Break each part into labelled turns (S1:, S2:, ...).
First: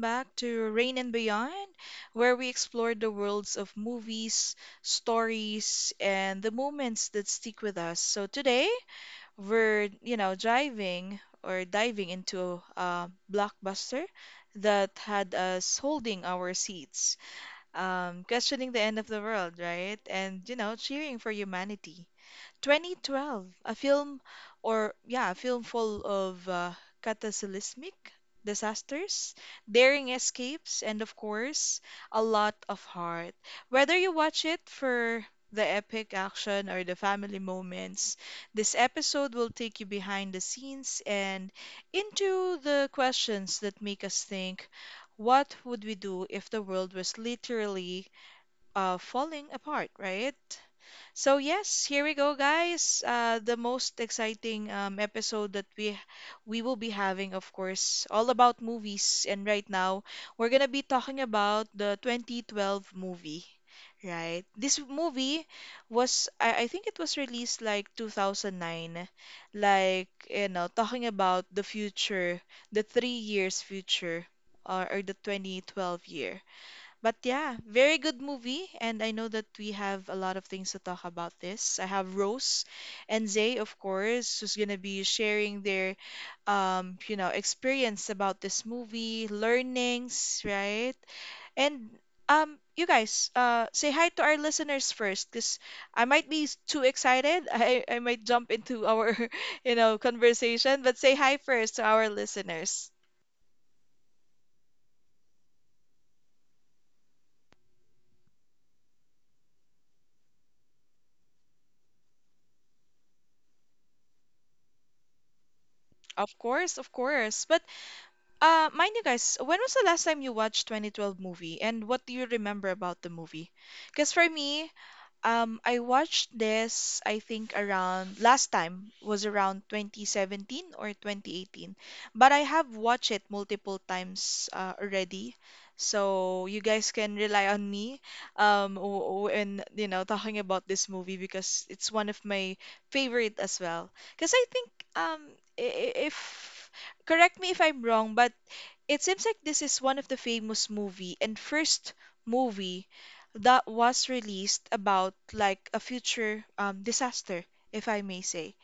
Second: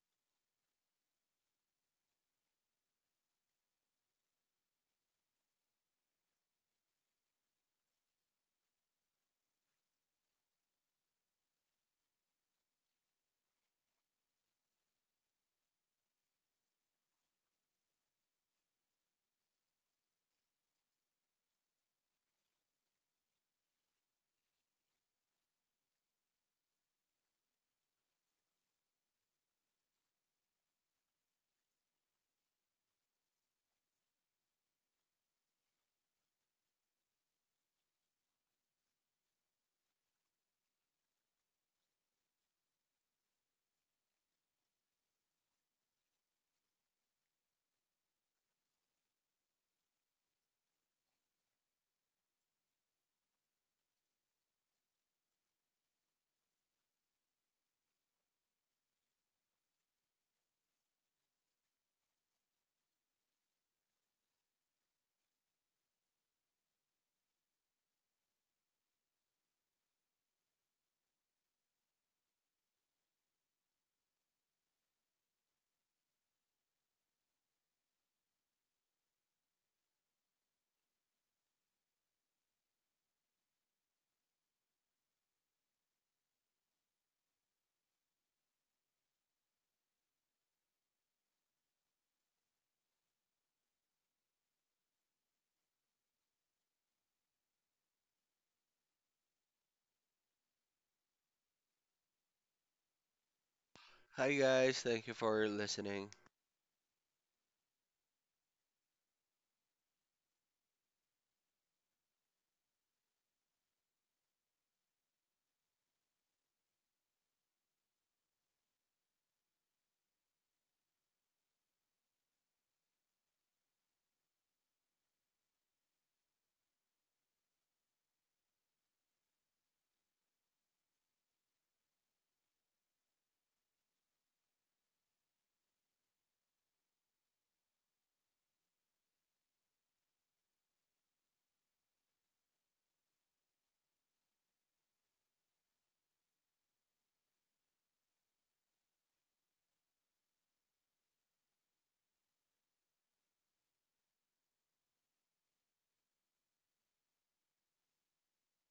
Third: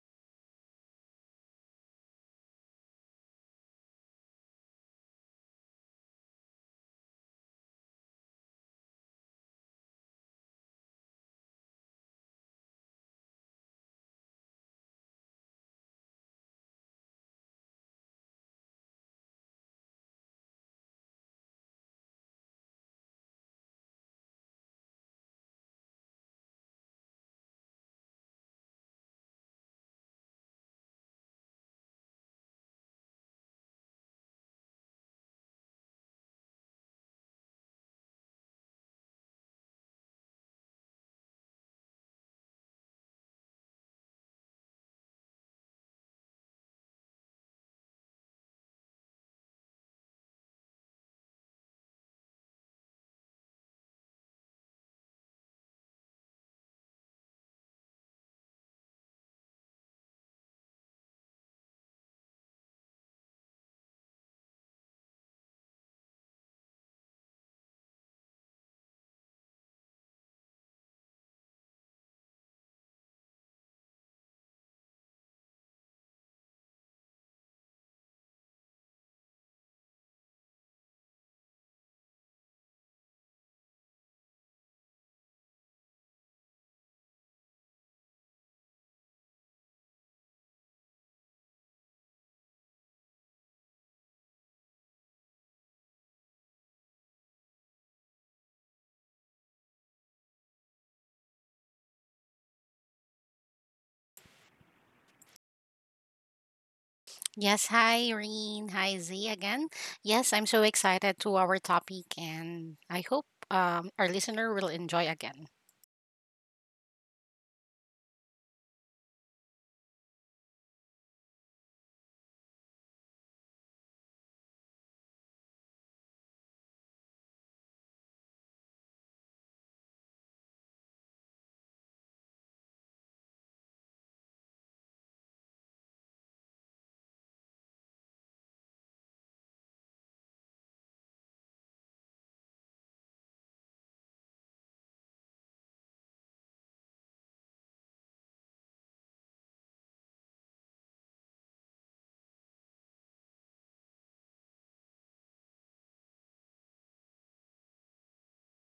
S1: back to Rain and Beyond, where we explore the worlds of movies, stories, and the moments that stick with us. So today we're, driving or diving into a blockbuster that had us holding our seats, questioning the end of the world, right? And, cheering for humanity. 2012, a film full of cataclysmic disasters, daring escapes, and of course, a lot of heart. Whether you watch it for the epic action or the family moments, this episode will take you behind the scenes and into the questions that make us think, what would we do if the world was literally falling apart, right? So yes, here we go, guys. The most exciting episode that we will be having, of course, all about movies. And right now, we're gonna be talking about the 2012 movie, right? This movie was, I think it was released like 2009, like talking about the future, the 3 years future, or the 2012 year. But yeah, very good movie. And I know that we have a lot of things to talk about this. I have Rose and Zay, of course, who's going to be sharing their, experience about this movie, learnings, right? And you guys, say hi to our listeners first, because I might be too excited. I might jump into our, conversation, but say hi first to our listeners.
S2: Hi guys, thank you for listening.
S3: Yes, hi Irene. Hi Z again. Yes, I'm so excited to our topic and I hope our listener will enjoy again.
S1: Of course, of course. But mind you guys, when was the last time you watched 2012 movie and what do you remember about the movie? Because for me, I watched this, I think around last time was around 2017 or 2018, but I have watched it multiple times already. So you guys can rely on me when talking about this movie because it's one of my favorite as well. Because I think um, if correct me if I'm wrong, but it seems like this is one of the famous movie and first movie that was released about like a future disaster, if I may say.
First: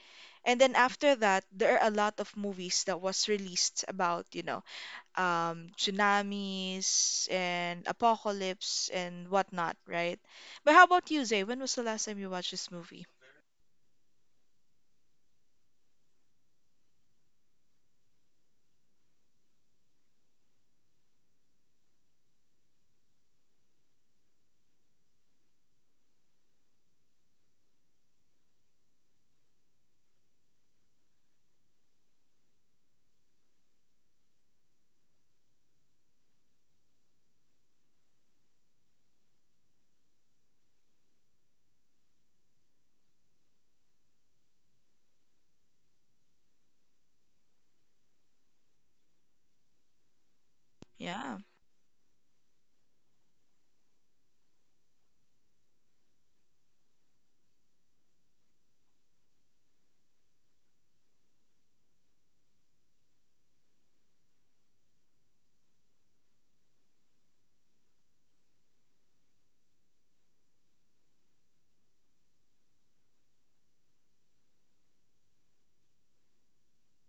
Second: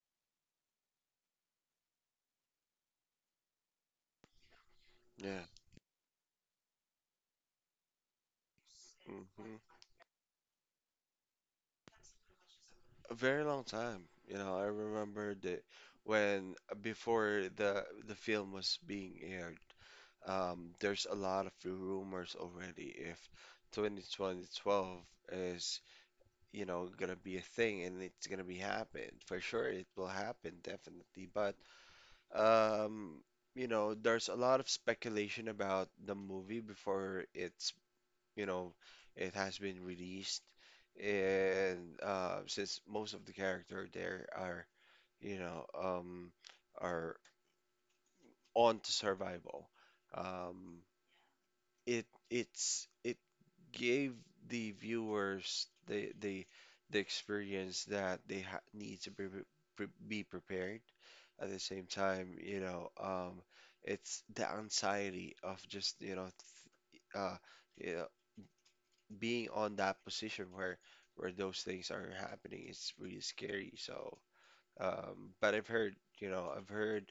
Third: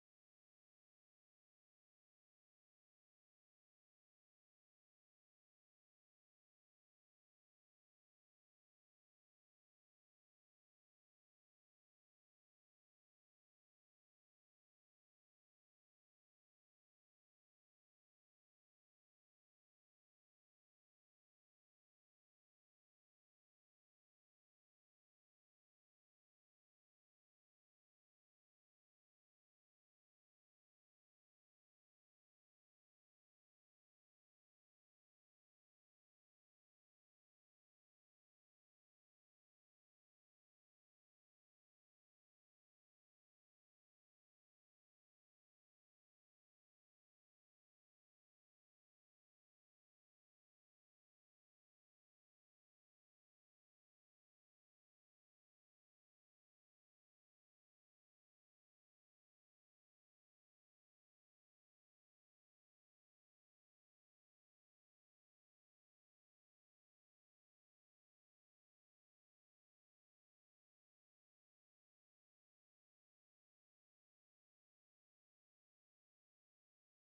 S1: And then after that, there are a lot of movies that was released about,
S2: Yeah,
S1: tsunamis and apocalypse and
S2: hmm,
S1: whatnot, right? But how about you, Zay? When was the last time you watched this movie?
S2: a very long time. You know, I remember that when before the film was being aired, there's a lot of rumors already if 2012 is, you know, gonna be a thing and it's gonna be happen for sure. It will happen definitely, but um, you know, there's a lot of speculation about the movie before You know, it has been released, and since most of the character there are, you know, um, are on to survival, um,
S1: Yeah.
S2: it gave the viewers the experience that they ha need to be, pre be prepared. At the same time, you know, it's the anxiety of just, you know, th uh, yeah, being on that position where those things are happening is really scary. So, but I've heard, I've heard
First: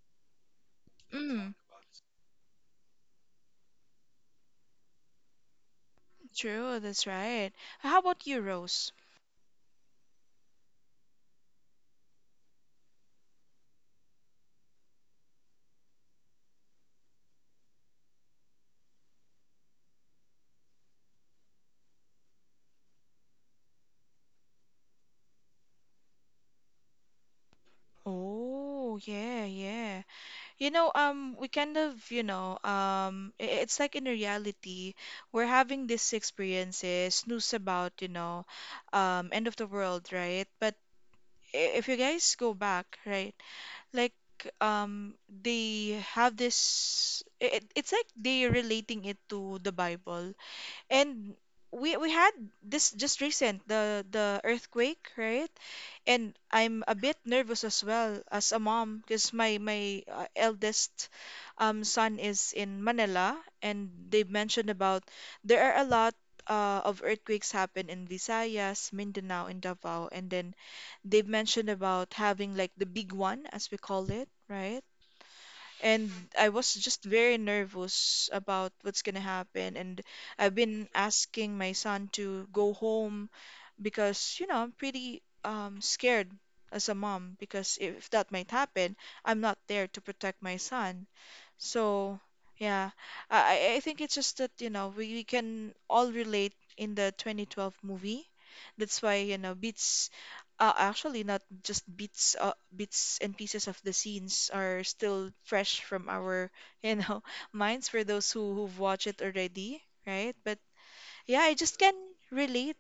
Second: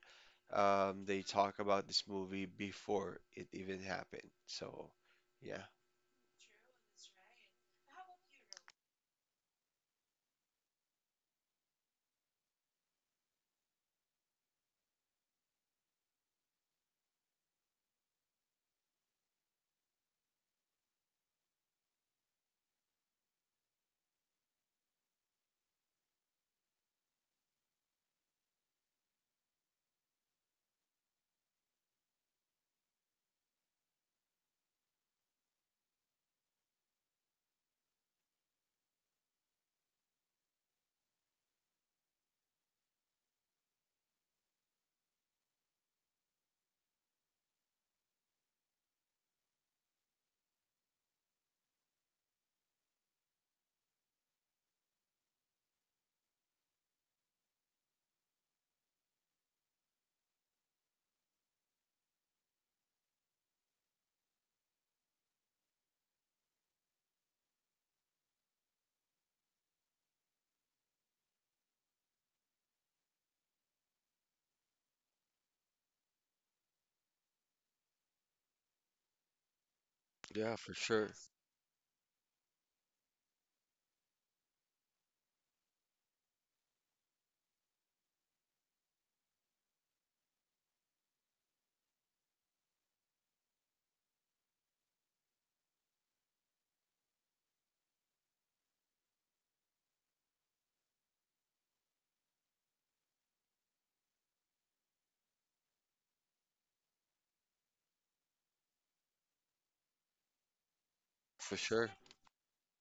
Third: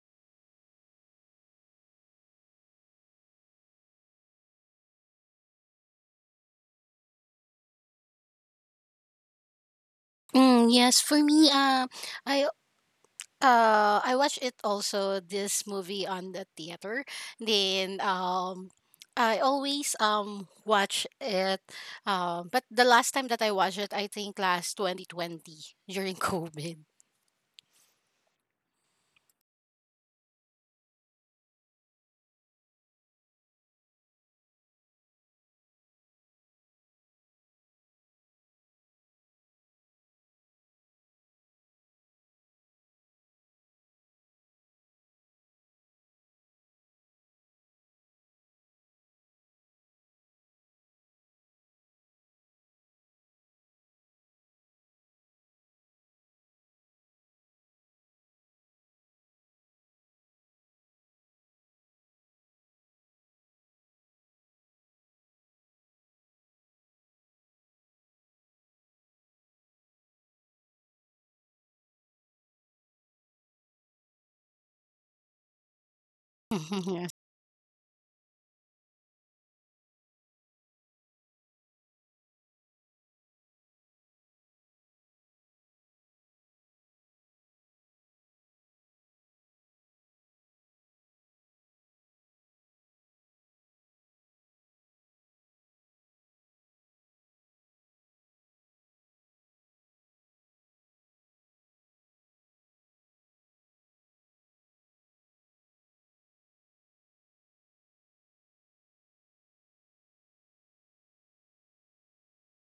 S2: they
S1: Mm,
S2: talk about this movie before it even happened. So, yeah.
S1: true, that's right. How about you, Rose?
S3: Yes, for me, I I watched it also this movie on the theater. Then I always watch it. But the last time that I watched it, I think last 2020 during COVID.
S1: Oh, yeah, yeah. We kind of, it's like in reality, we're having these experiences, news about, end of the world, right? But if you guys go back, right, like, they have this, it's like they relating it to the Bible, and we had this just recent the earthquake, right. And I'm a bit nervous as well as a mom because my eldest son is in Manila, and they mentioned about there are a lot of earthquakes happen in Visayas, Mindanao, and Davao, and then they've mentioned about having like the big one, as we call it, right, and I was just
S3: Mm-hmm,
S1: very nervous about what's gonna happen. And I've
S2: Yeah, for
S1: been
S2: sure.
S1: asking my son to go home because, I'm pretty scared as a mom because if that might happen, I'm not there to protect my son. So, yeah, I think it's just that, we can all relate in the 2012 movie. That's why, bits, actually not just bits, bits and pieces of the scenes are still fresh from our, you know, minds for those who've watched it already, right? But yeah, I
S2: For
S1: just
S2: sure.
S1: can relate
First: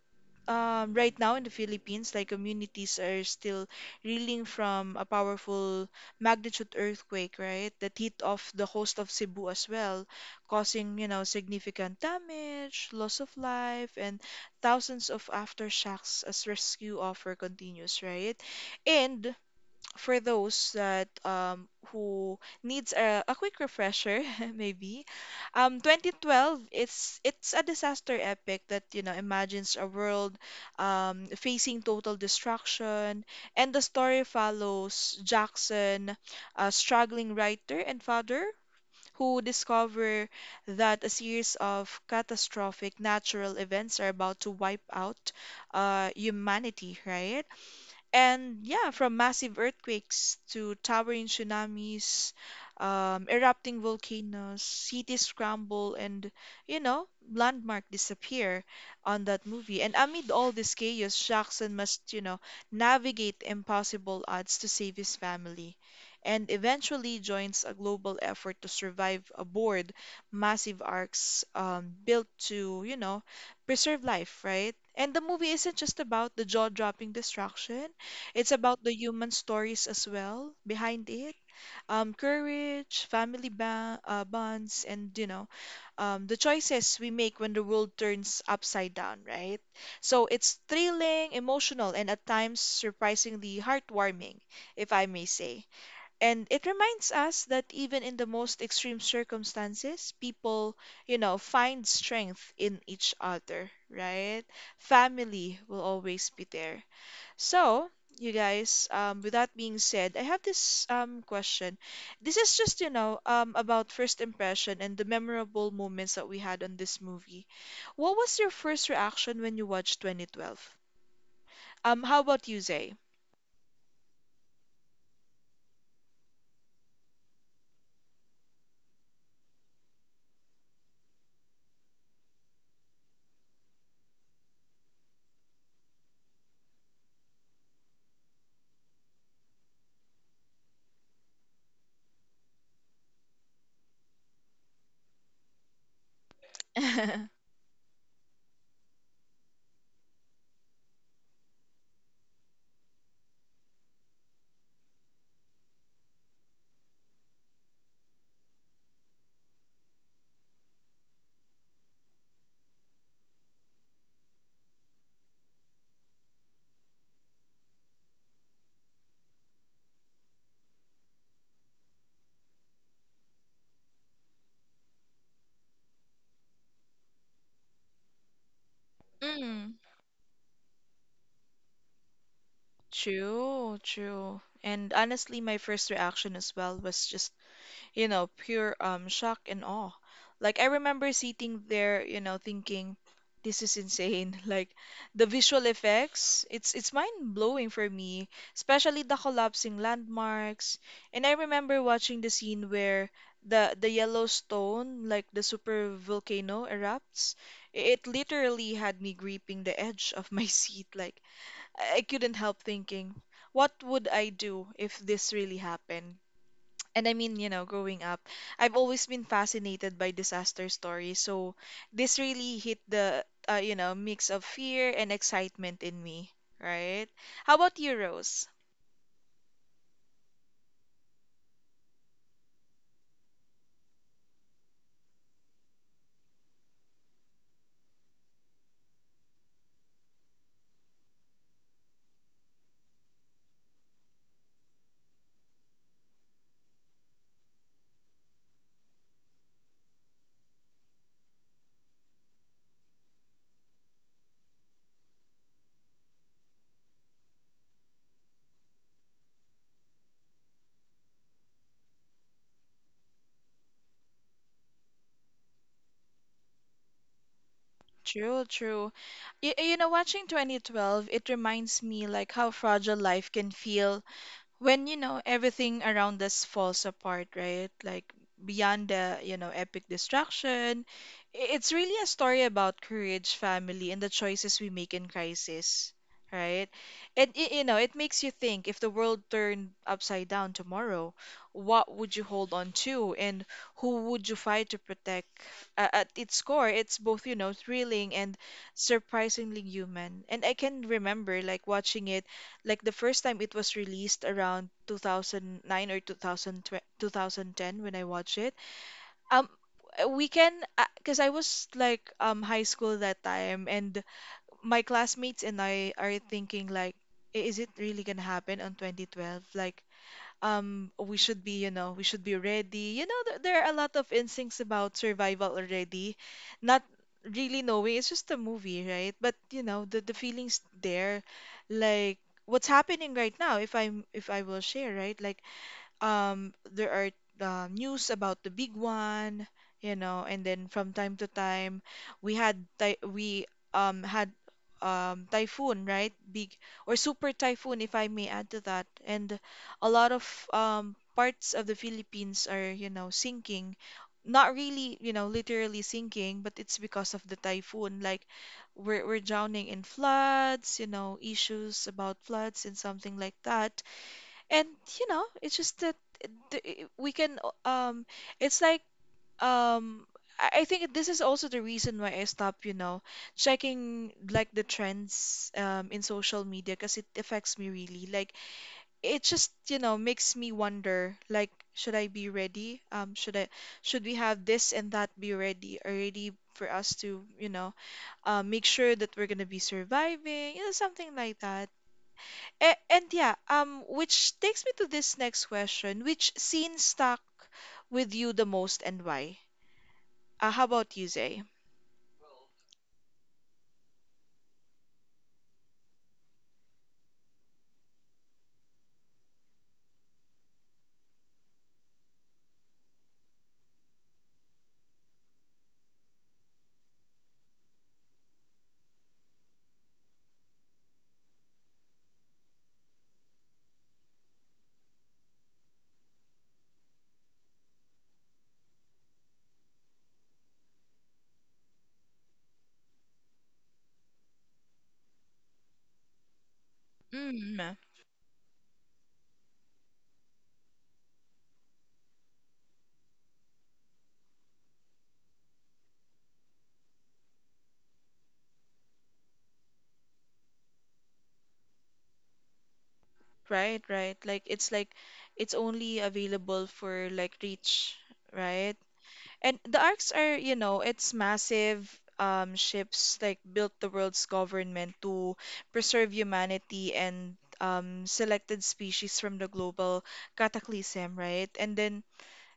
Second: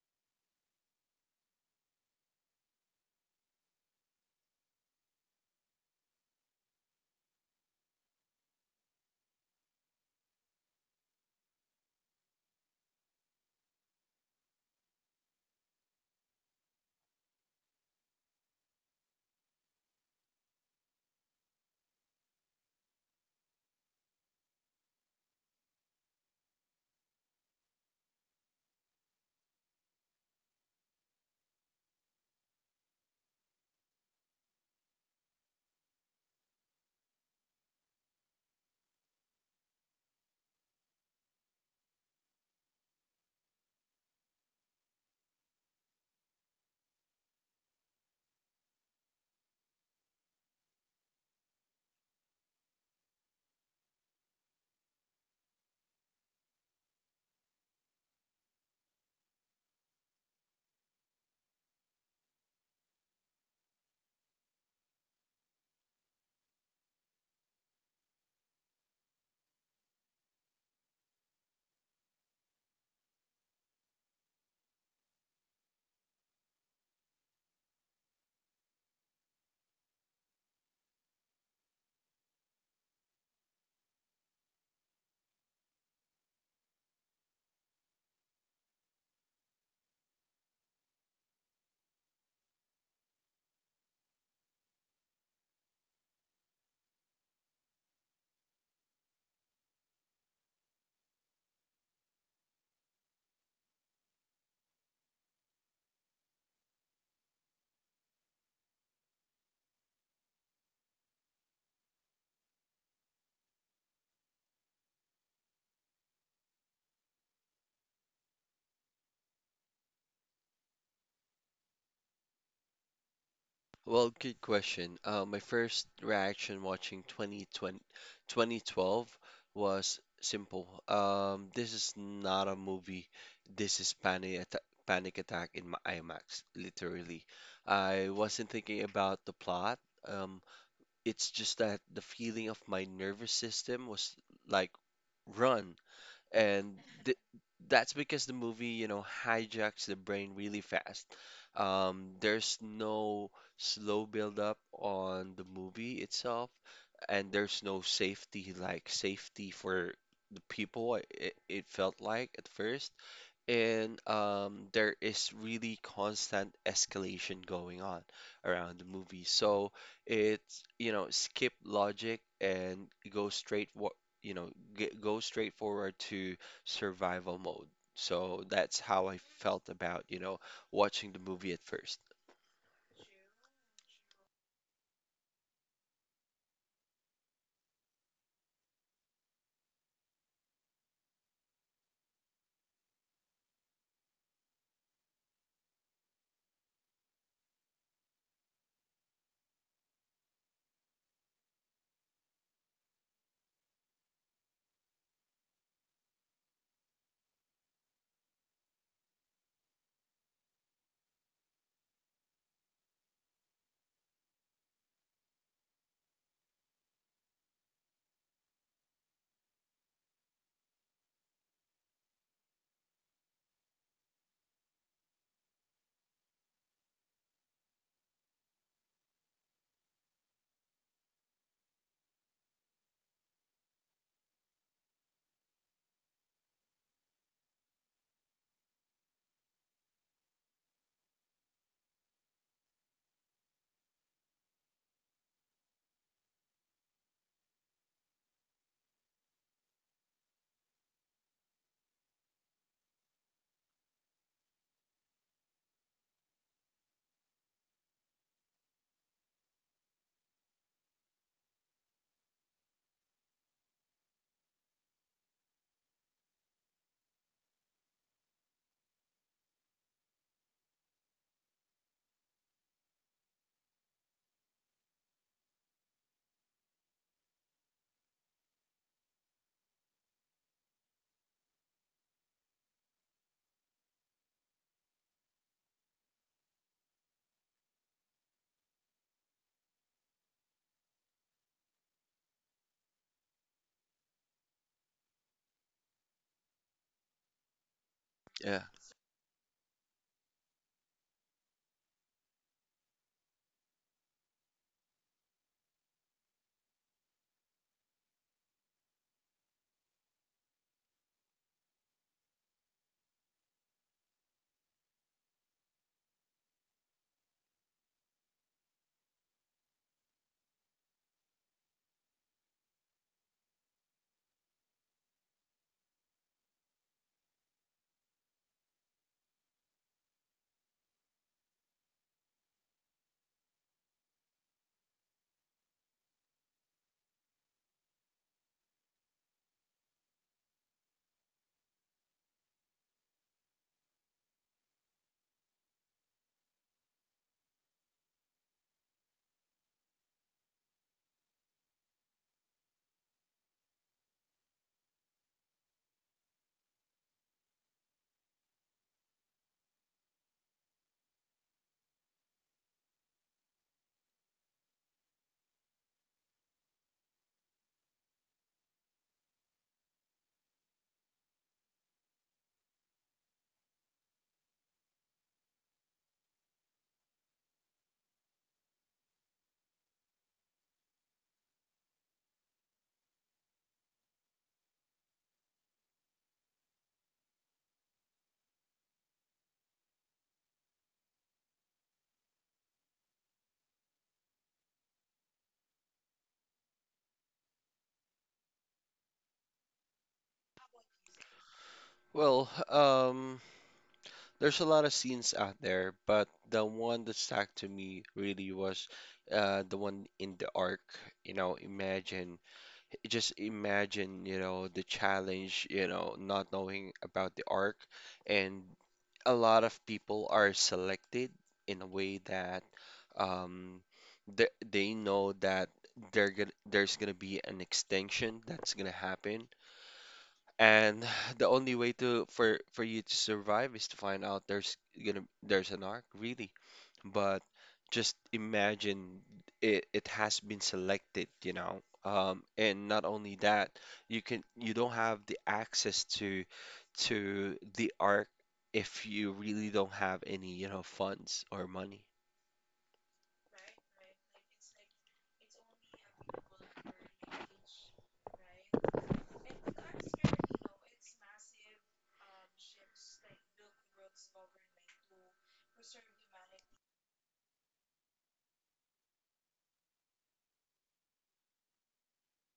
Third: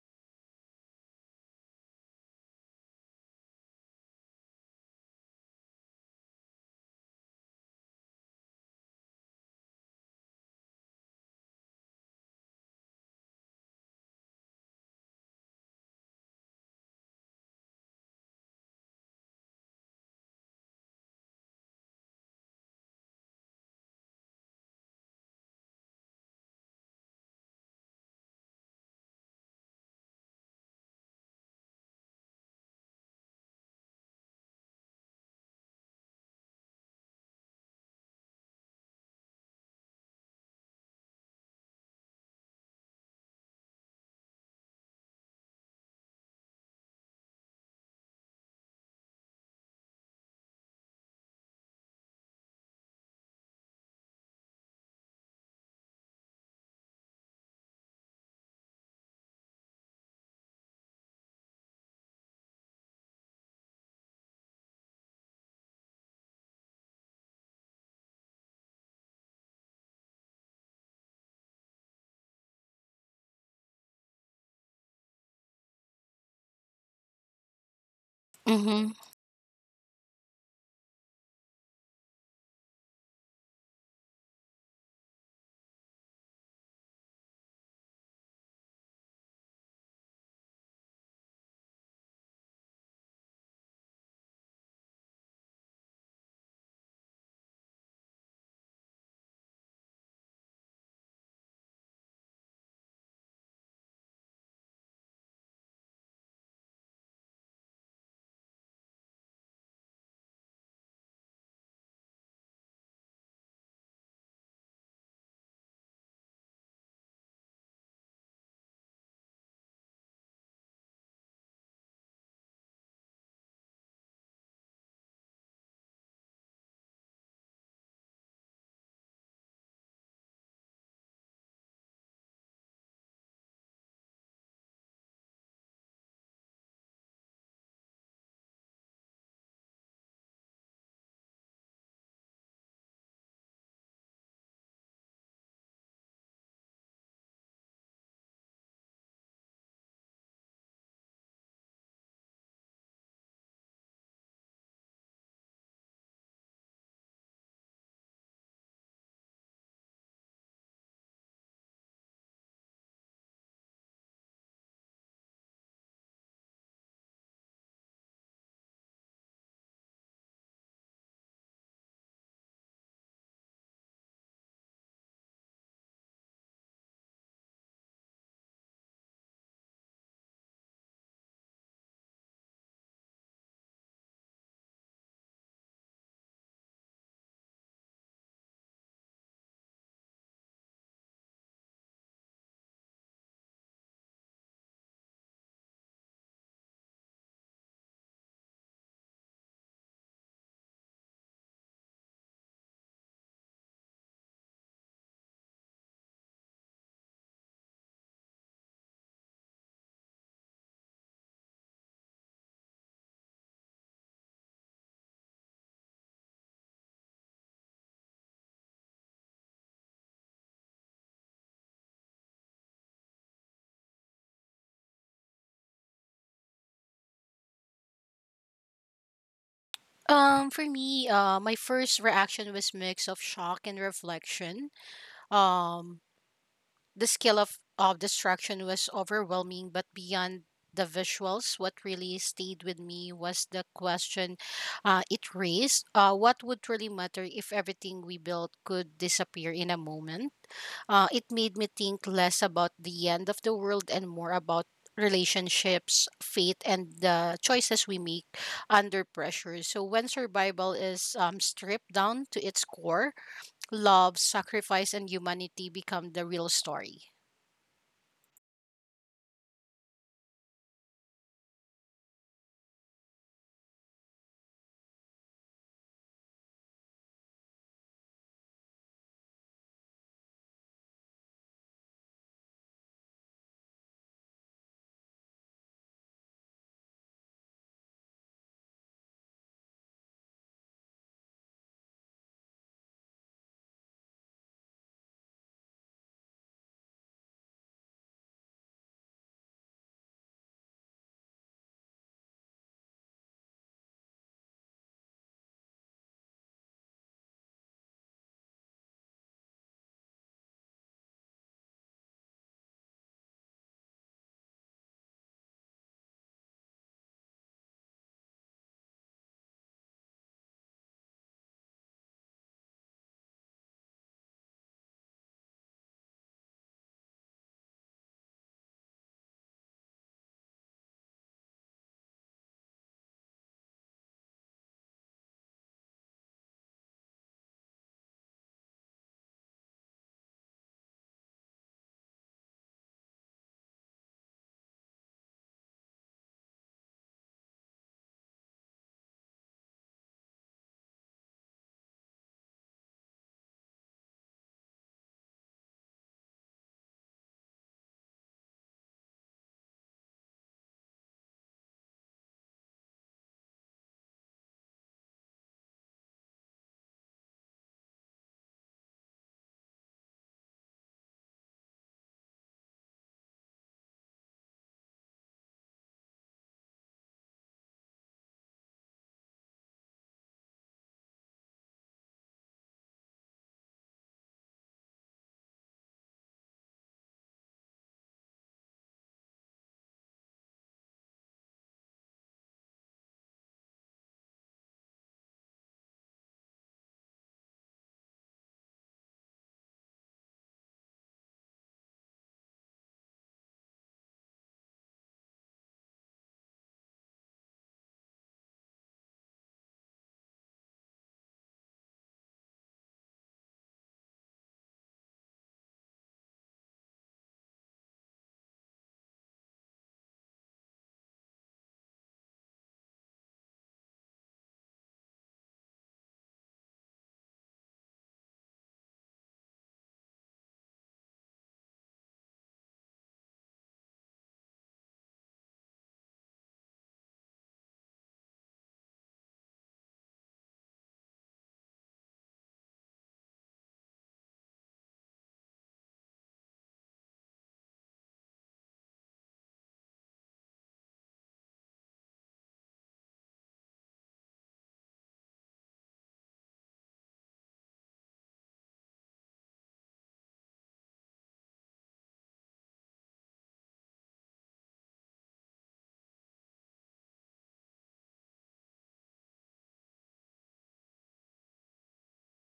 S1: right now in the Philippines, like communities are still reeling from a powerful magnitude earthquake, right? That hit off the coast of Cebu as well, causing, significant damage, loss of life, and thousands of aftershocks as rescue offer continues, right? And for those that who needs a quick refresher, maybe 2012, it's a disaster epic that imagines a world facing total destruction, and the story follows Jackson, a struggling writer and father, who discover that a series of catastrophic natural events are about to wipe out humanity, right. And yeah, from massive earthquakes to towering tsunamis, erupting volcanoes, cities crumble, and, you know, landmark disappear on that movie. And amid all this chaos, Jackson must, navigate impossible odds to save his family, and eventually joins a global effort to survive aboard massive arcs built to, preserve life, right? And the movie isn't just about the jaw-dropping destruction. It's about the
S3: yes.
S1: human stories as well behind it. Courage, family bonds, and the choices we make when the world turns upside down, right? So it's thrilling, emotional, and at times surprisingly heartwarming, if I may say. And it reminds us that even in the most extreme circumstances, people, find strength in each other, right? Family will always be there. So, you guys, with that being said, I have this question. This is just, about first impression and the memorable moments that we had on this movie. What was your first reaction when you watched 2012? How about you, Zay?
S2: Well, good question. My first reaction watching 2012 was simple. This is not a movie. This is panic attack in my IMAX, literally. I wasn't thinking about the plot. Um, it's just that the feeling of my nervous system was like, run, and th- that's because the movie, you know, hijacks the brain really fast. There's no slow build up on the movie itself, and there's no safety, like safety for the people, it felt like at first. And there is really constant escalation going on around the movie. So it's, you know, skip logic and go straight, wa- you know, g go straight forward to survival mode. So that's how I felt
S1: Mm,
S2: about, you know, watching the movie at first.
S1: true, true. And honestly, my first reaction as well was just pure shock and awe. Like I remember sitting there, thinking, this is insane. Like the visual effects, it's mind-blowing for me, especially the collapsing landmarks. And I remember watching the scene where the Yellowstone, like the super volcano erupts. It literally had me gripping the edge of my seat. Like I couldn't help thinking, what would I do if this really happened? And I mean, growing up, I've always been fascinated by disaster stories. So this really hit the, mix of fear and excitement in me, right? How about you, Rose?
S3: For me, my first reaction was mix of shock and reflection. Um, the scale of destruction was overwhelming, but beyond the visuals, what really stayed with me was the question it raised. What would really matter if everything we built could disappear in a moment? It made me think less about the end of the world and more about relationships, fate, and the choices we make under pressure. So, when survival is stripped down to its core, love, sacrifice, and humanity become the real story.
S1: True, true. Watching 2012, it reminds me like how fragile life can feel when everything around us falls apart, right? Like beyond the, epic destruction, it's really a story about courage, family, and the choices we make in crisis, right? And it makes you think if the world turned upside down tomorrow, what would you hold on to and who would you fight to protect? At its core, it's both, thrilling and
S2: Yeah.
S1: surprisingly human. And I can remember like watching it like the first time it was released around 2009 or two thousand ten when I watched it. Um, we can, because I was like high school that time, and my classmates and I are thinking like, "Is it really gonna happen on 2012? Like, we should be ready, there are a lot of instincts about survival already, not really knowing it's just a movie, right, but the feelings there, like what's happening right now if I'm if I will share, right, like there are news about the big one, and then from time to time, we had ty we had typhoon, right? Big or super typhoon if I may add to that. And a lot of parts of the Philippines are, sinking. Not really, literally sinking, but it's because of the typhoon. Like we're drowning in floods, issues about floods and something like that. And it's just that the, we can it's like um I think this is also the reason why I stopped, checking like the trends in social media because it affects me really. Like it just, makes me wonder like should I be ready? Should we have this and that be ready already for us to, make sure that we're gonna be surviving, something like that. A and yeah, which takes me to this next question. Which scene stuck with you the most and why? How about you, Zay?
S2: Well, there's a lot of scenes out there, but the one that stuck to me really was the one in the ark. You know, imagine, just imagine, you know, the challenge, you know, not knowing about the arc. And a lot of people are selected in a way that um, they know that there's going to be an extinction that's going to happen. And the only way to for you to survive is to find out there's gonna there's an arc, really. But
S1: Mm,
S2: just imagine, it has been selected, you know. And not only that, you don't have the access to the arc if you really don't have any, you know, funds or money.
S1: right, right. Like it's only available for like Reach, right? And the arcs are, it's massive ships like built the world's government to preserve humanity and selected species from the global cataclysm, right? And then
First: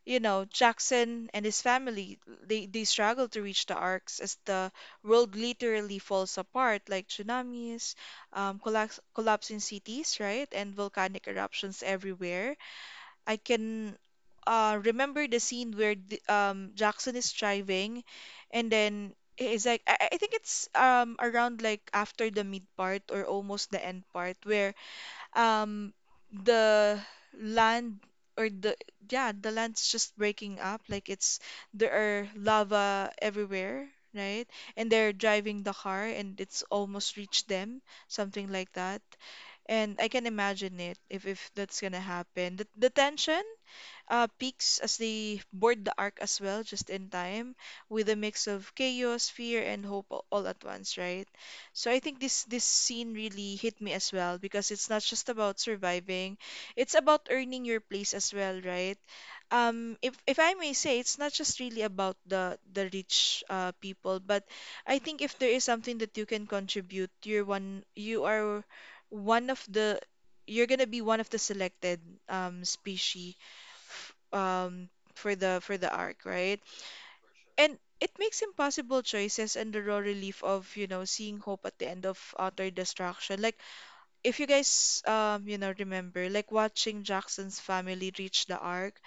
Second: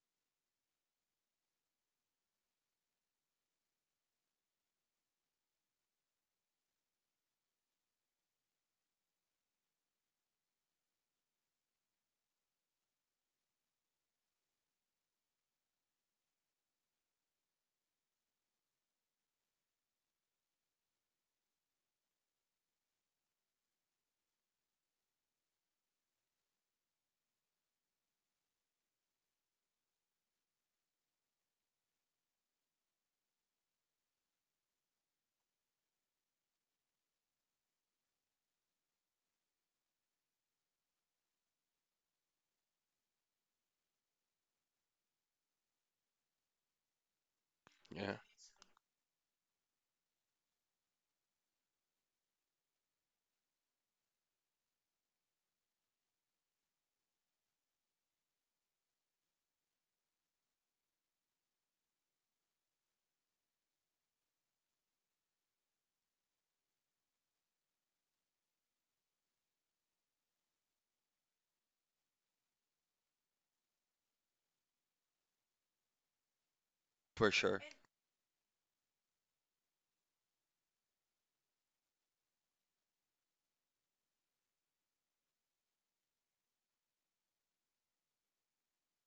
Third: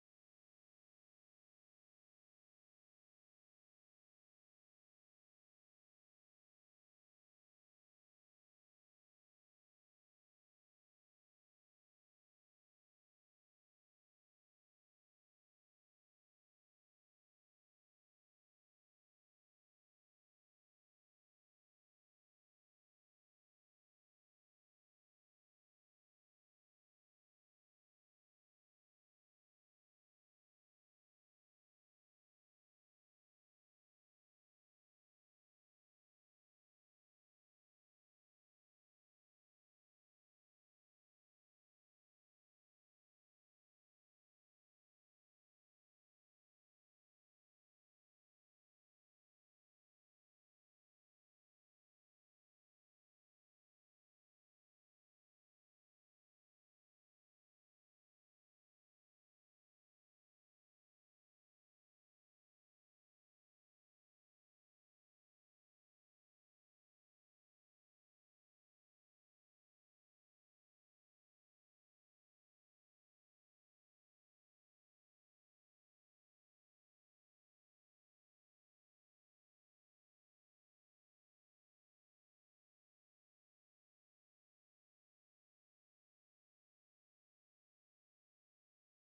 S1: Jackson and his family, they struggle to reach the arcs as the world literally falls apart, like tsunamis, collapsing cities, right? And volcanic eruptions everywhere. I can remember the scene where Jackson is driving and then it's like, I think it's around like after the mid part or almost the end part where um the land or the yeah, the land's just breaking up like it's there are lava everywhere, right? And they're driving the car and it's almost reached them, something like that. And I can imagine it. If that's gonna happen, the tension peaks as they board the ark as well, just in time, with a
S2: Yeah,
S1: mix of chaos, fear, and hope all at once, right? So I think this scene really hit me as well because it's not just about surviving, it's about earning your place as well, right? If I may say, it's not just really about the rich people, but I think if there is something that you can contribute, you are one of the you're gonna be one of the selected species um for the arc, right?
S2: for sure.
S1: And it makes impossible choices and the raw relief of, you know, seeing hope at the end of utter destruction. Like if you guys you know, remember, like watching Jackson's family reach the arc,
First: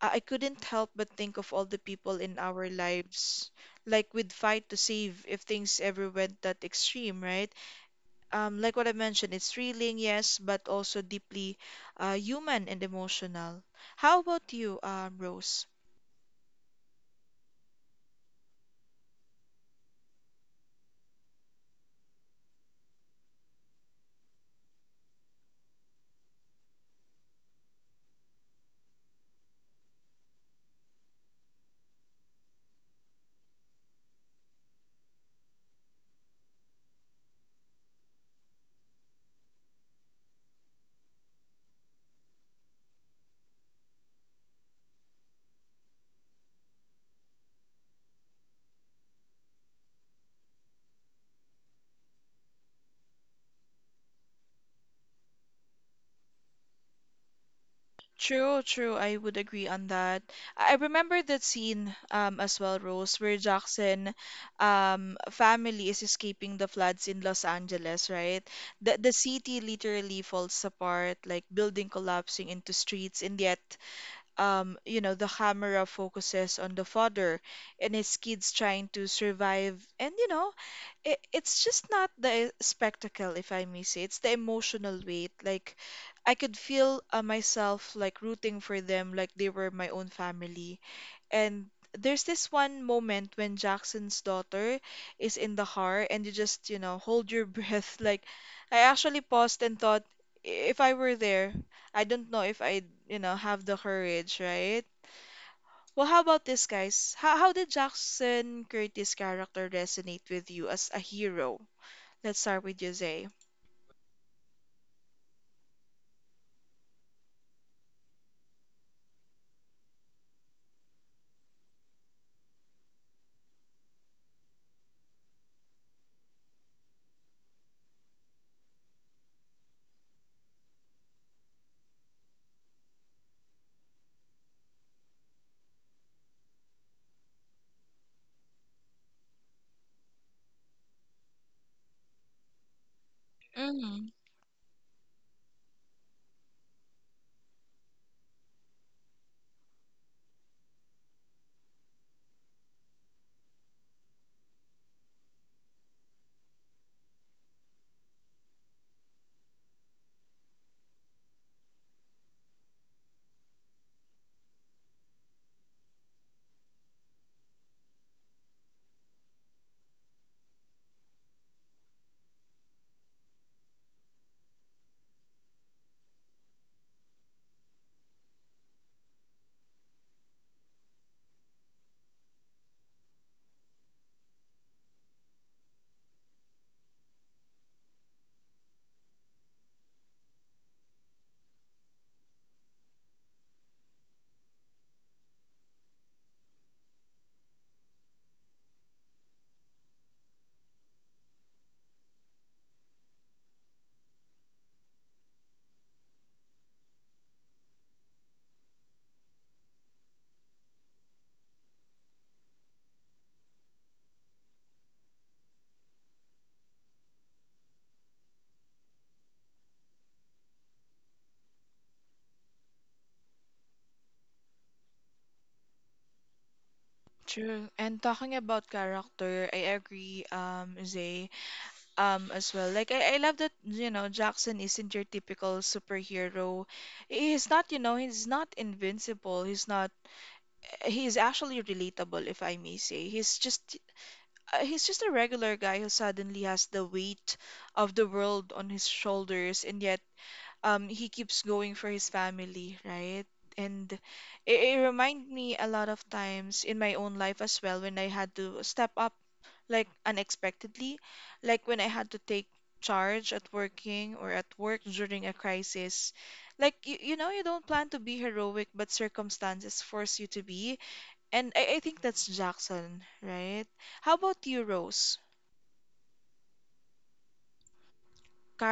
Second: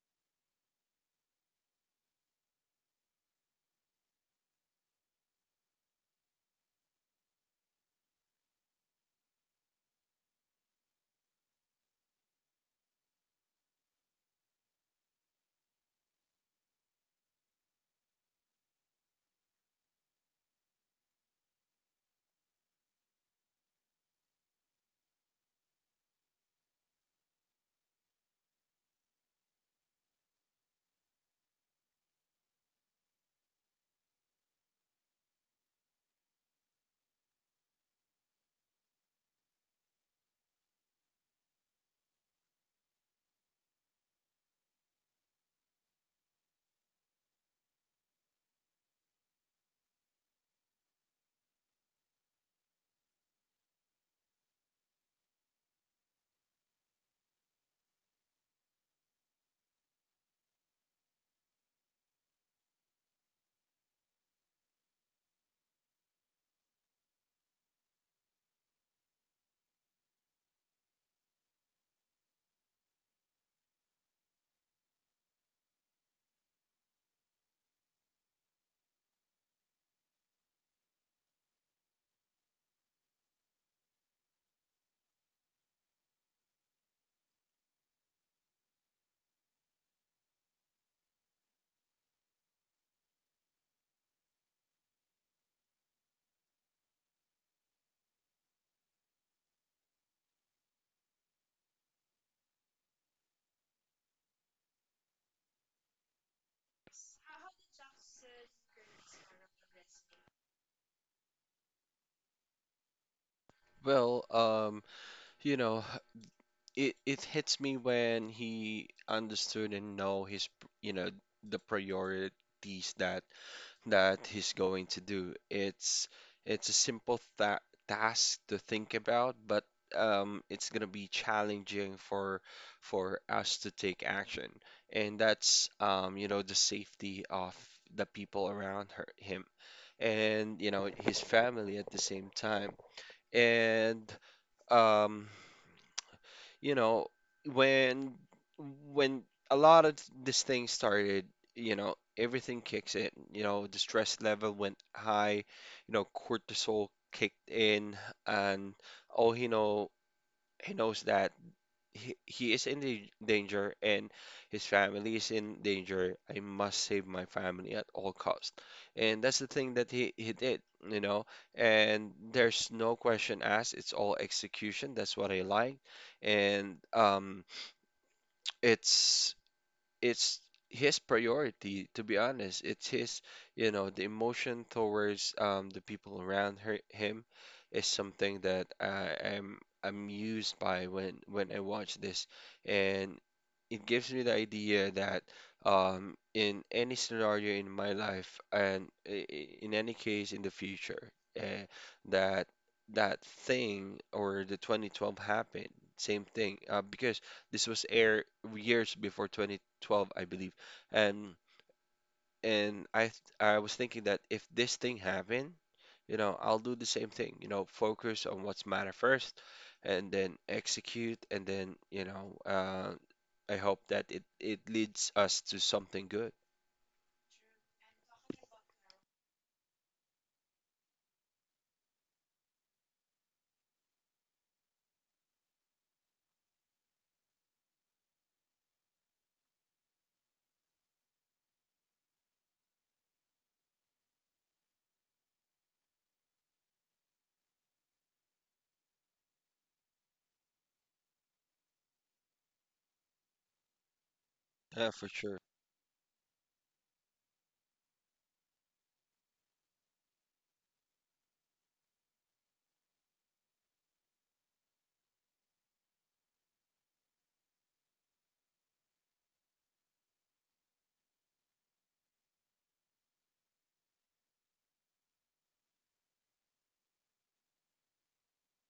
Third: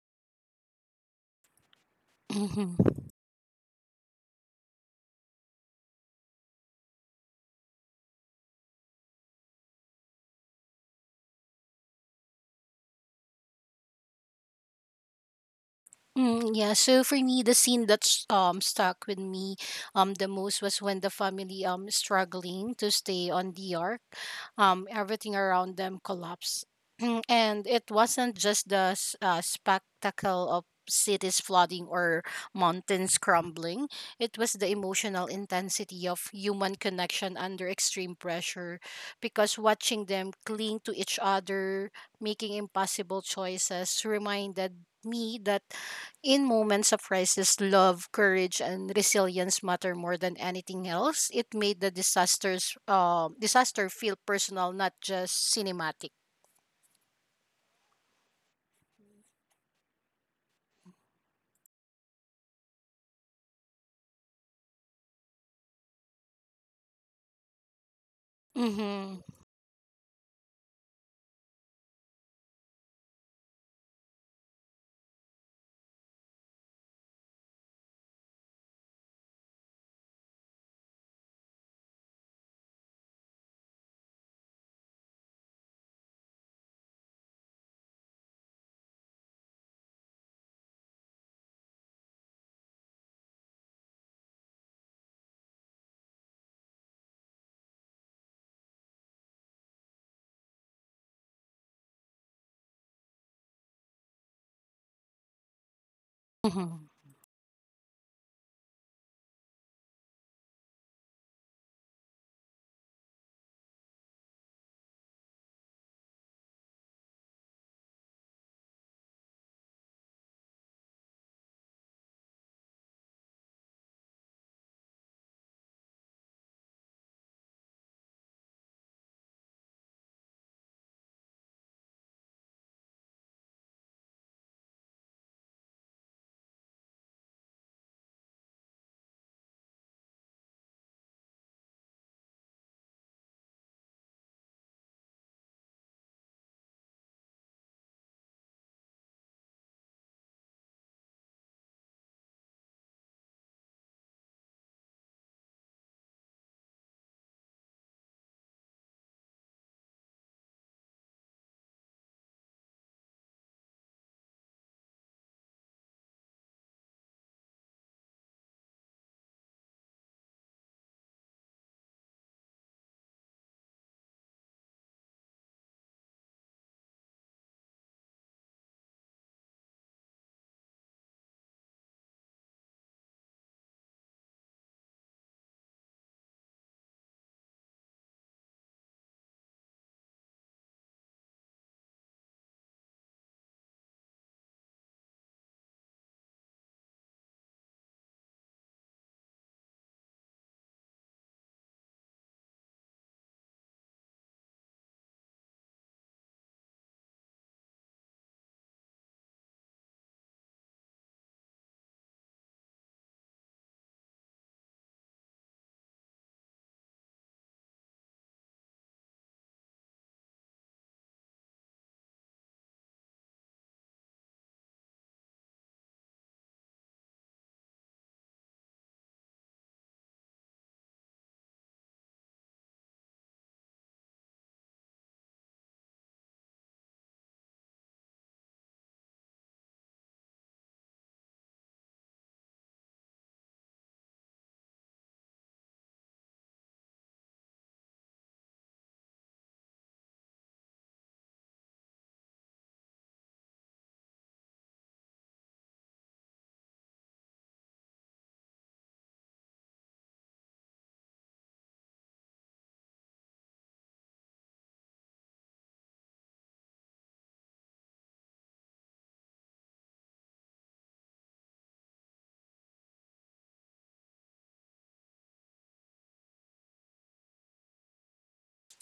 S1: I couldn't help but think of all the people in our
S3: Hmm.
S1: lives like we'd fight to save if things ever went that extreme, right? Like what I mentioned, it's thrilling, yes, but also deeply human and emotional. How about you, Rose?
S3: Yeah, so for me, the scene that's stuck with me the most was when the family struggling to stay on the ark, everything around them collapsed. And it wasn't just the spectacle of cities flooding or mountains crumbling, it was the emotional intensity of human connection under extreme pressure. Because watching them cling to each other, making impossible choices, reminded me that in moments of crisis, love, courage, and resilience matter more than anything else. It made the disaster feel personal, not just cinematic.
S1: True, true. I would agree on that. I remember that scene as well, Rose, where Jackson family is escaping the floods in Los Angeles, right? The
S3: Mm-hmm.
S1: city literally falls apart, like building collapsing into streets, and yet you know, the camera focuses on the father and his kids trying to survive, and you know, it's just not the spectacle, if I may say. It's the emotional weight. Like, I could feel myself like rooting for them, like they were my own family. And there's this one moment when Jackson's daughter is in the car, and you just, you know, hold your breath. Like, I actually paused and thought, If I were there, I don't know if I'd, you know, have the courage, right? Well, how about this,
S3: Mm-hmm.
S1: guys? How did Jackson Curtis' character resonate with you as a hero? Let's start with Jose.
S2: Well, you know, it hits me when he understood and know his, you know, the priorities that that he's going to do. It's a simple tha task to think about, but it's gonna be challenging for us to take action, and that's, you know, the safety of the people around her, him, and you know his family at the same time.
S1: Mm,
S2: And um, you know, when when a lot of this thing started, you know, everything kicks in. You know, the stress level went high, you know, cortisol kicked in, and oh, he know he knows that he is in the danger and his family is in danger. I must save my family at all cost. And that's the thing that he did, you know. And there's no question asked. It's all execution. That's what I like. And it's it's his priority, to be honest. It's his, you know, the emotion towards, the people around her, him is something that I am amused by when I watch this. And it gives me the idea that, in any scenario in my life and in any case in the future, uh, that that thing or the 2012 happened, same thing, because this was aired years before 2012, I believe. And I was thinking that if this thing happened, you know, I'll do the same thing, you know, focus on what's matter first and then execute and then, you know, I hope that it leads us to something good.
S1: true. And talking about character, I agree, Zay, as well. Like I love that, you know, Jackson isn't your typical superhero. He's not, you know, he's not invincible. He's not. He's actually relatable, if I may say. He's just a regular guy who suddenly has the weight of the world on his shoulders, and yet he keeps going for his family, right? And it
S2: Yeah, for
S1: remind
S2: sure.
S1: me a lot of times in my own life as well when I had to step up like unexpectedly, like when I had to take charge at working or at work during a crisis. Like you know, you don't plan to be heroic, but circumstances force you to be. And I think that's Jackson, right? How about you, Rose?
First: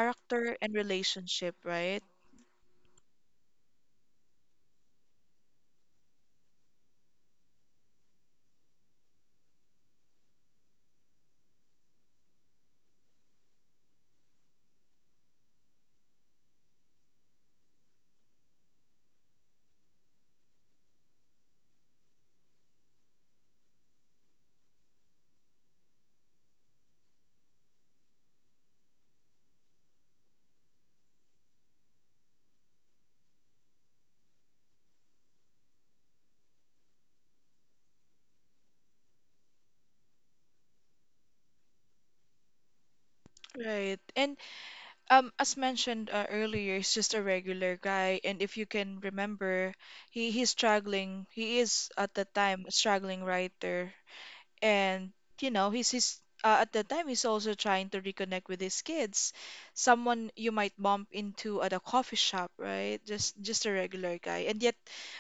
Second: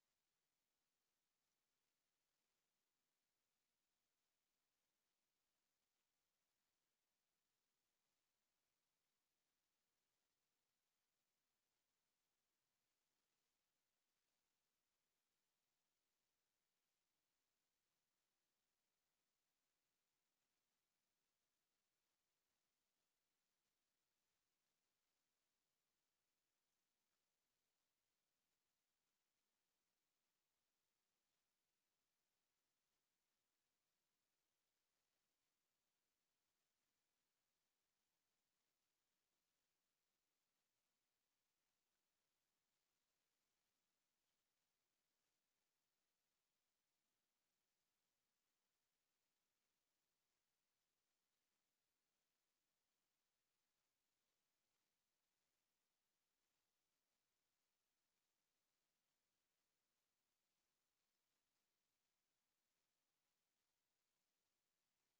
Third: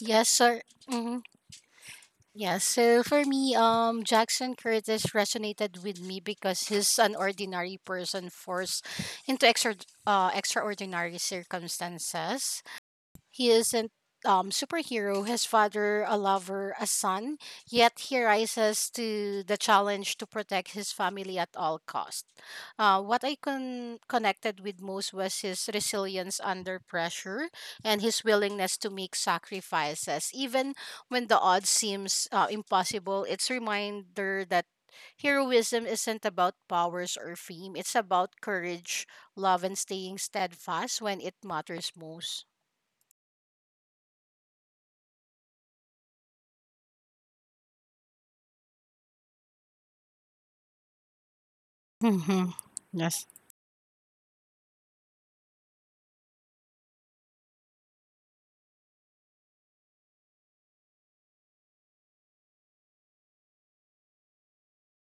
S3: Yes, sir.
S1: and
S3: Mm-hmm.
S1: relationship, right?
S3: Yes. So for me, Jackson Curtis resonated with me because he's an ordinary person forced into extraordinary circumstances. He isn't superhero, his father a lover, a son, yet he rises to the challenge to protect his family at all cost. What I connected with most was his resilience under pressure and his willingness to make sacrifices. Even when the odds seems impossible, it's reminder that heroism isn't about powers or fame. It's about courage, love, and staying steadfast when it matters most.
S1: Right. And as mentioned earlier, he's just a regular guy, and if you can remember, he's struggling. He is at the
S3: Mm-hmm.
S1: time a struggling
S3: Yes.
S1: writer, and you know he's at that time he's also trying to reconnect with his kids. Someone you might bump into at a coffee shop, right? Just a regular guy, and yet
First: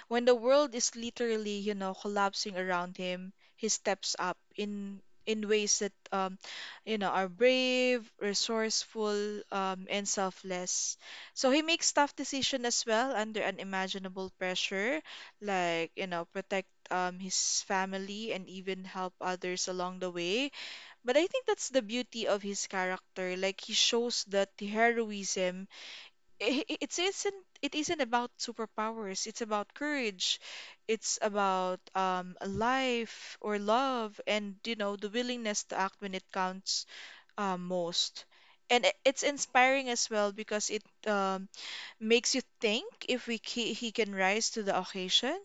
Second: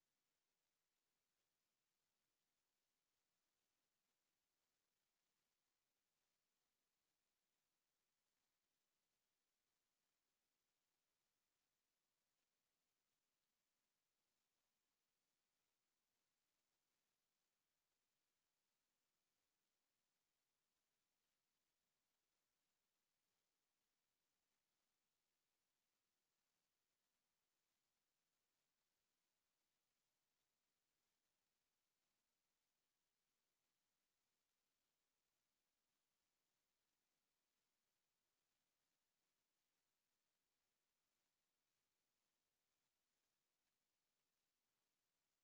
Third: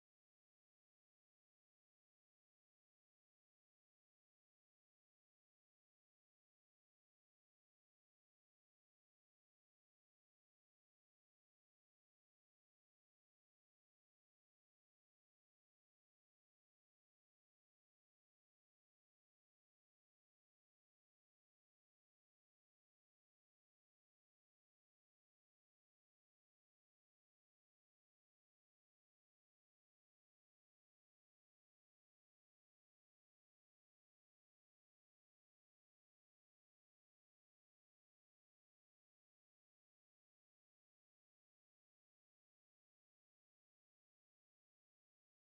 S1: when the world is literally, you know, collapsing around him, he steps up in ways that you know are brave, resourceful, and selfless. So he makes tough decisions as well under unimaginable pressure, like, you know, protect his family and even help others along the way. But I think that's the beauty of his character. Like he shows that the heroism it isn't, it isn't about superpowers. It's about courage. It's about life or love, and you know, the willingness to act when it counts most. And it's inspiring as well because it um, makes you think if he can rise to the occasion,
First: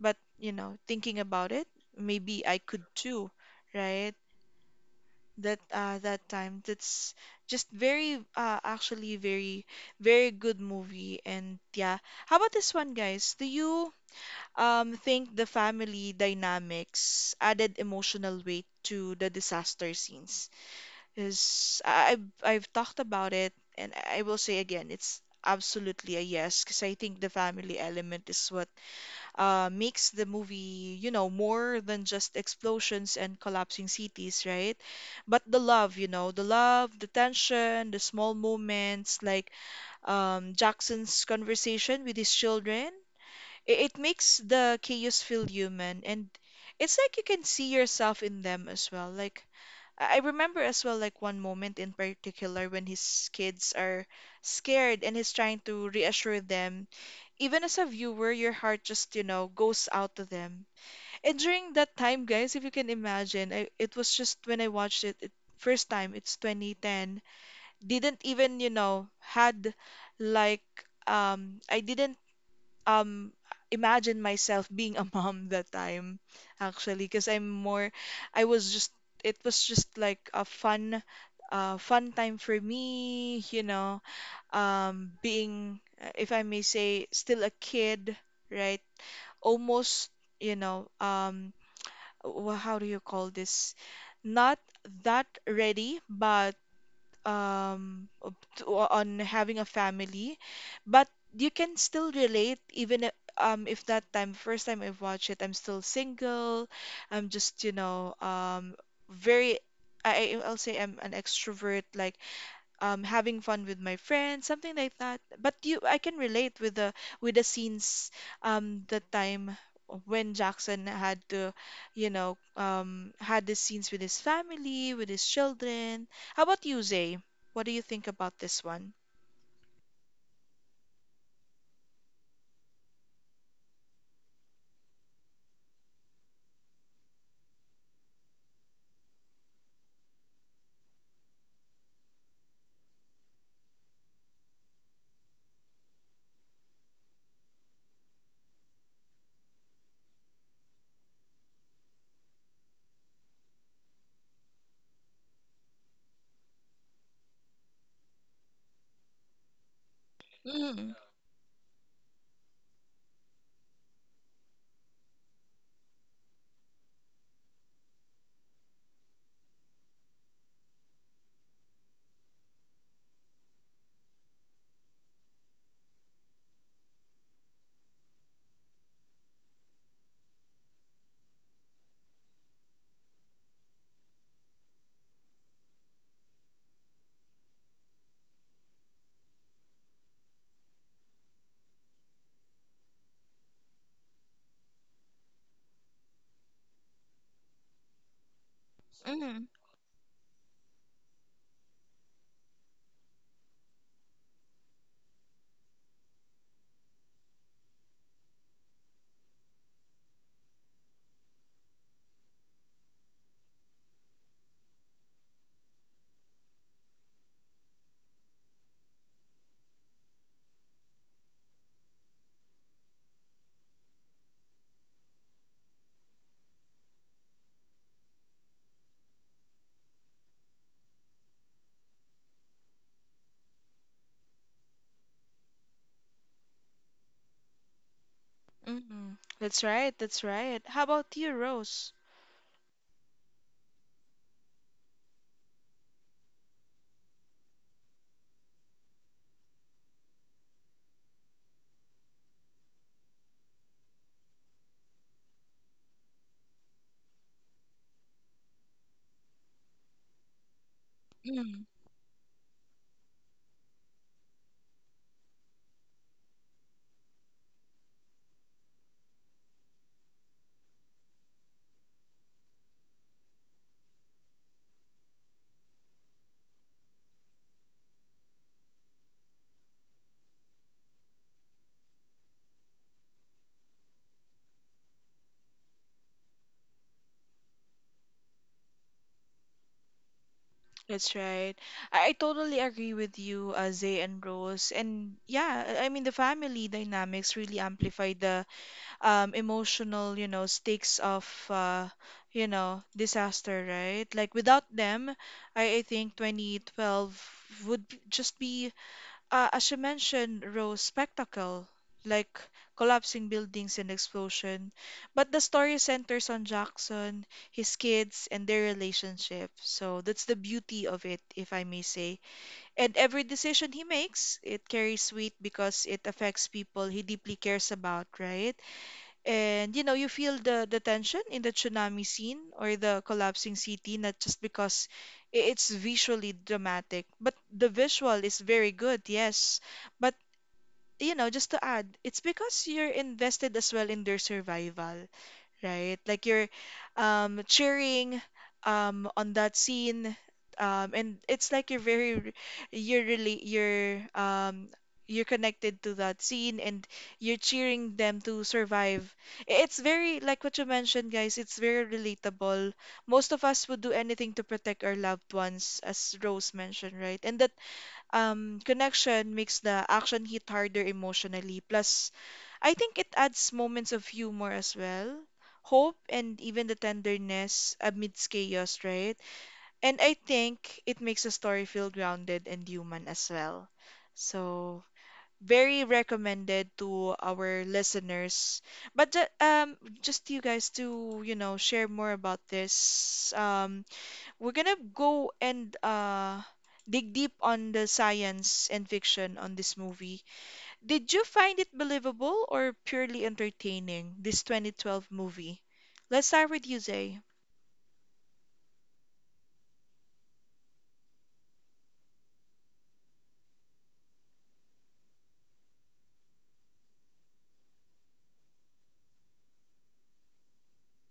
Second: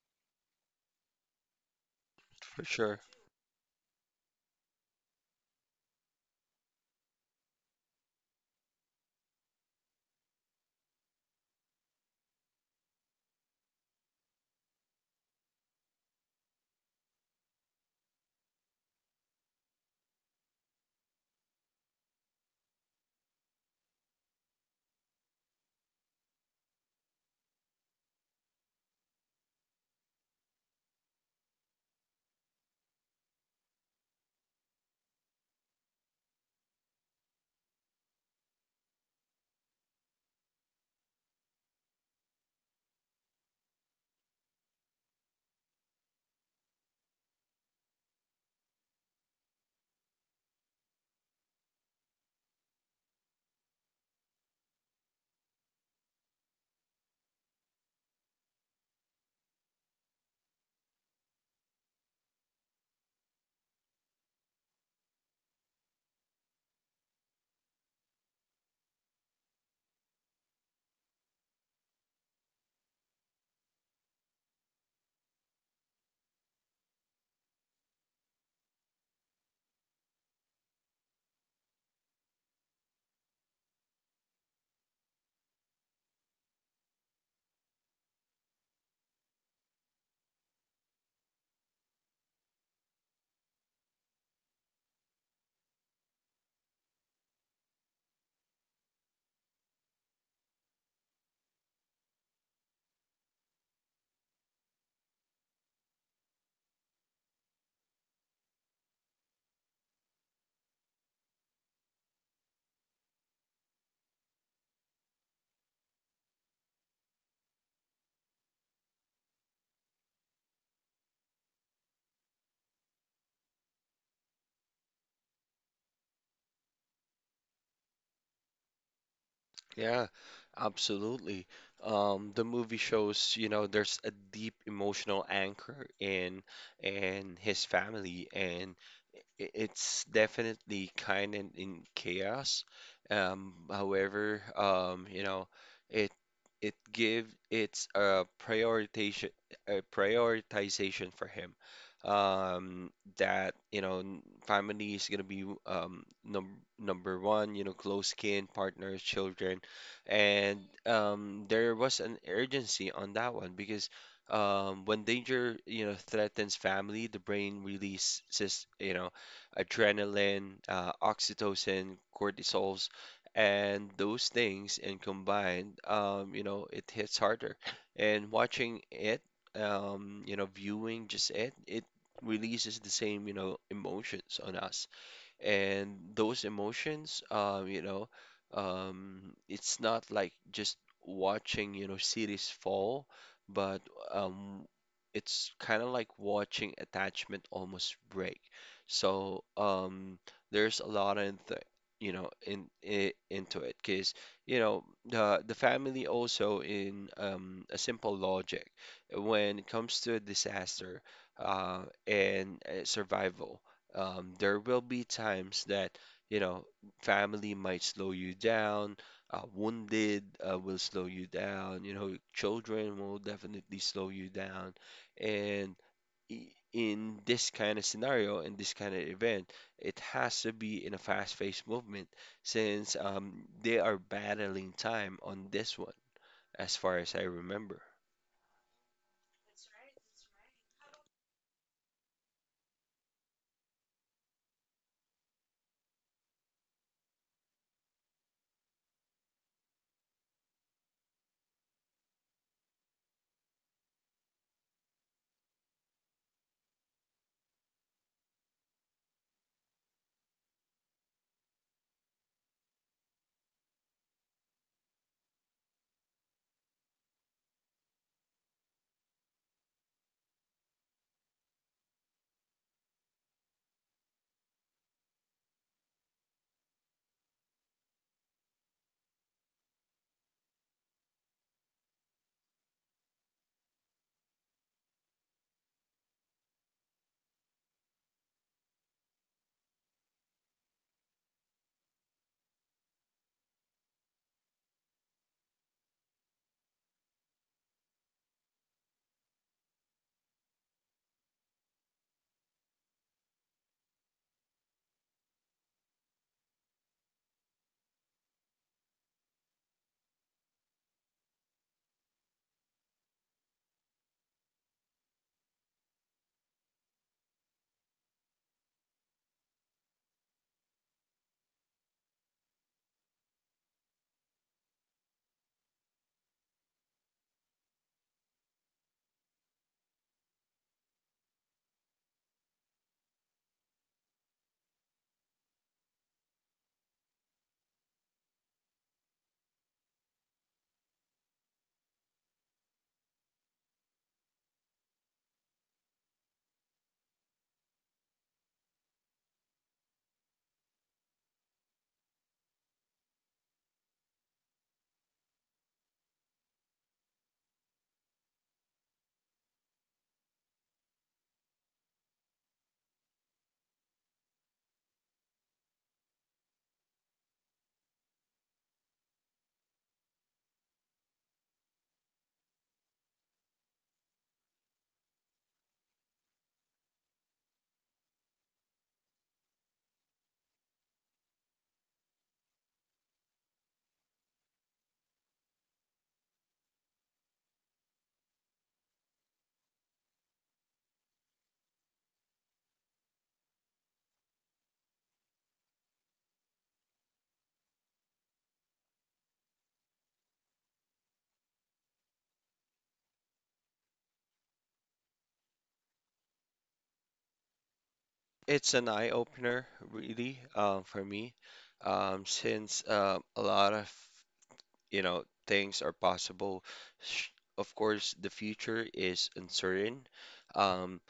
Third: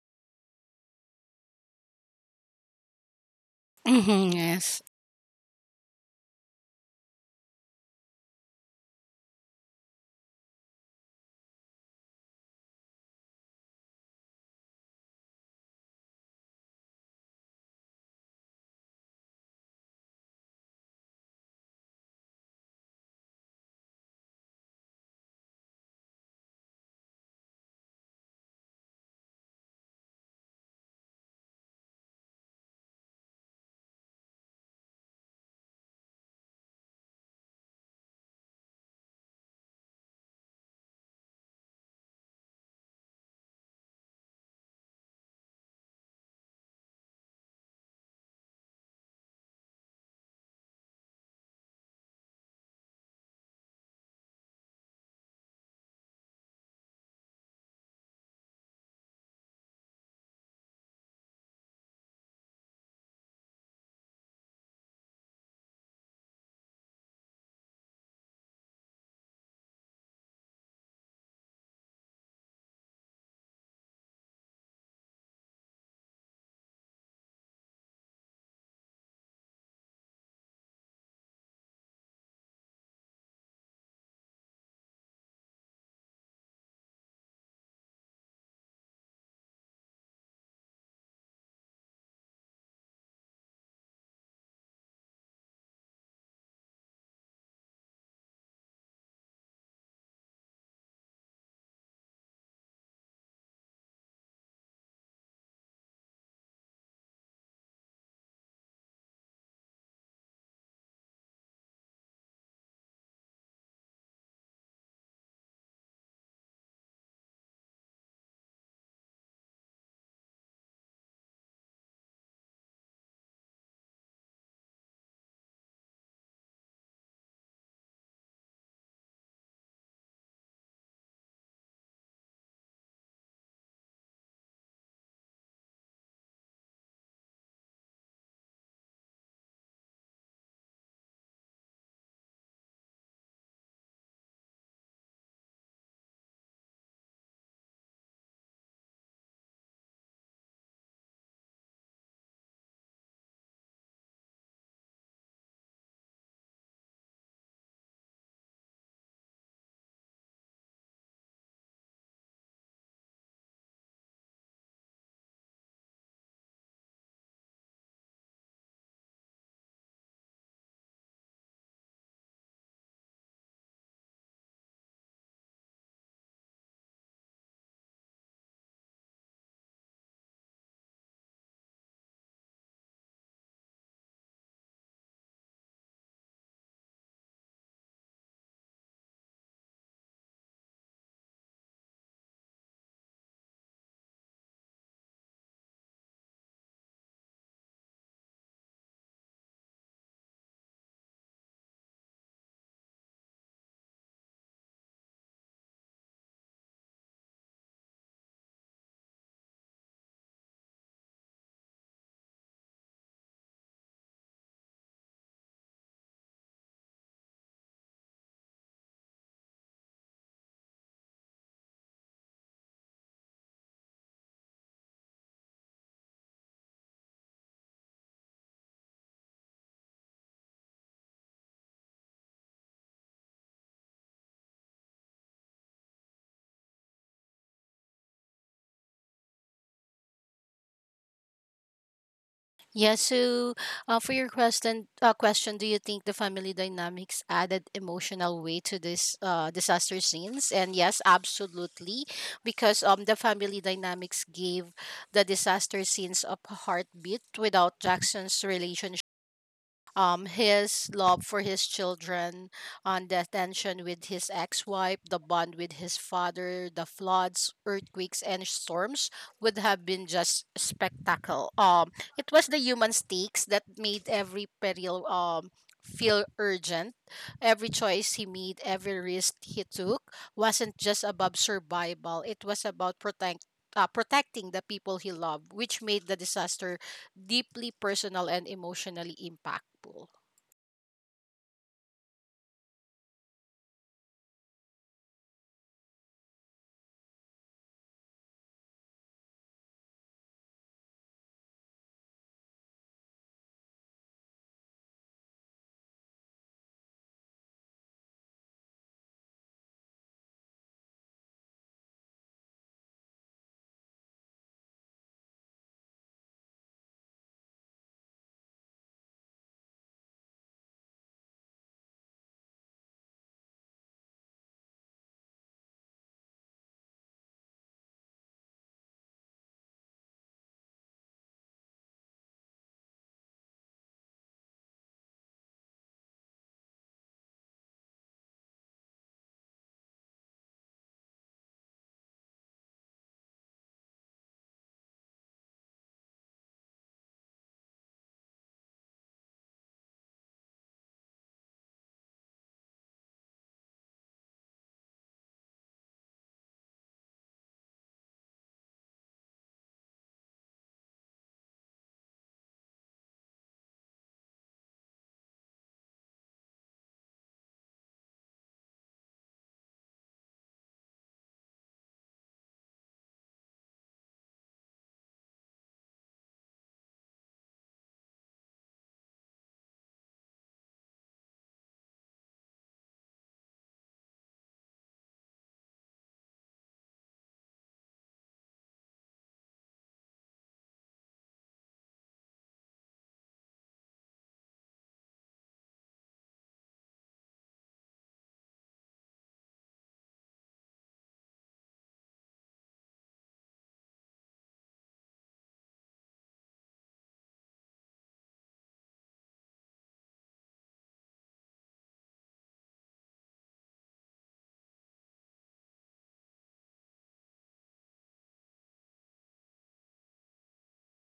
S1: but, you know, thinking about it, maybe I
S2: For
S1: could
S2: sure.
S1: too, right?
S3: Mm-hmm. Yes.
S1: That that time. That's just very actually very good movie. And yeah. How about this one, guys? Do you think the family dynamics added emotional weight to the disaster scenes? Because I've talked about it and I will say again, it's absolutely a yes because I think the family element is what makes the movie, you know, more than just explosions and collapsing cities, right? But the love, you know, the love, the tension, the small moments, like Jackson's conversation with his children, it makes the chaos feel human. And it's like you can see yourself in them as well. Like, I remember as well, like one moment in particular when his kids are scared and he's trying to reassure them. Even as a viewer, your heart just, you know, goes out to them. And during that time, guys, if you can imagine, it was just when I watched it, it first time, it's 2010. Didn't even, you know, had like I didn't um imagine myself being a mom that time actually because I was just it was just like a fun fun time for me, you know, being if I may say, still a kid, right? Almost, you know, how do you call this? Not that ready, but um to, on having a family, but you can still relate even if that time first time I watched it, I'm still single. I'm just, you know, very I'll say I'm an extrovert like having fun with my friends, something like that. But you, I can relate with the scenes, the time when Jackson had to, you know, had the scenes with his family, with his children. How about you, Zay? What do you think about this one?
S2: Yeah, absolutely. The movie shows, you know, there's a deep emotional anchor in his family, and it's definitely kind and in chaos. However, you know, it it give it's a prioritization, a prioritization for him. Um, that, you know, family is gonna be, um, number one. You know, close kin, partners, children. And
S1: Mm,
S2: there was an urgency on that one because when danger, you know, threatens family, the brain releases, you know, adrenaline, oxytocin, cortisols, and those things, and combined, you know, it hits harder. And watching it, you know, viewing just it releases the same, you know, emotions on us. And those emotions, um, you know, um, it's not like just watching, you know, cities fall, but um it's kind of like watching attachment almost break. So
S1: mm,
S2: there's a lot of th you know in, I into it, because you know the family also, in a simple logic, when it comes to a disaster, uh and survival, there will be times that, you know, family might slow you down, wounded, will slow you down, you know, children will definitely slow you down. And in this kind of scenario, in this kind of event, it has to be in a fast-paced movement, since, they are battling time on this one, as far as I remember.
S1: mm, that's right, that's right. How about you, Rose?
S3: Yeah, so for your question, question, do you think the family dynamics added emotional weight to this disaster scenes? And yes, absolutely, because the family dynamics gave the disaster scenes a heartbeat without Jackson's relationship, his love for his
S1: Mm.
S3: children, on the tension with his ex-wife, the bond with his father, the floods, earthquakes, and storms would have been just spectacle. It was the human stakes that made every peril feel urgent. Every choice he made, every risk he took, wasn't just about survival. It was about protect. Protecting the people he loved, which made the disaster deeply personal and emotionally impactful.
S1: That's right. I totally agree with you, Zay and Rose. And yeah, I mean, the family dynamics really amplify the emotional, you know, stakes of you know, disaster, right? Like without them, I think 2012 would just be as you mentioned, Rose, spectacle, like collapsing buildings and explosion. But the story centers on Jackson, his kids, and their relationship. So that's the beauty of it, if I may say. And every decision he makes, it carries weight because it affects people he deeply cares about, right? And you know, you feel the tension in the tsunami scene or the collapsing city, not just because it's visually dramatic, but the visual is very good, yes. But you know, just to add, it's because you're invested as well in their survival, right? Like you're cheering on that scene, and it's like you're really you're um, you're connected to that scene, and you're cheering them to survive. It's very like what you mentioned, guys. It's very relatable. Most of us would do anything to protect our loved ones, as Rose mentioned, right? And that connection makes the action hit harder emotionally. Plus I think it adds moments of humor as well, hope, and even the tenderness amidst chaos, right? And I think it makes a story feel grounded and human as well. So, very recommended to our listeners. But just you guys to, you know, share more about this. We're gonna go and dig deep on the science and fiction on this movie. Did you find it believable or purely entertaining, this 2012 movie? Let's start with you, Zay.
S2: It's an eye-opener, really, for me, since a lot of, you know, things are possible. Sh- Of course, the future is uncertain. Um,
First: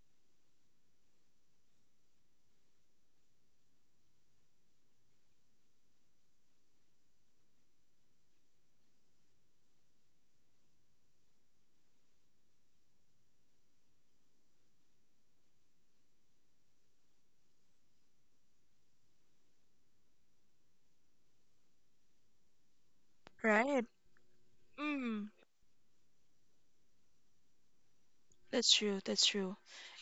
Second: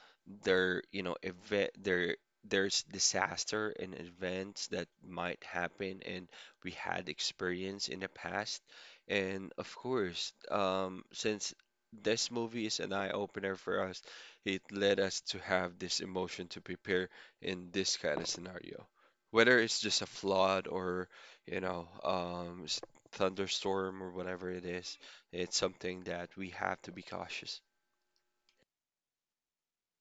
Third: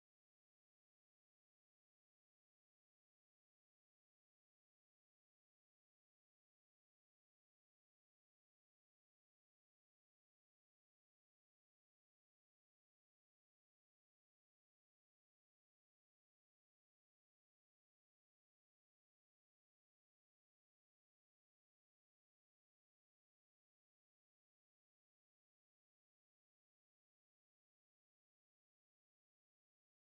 S2: you know, event there there's disaster and events that might happen, and we had experience in the past. And of course, since this movie is an eye opener for us, it led us to have this emotion to prepare in this kind of scenario. Whether it's just a flood or, you know,
S1: Right.
S2: thunderstorm or whatever it is,
S1: Mm,
S2: it's something that we have to be cautious.
S1: that's true, that's true.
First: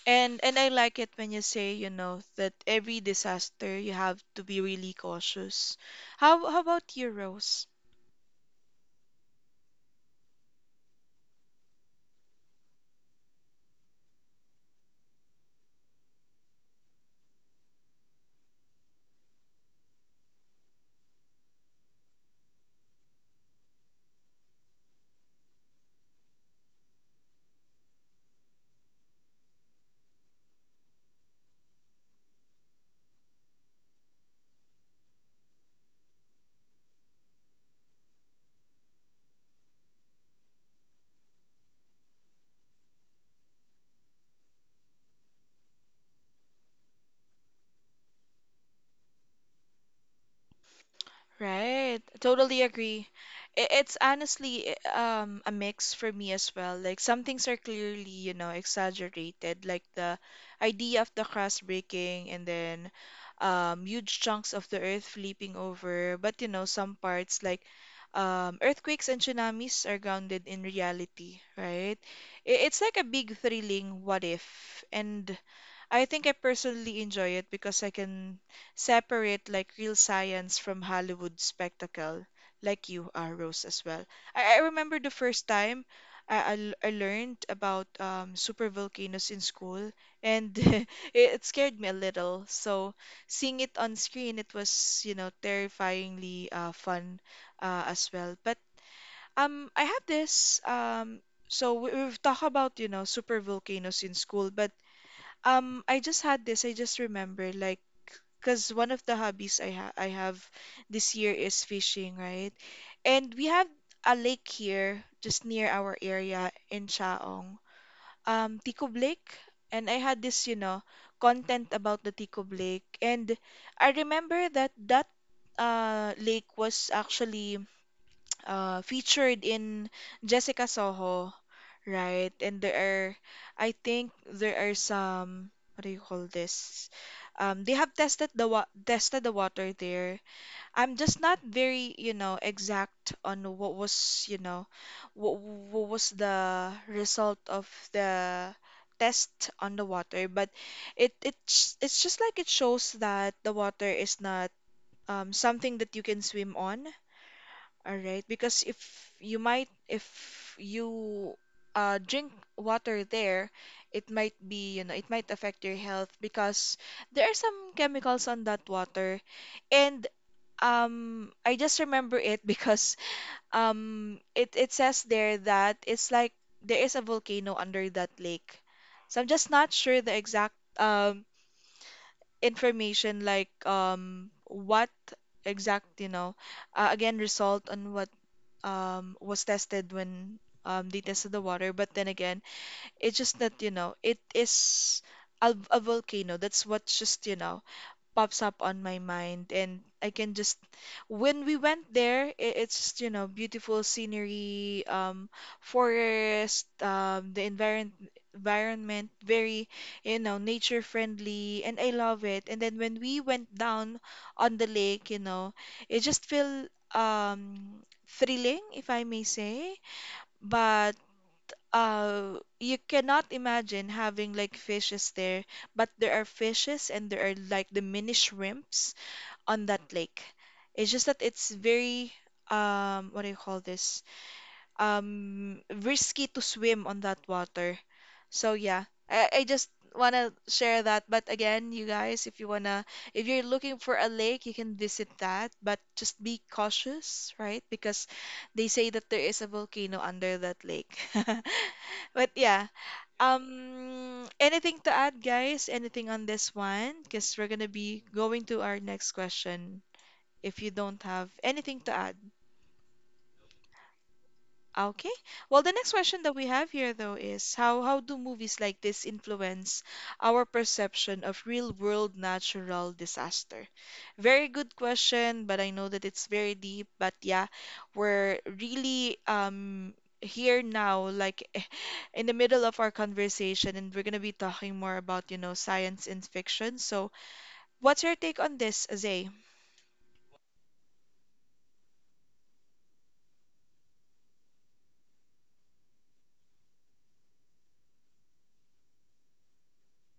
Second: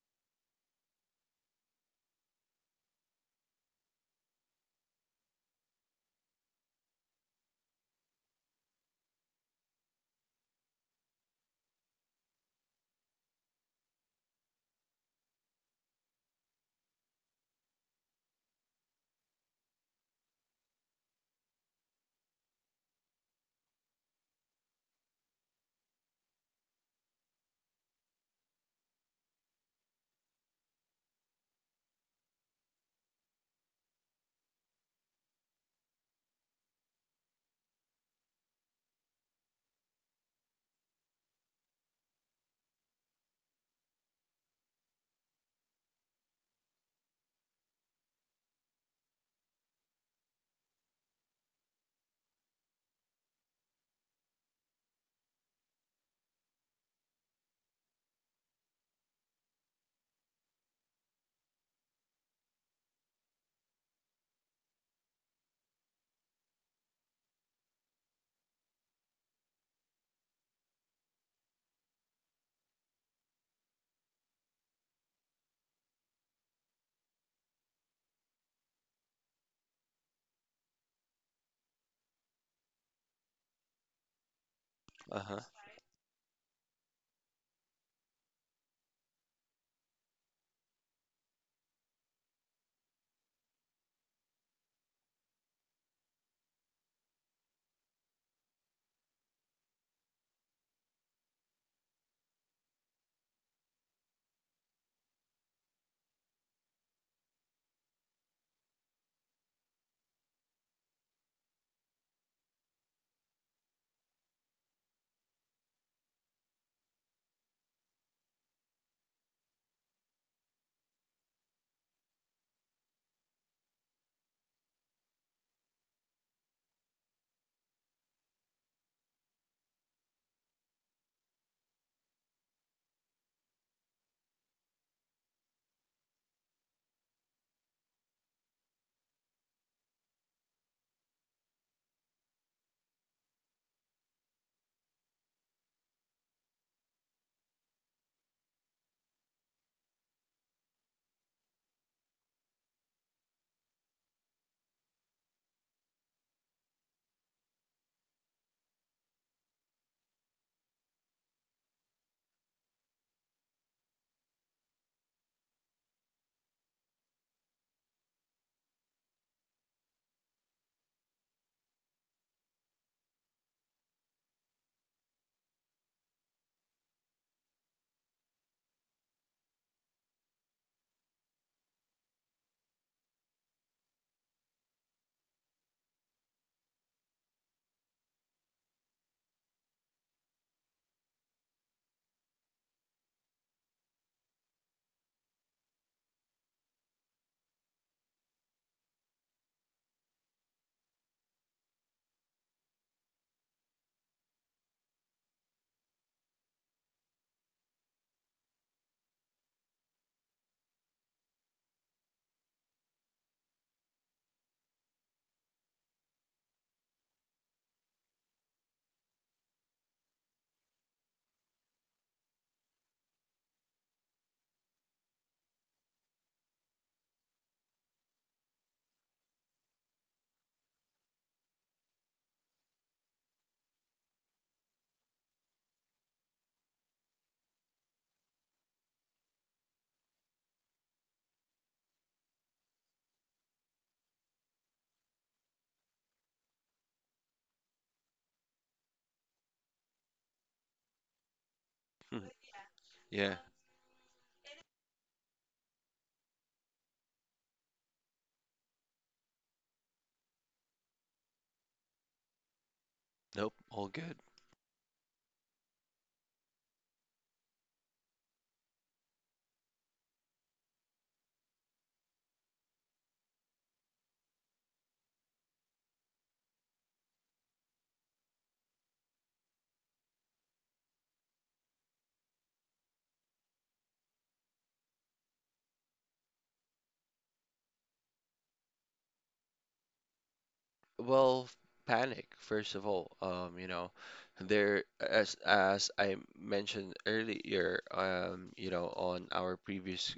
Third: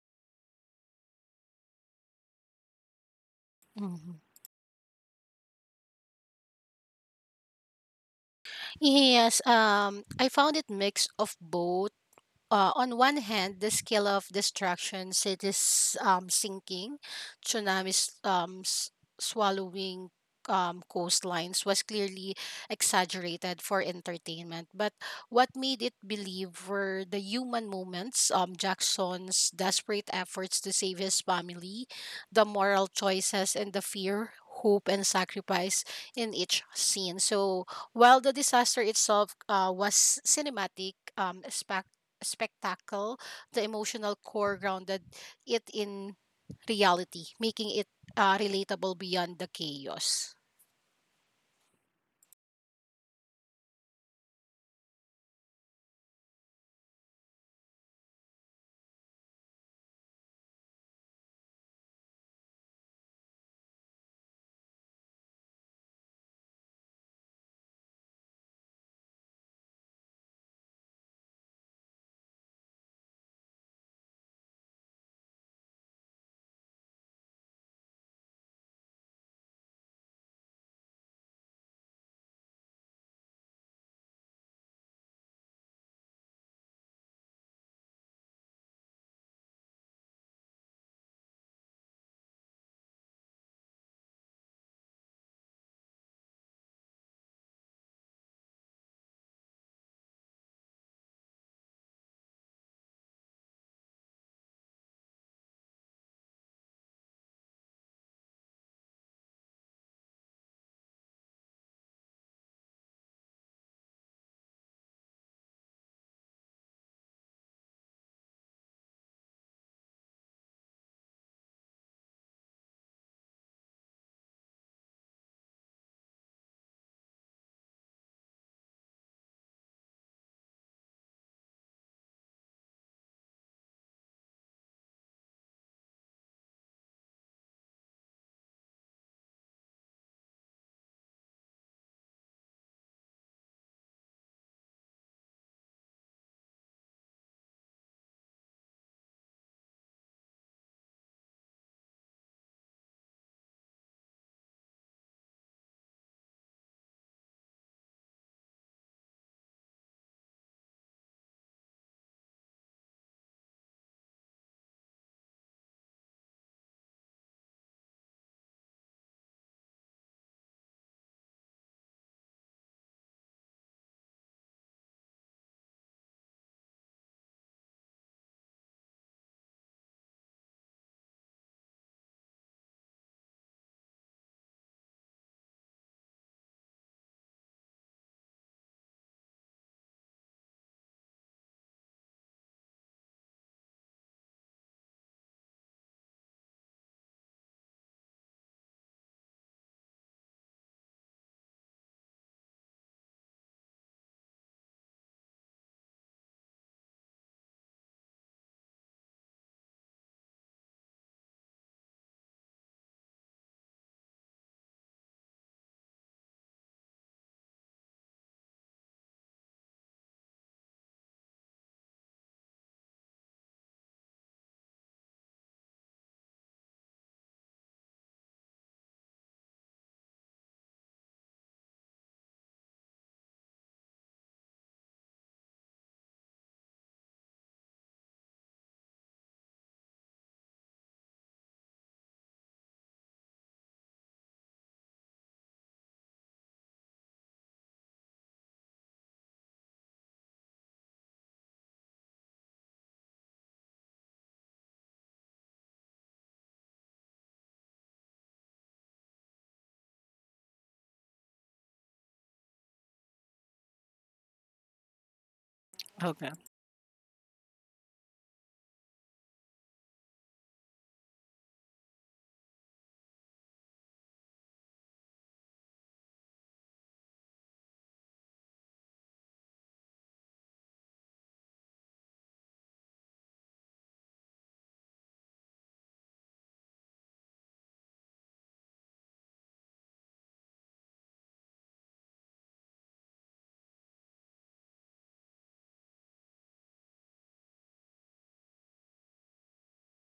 S1: And I like it when you say, you know, that every disaster you
S3: Mhm.
S1: have to be really cautious. How about you, Rose?
S3: Yes, I found it mix of both. Uh, on one hand, the scale of destruction, cities sinking, tsunamis swallowing coastlines was clearly exaggerated for entertainment. But what made it believe were the human moments, Jackson's desperate efforts to save his family, the moral choices, and the fear. Hope and sacrifice in each scene. So while the disaster itself was cinematic, spectacle, the emotional core grounded it in reality, making it relatable beyond the chaos.
S1: Right. Totally agree. It's honestly a mix for me as well. Like some things are clearly, you know, exaggerated, like the idea of the crust breaking and then huge chunks of the earth flipping over. But you know, some parts like earthquakes and tsunamis are grounded in reality, right? It's like a big thrilling what if. And I think I personally enjoy it because I can separate like real science from Hollywood spectacle, like you are, Rose, as well. I remember the
S2: Uh-huh.
S1: first time I I learned about super volcanoes in school, and it scared me a little. So seeing it on screen, it was, you know, terrifyingly fun as well. But I have this. So we've talked about, you know, super volcanoes in school, but I just had this. I just remember, like, because one of the hobbies I have this year is fishing, right? And we have a lake here, just near our area in Chaong, Ticob Lake. And I had this, you know, content about the Ticob Lake. And I remember that lake was actually featured in Jessica Soho. Right. And there are, I think there are some, what do you call this? They have tested the wa tested the water there. I'm just not very, you know, exact on what was, you know, what was the result of the test on the water, but it's just like it shows that the water is not something that you can swim on. All right, because if you might, if you drink water there, it might be, you know, it might affect your health because there are some chemicals on that water. And I just remember it because it says there that it's like there is a volcano under that lake. So I'm just not sure the exact um, information, like what exact, you know, again, result on what was tested when they tested the water. But then again, it's just that, you know, it is a volcano. That's what just, you know, pops up on my mind and I can just when we went there it's just, you know, beautiful scenery, forest, the environment environment very, you know, nature friendly, and I love it. And then when we went down on the lake, you know, it just feel um thrilling, if I may say. But you cannot imagine having like fishes there, but there are fishes and there are like the mini shrimps on that lake. It's just that it's very what do you call this? Risky to swim on that water. So yeah, I just wanna share that. But again, you guys, if you wanna, if you're looking for a lake, you can visit that. But just be cautious, right? Because they say that there is a volcano under that lake.
S2: Hmm.
S1: But yeah,
S2: Yeah,
S1: anything to add, guys? Anything on this one? Because we're gonna be going to our next question. If you don't have anything to add.
S2: nope, all good.
S1: Okay. Well, the next question that we have here, though, is how do movies like this influence our perception of real-world natural disaster? Very good question, but I know that it's very deep. But yeah, we're really here now, like in the middle of our conversation, and we're gonna be talking more about, you know, science and fiction. So, what's your take on this, Azay?
S2: Well, panic, first of all. You know, there as I mentioned earlier, you know, on our previous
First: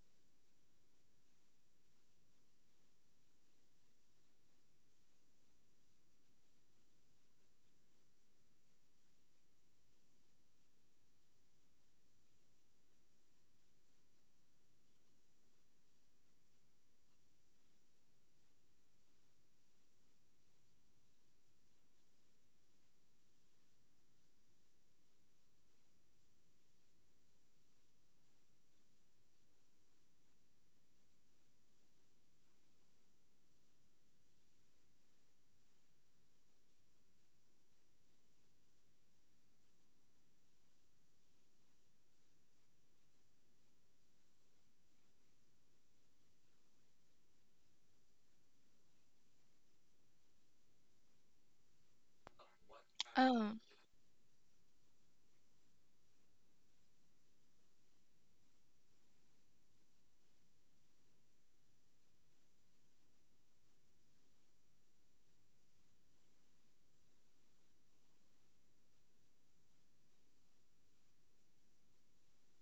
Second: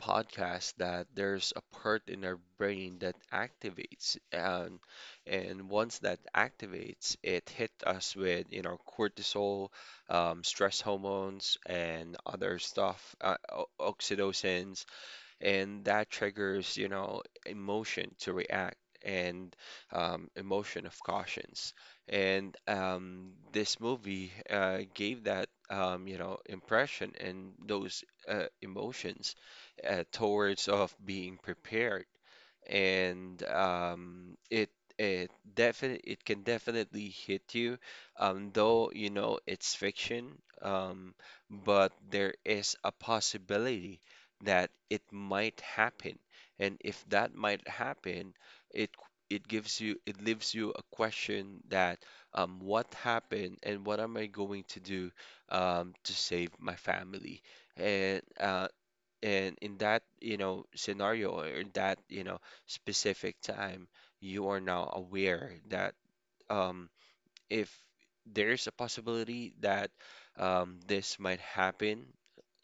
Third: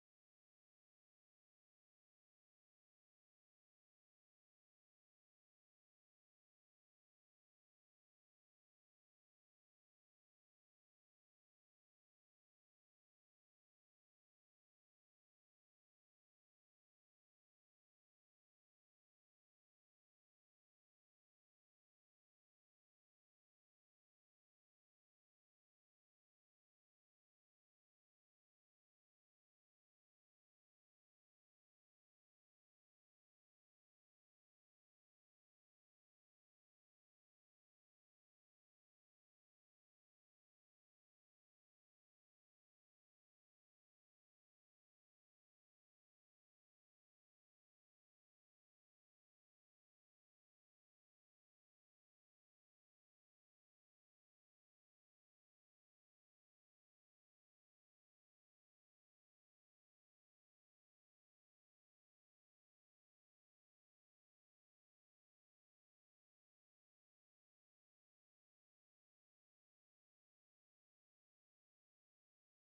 S2: podcast, that there's a part in our brain that activates, and once that activates, it hit us with, you know, cortisol, stress hormones, and other stuff, o- oxytocin, and that triggers, you know, emotion to react and, emotion of cautions. And this movie, gave that, you know, impression and those, emotions, towards of being prepared. And it it definite it can definitely hit you, though you know it's fiction. Um, but there is a possibility that it might happen. And if that might happen, it it gives you, it leaves you a question that, what
S1: Oh.
S2: happened and what am I going to do, to save my family? And in that, you know, scenario, or in that, you know, specific time, you are now aware that, um, if there's a possibility that, this might happen.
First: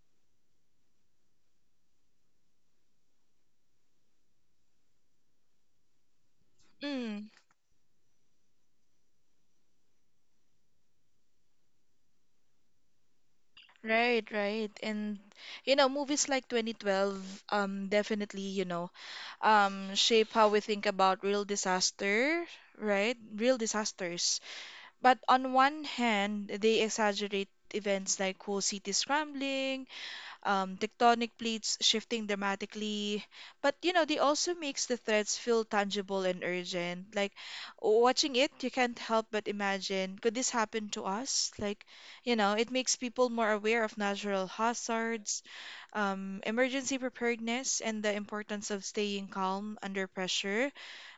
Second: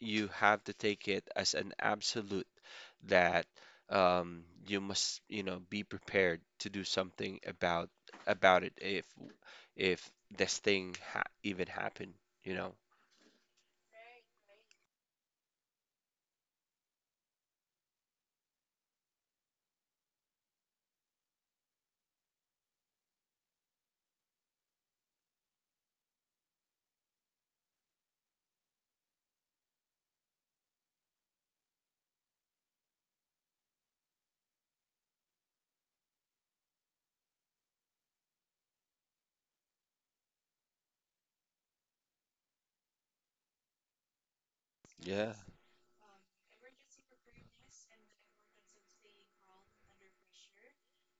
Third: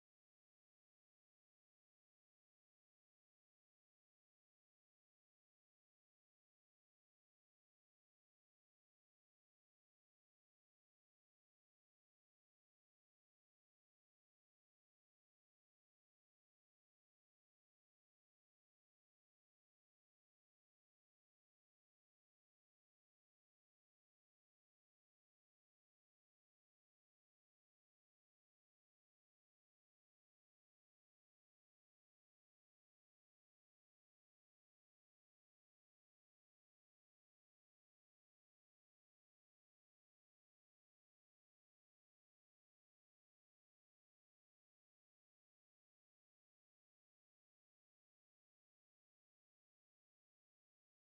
S2: You have to take it as an absolute that, you must, you know, be prepared to do something about it if if this thing ha even happened, you know.
S1: Right, right. And you know, movies like 2012 definitely, you know, shape how we think about real disaster, right? Real disasters. But on one hand, they exaggerate events like whole city scrambling, tectonic plates shifting dramatically. But you know, they also makes the threats feel tangible and urgent. Like watching it, you can't help but imagine, could this happen to us? Like, you know, it makes people more aware of natural
S2: Yeah,
S1: hazards, emergency preparedness, and the importance of staying calm under pressure.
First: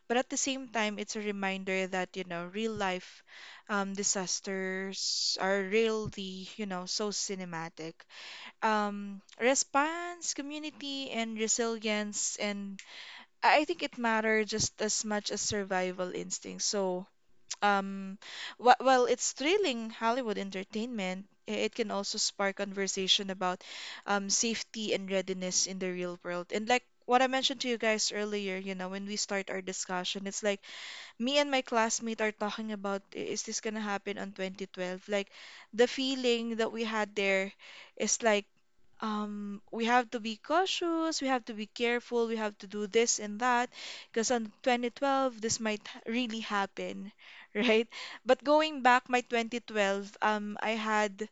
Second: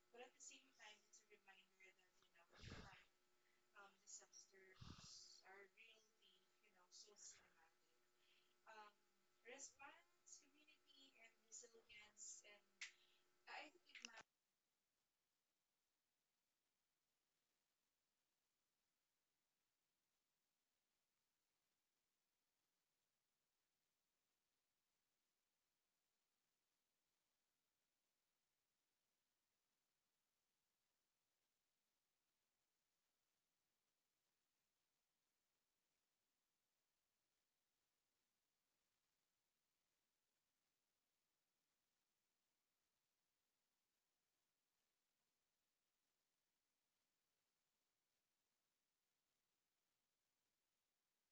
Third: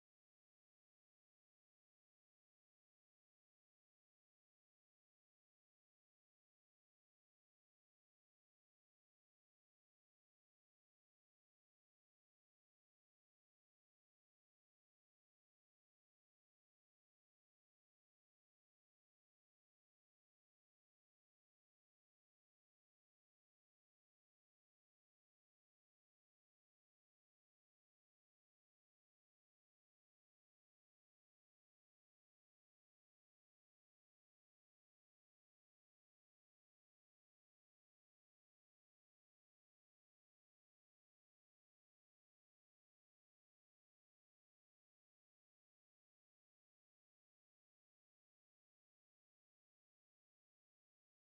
S1: But at the same time, it's a reminder that, you know, real life disasters are really, you know, so cinematic response, community, and resilience. And I think it matters just as much as survival instinct. So, um, while it's thrilling Hollywood entertainment, it can also spark conversation about safety and readiness in the real world. And like what I mentioned to you guys earlier, you know, when we start our discussion, it's like me and my classmate are talking about is this gonna happen on 2012? Like the feeling that we had there is like we have to be cautious, we have to be careful, we have to do this and that, because on 2012, this might really happen," right? But going back, my 2012, I had,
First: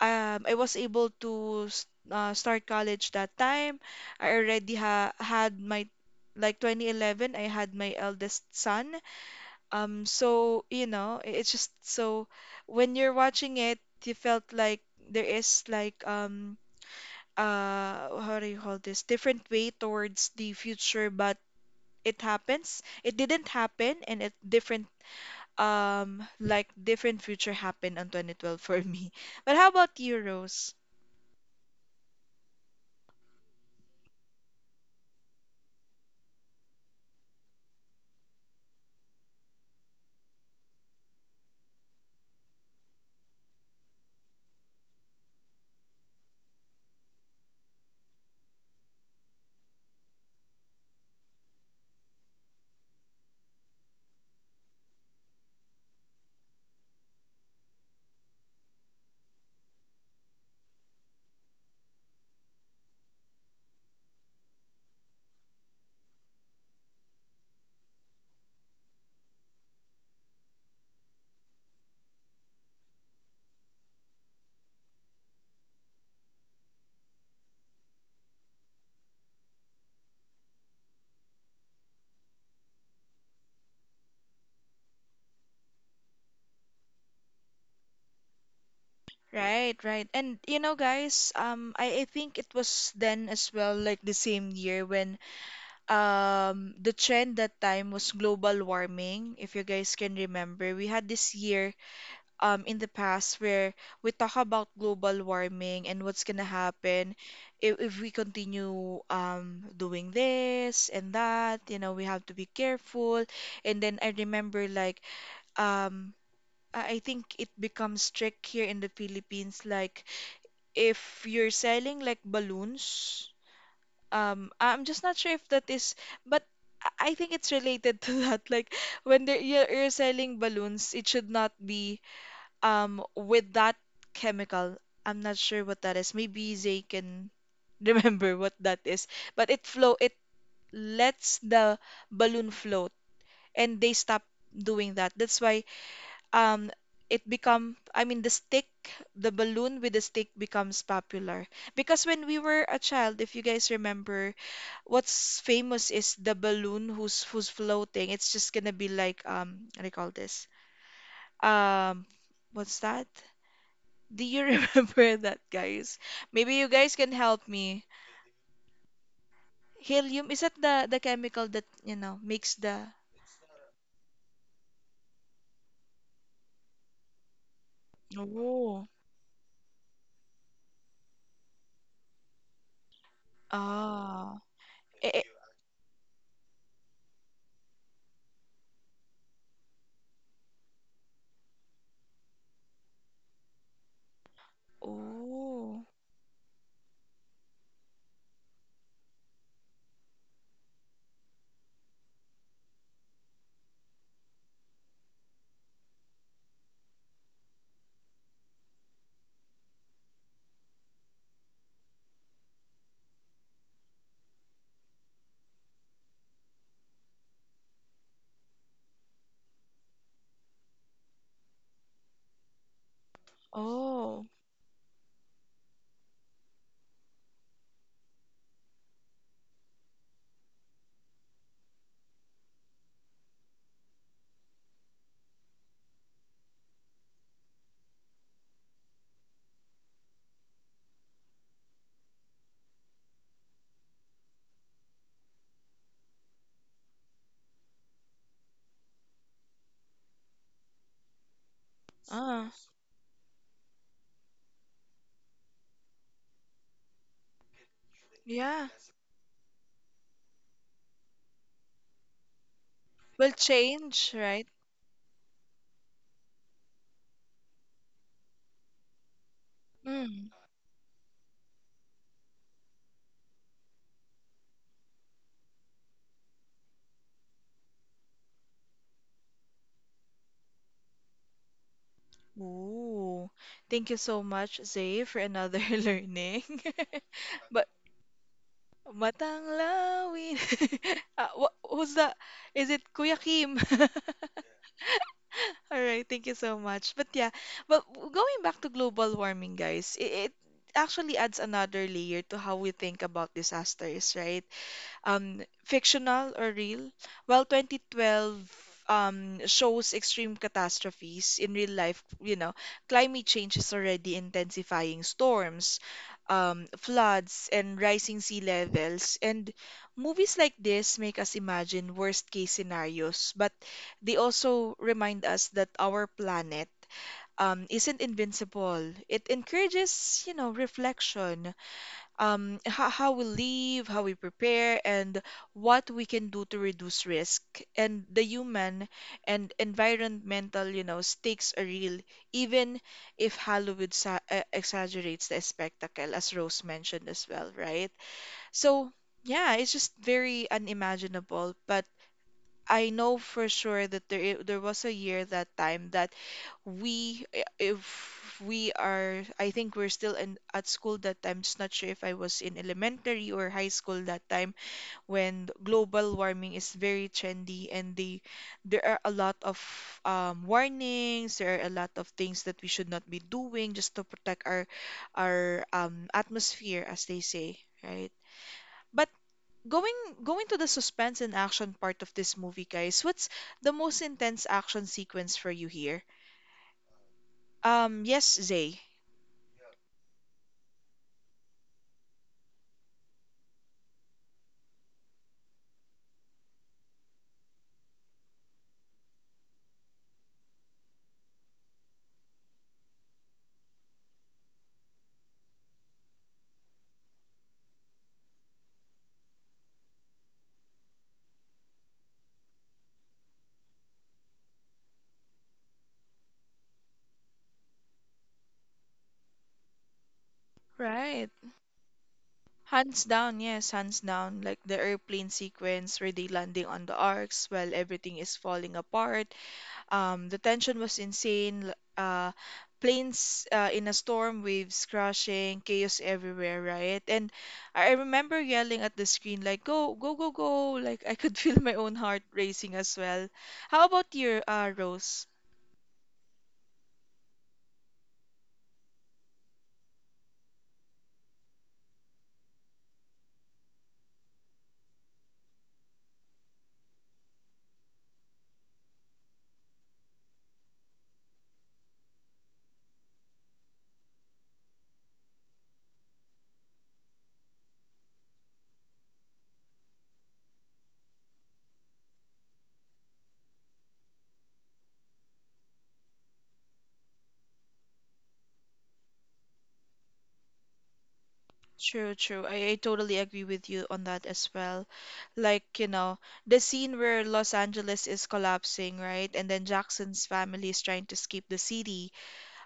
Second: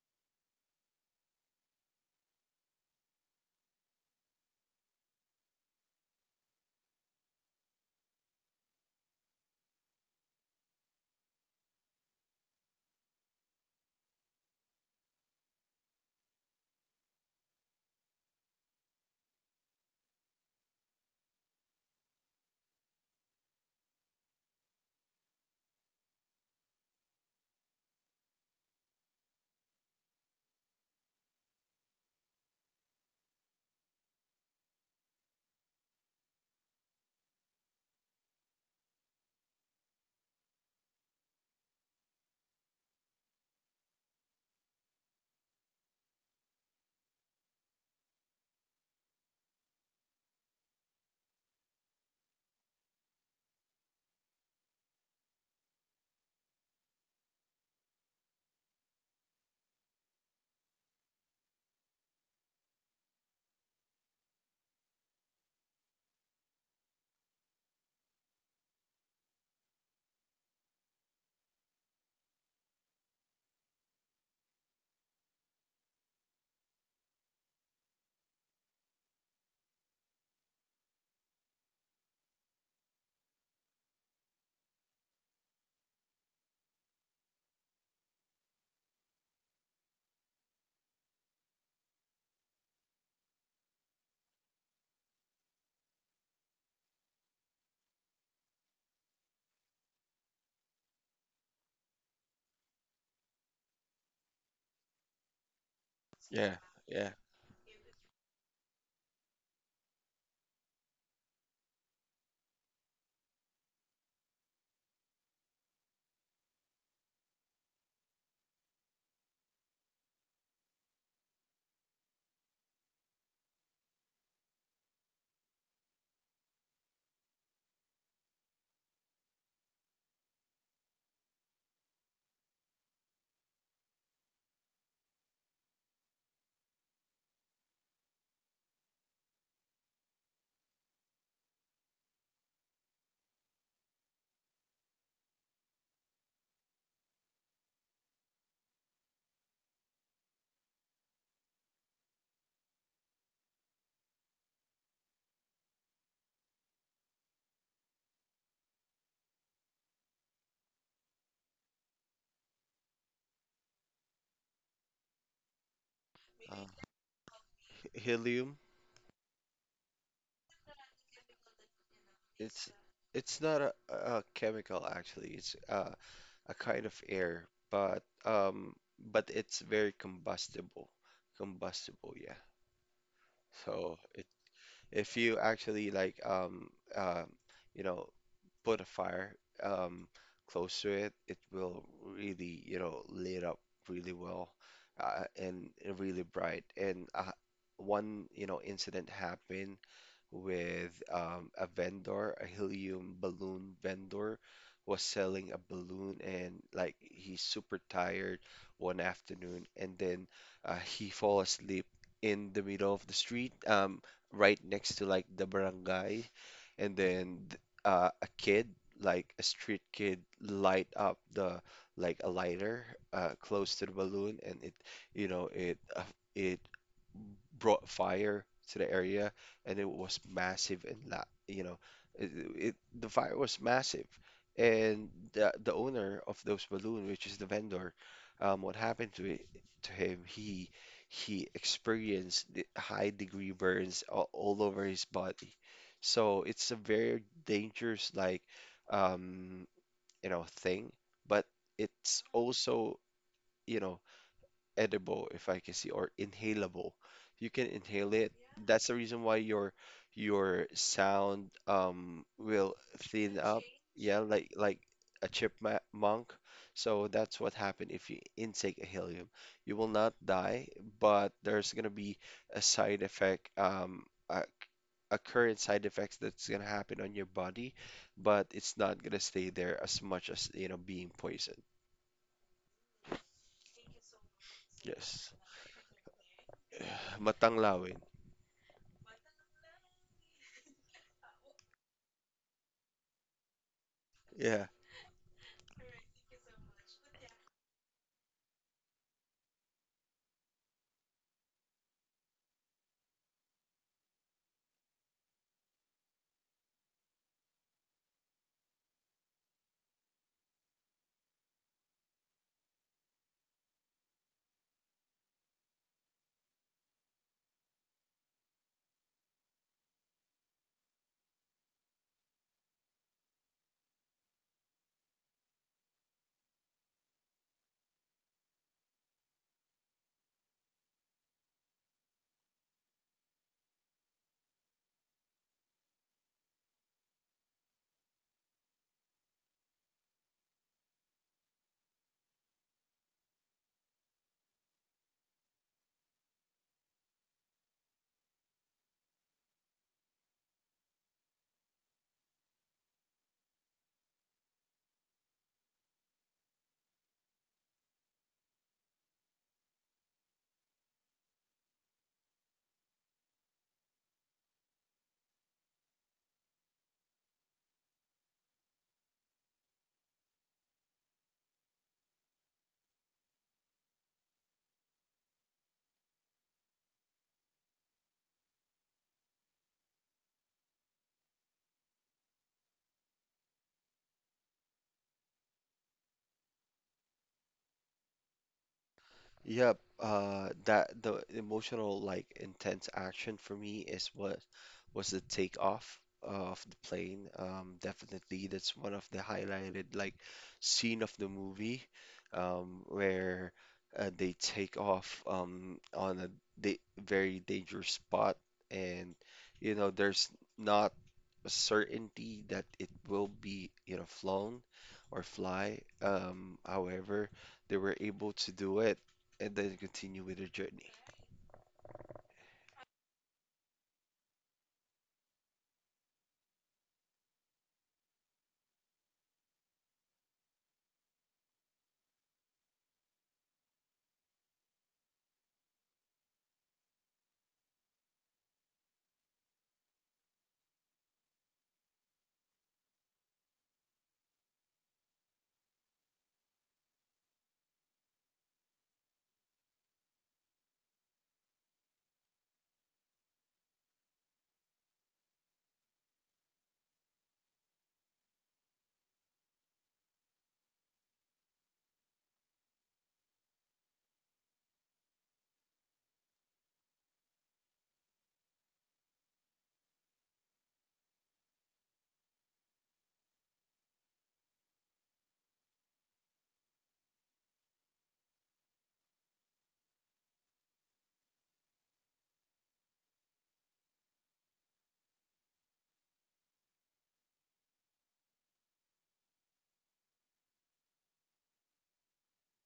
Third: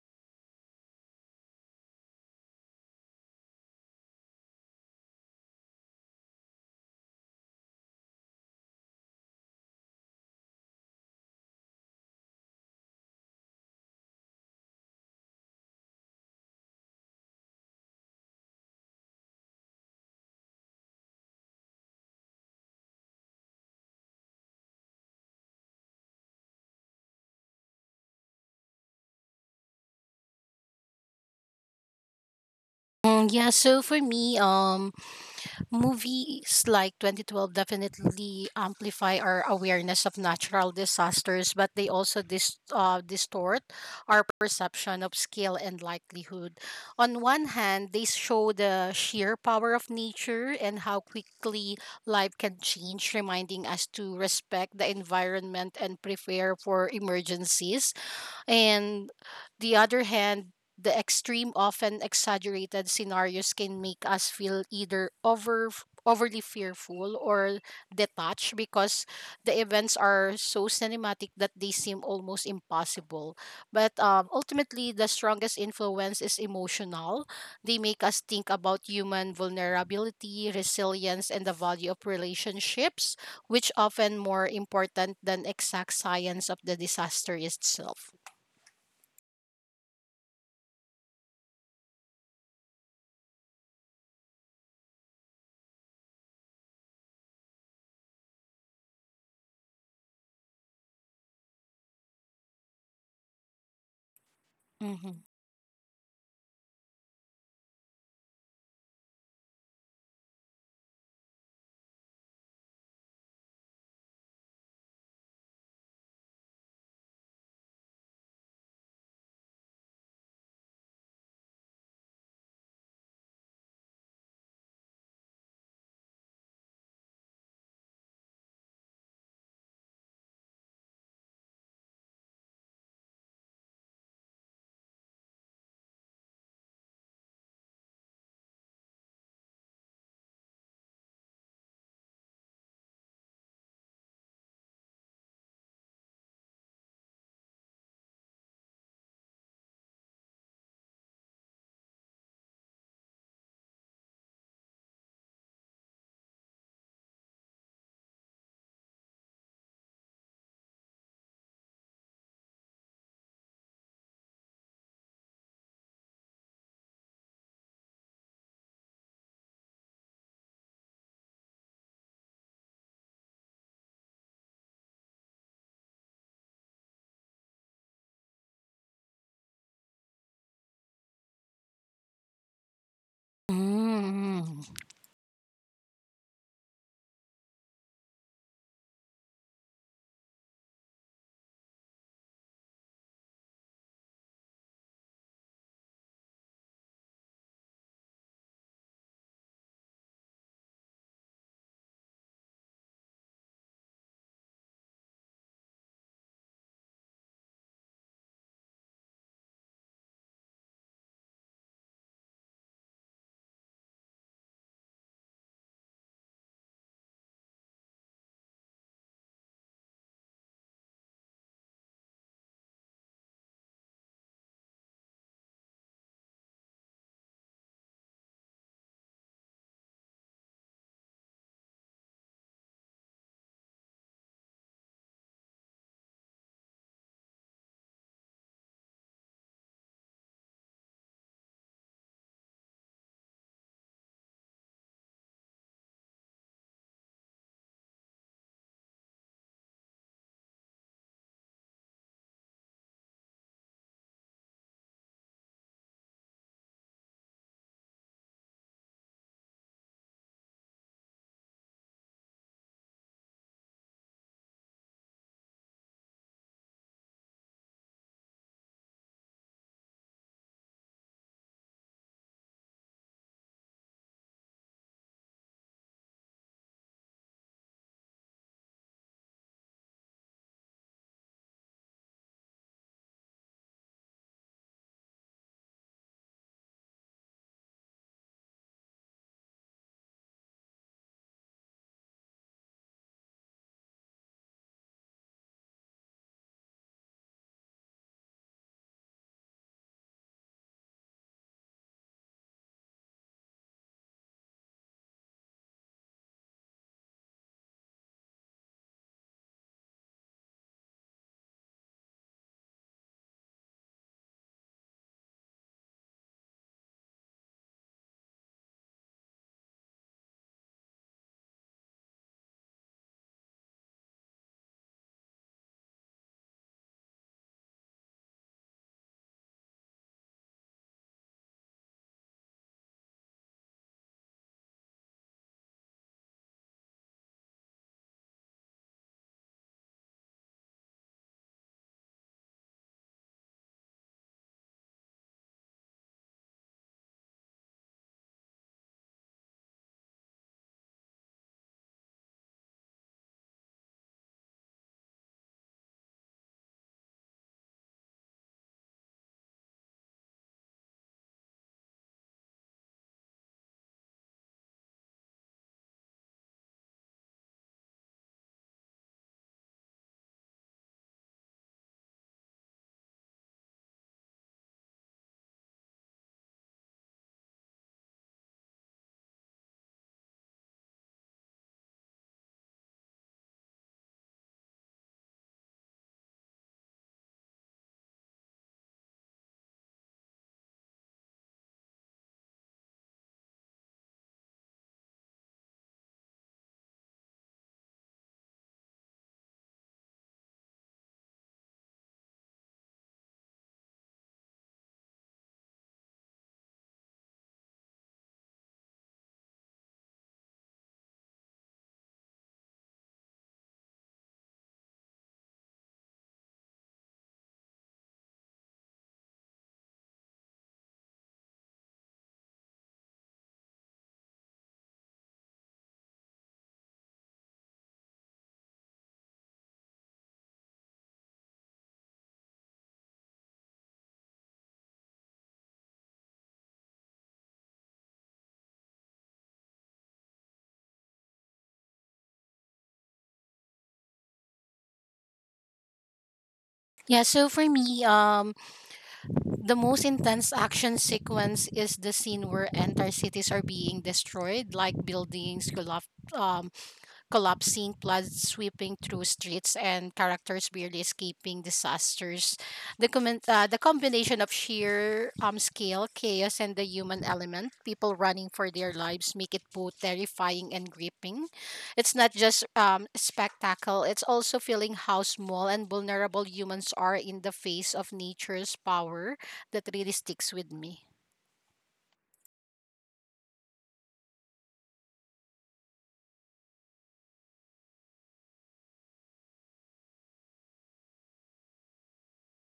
S1: um, I was able to start college that time. I already ha had my, like 2011, I had my eldest son. So, you know, it's just so when you're watching it, you felt like there is like, how do you call this, different way towards the future, but it happens, it didn't happen, and it different like different future happened on 2012 for me. But how about you, Rose?
S3: Yeah, so for me, movies like 2012 definitely amplify our awareness of natural disasters, but they also distort our perception of scale and likelihood. On one hand, they show the sheer power of nature and how quickly life can change, reminding us to respect the environment and prepare for emergencies. And the other hand, the extreme, often exaggerated scenarios can make us feel either overly fearful or detached because the events are so cinematic that they seem almost impossible. But ultimately, the strongest influence is emotional. They make us think about human vulnerability, resilience, and the value of relationships, which often more important than exact science of the disaster itself.
S1: Right, right. And you know, guys, I think it was then as well, like the same year, when the trend that time was global warming. If you guys can remember, we had this year in the past where we talk about
S3: Mhm.
S1: global warming and what's gonna
S2: yeah, yeah.
S1: happen if we continue doing this and that, you know, we have to be careful. And then I remember like um I think it becomes strict here in the Philippines, like if you're selling like balloons, I'm just not sure if that is, but I think it's related to that. Like when they're, you're selling balloons, it should not be with that chemical. I'm not sure what that is. Maybe Zay can remember what that is. But it lets the balloon float and they stop doing that. That's why um it become, I mean, the balloon with the stick becomes popular, because when we were a child, if you guys remember, what's famous is the balloon who's floating. It's just gonna be like what do you call this, um what's that? Do you remember that, guys? Maybe
S2: Uh,
S1: you guys can help me.
S2: helium.
S1: Helium, is that the chemical that, you know, makes
S2: It's
S1: the
S2: it's not a, a chemical actually. It's, a kind of air,
S1: Oh.
S2: but it's very combustible. Combustible, yeah. So it,
S1: Ah.
S3: Mm.
S1: Eh,
S2: if
S1: eh,
S2: you actually like, um, you know, put a fire, um, close to it, it will really, you know, lit up really well, and
S1: Oh.
S2: really bright. And one, you know, incident happened with, a vendor, a helium balloon vendor, was selling a balloon, and like he's super tired one afternoon, and then he fall asleep in the middle of the street, right next to like the barangay, and then a kid, like a street kid, light up the like a lighter, close to the
S1: Oh.
S2: balloon, and it, you know, it it brought fire to the area, and it was massive and la you know, it, it the fire was massive, and the owner of those balloon, which is the vendor, what happened to it, to him? He experienced the high degree burns all over his body, so it's a very dangerous, like, um, you know, thing, but it's
S1: Ah.
S2: also, you know, edible, if I can see, or inhalable. You can inhale it.
S1: Yeah.
S2: That's the reason why your sound, will
S1: Will
S2: thin up.
S1: change,
S2: Yeah,
S1: right?
S2: like a chipmunk. So that's what happened if you intake a helium. You will not
S1: Mm.
S2: die, but there's gonna be a side effect, a current side effects that's gonna happen on your body, but it's not gonna stay there as much as, you know, being poisoned.
S1: Ooh. Thank you so much, Zay, for
S2: Yes.
S1: another learning. But
S2: Matanglawin.
S1: Matanglawin. Ah, who's that? Is it Kuya Kim?
S2: Yeah.
S1: All right, thank you so much. But yeah, but going back to global warming, guys, it actually adds another layer to how we think about disasters, right? Um, fictional or real? Well, 2012 shows extreme catastrophes in real life. You know, climate change is already intensifying storms, floods, and rising sea levels. And movies like this make us imagine worst-case scenarios, but they also remind us that our planet isn't invincible. It encourages, you know, reflection, how we live, how we prepare, and what we can do to reduce risk. And the human and environmental, you know, stakes are real, even if Hollywood sa exaggerates the spectacle, as Rose mentioned as well, right? So, yeah, it's just very unimaginable, but I know for sure that there there was a year that time that we if we are, I think we're still in at school that time. Just not sure if I was in elementary or high school that time when global warming is very trendy and they there are a lot of warnings, there are a lot of things that we should not be doing just to protect our atmosphere as they say, right? But going going to the suspense and action part of this movie, guys, what's the most intense action sequence for you here? Yes, Zay.
S2: Yep, that the emotional like intense action for me is what was the takeoff of the plane. Definitely, that's one of the highlighted like scene of the movie, where they take off, on a da very dangerous spot, and you know there's not a certainty that it will be, you know, flown or fly. However, they were able to do it and then continue with the journey.
S1: Right. Hands down, yes, hands down. Like the airplane sequence where they landing on the arcs while everything is falling apart. The tension was insane. Planes in a storm, waves crashing, chaos everywhere, right? And I remember yelling at the screen like, "Go, go, go, go!" Like I could feel my own heart racing as well. How about your Rose?
S3: Yeah, so for me, the most intense action sequence is the scene where entire cities are being destroyed, like buildings collapse, um, collapsing, floods sweeping through streets, and characters barely escaping disasters. The combination of sheer scale, chaos, and the human element, people running for their lives, make it both terrifying and gripping. It's not just spectacle, it's also feeling how small and vulnerable humans are in the face of nature's power that really sticks with me.
S1: True, true. I totally agree with you on that as well. Like, you know, the scene where Los Angeles is collapsing, right? And then Jackson's family is trying to escape the city.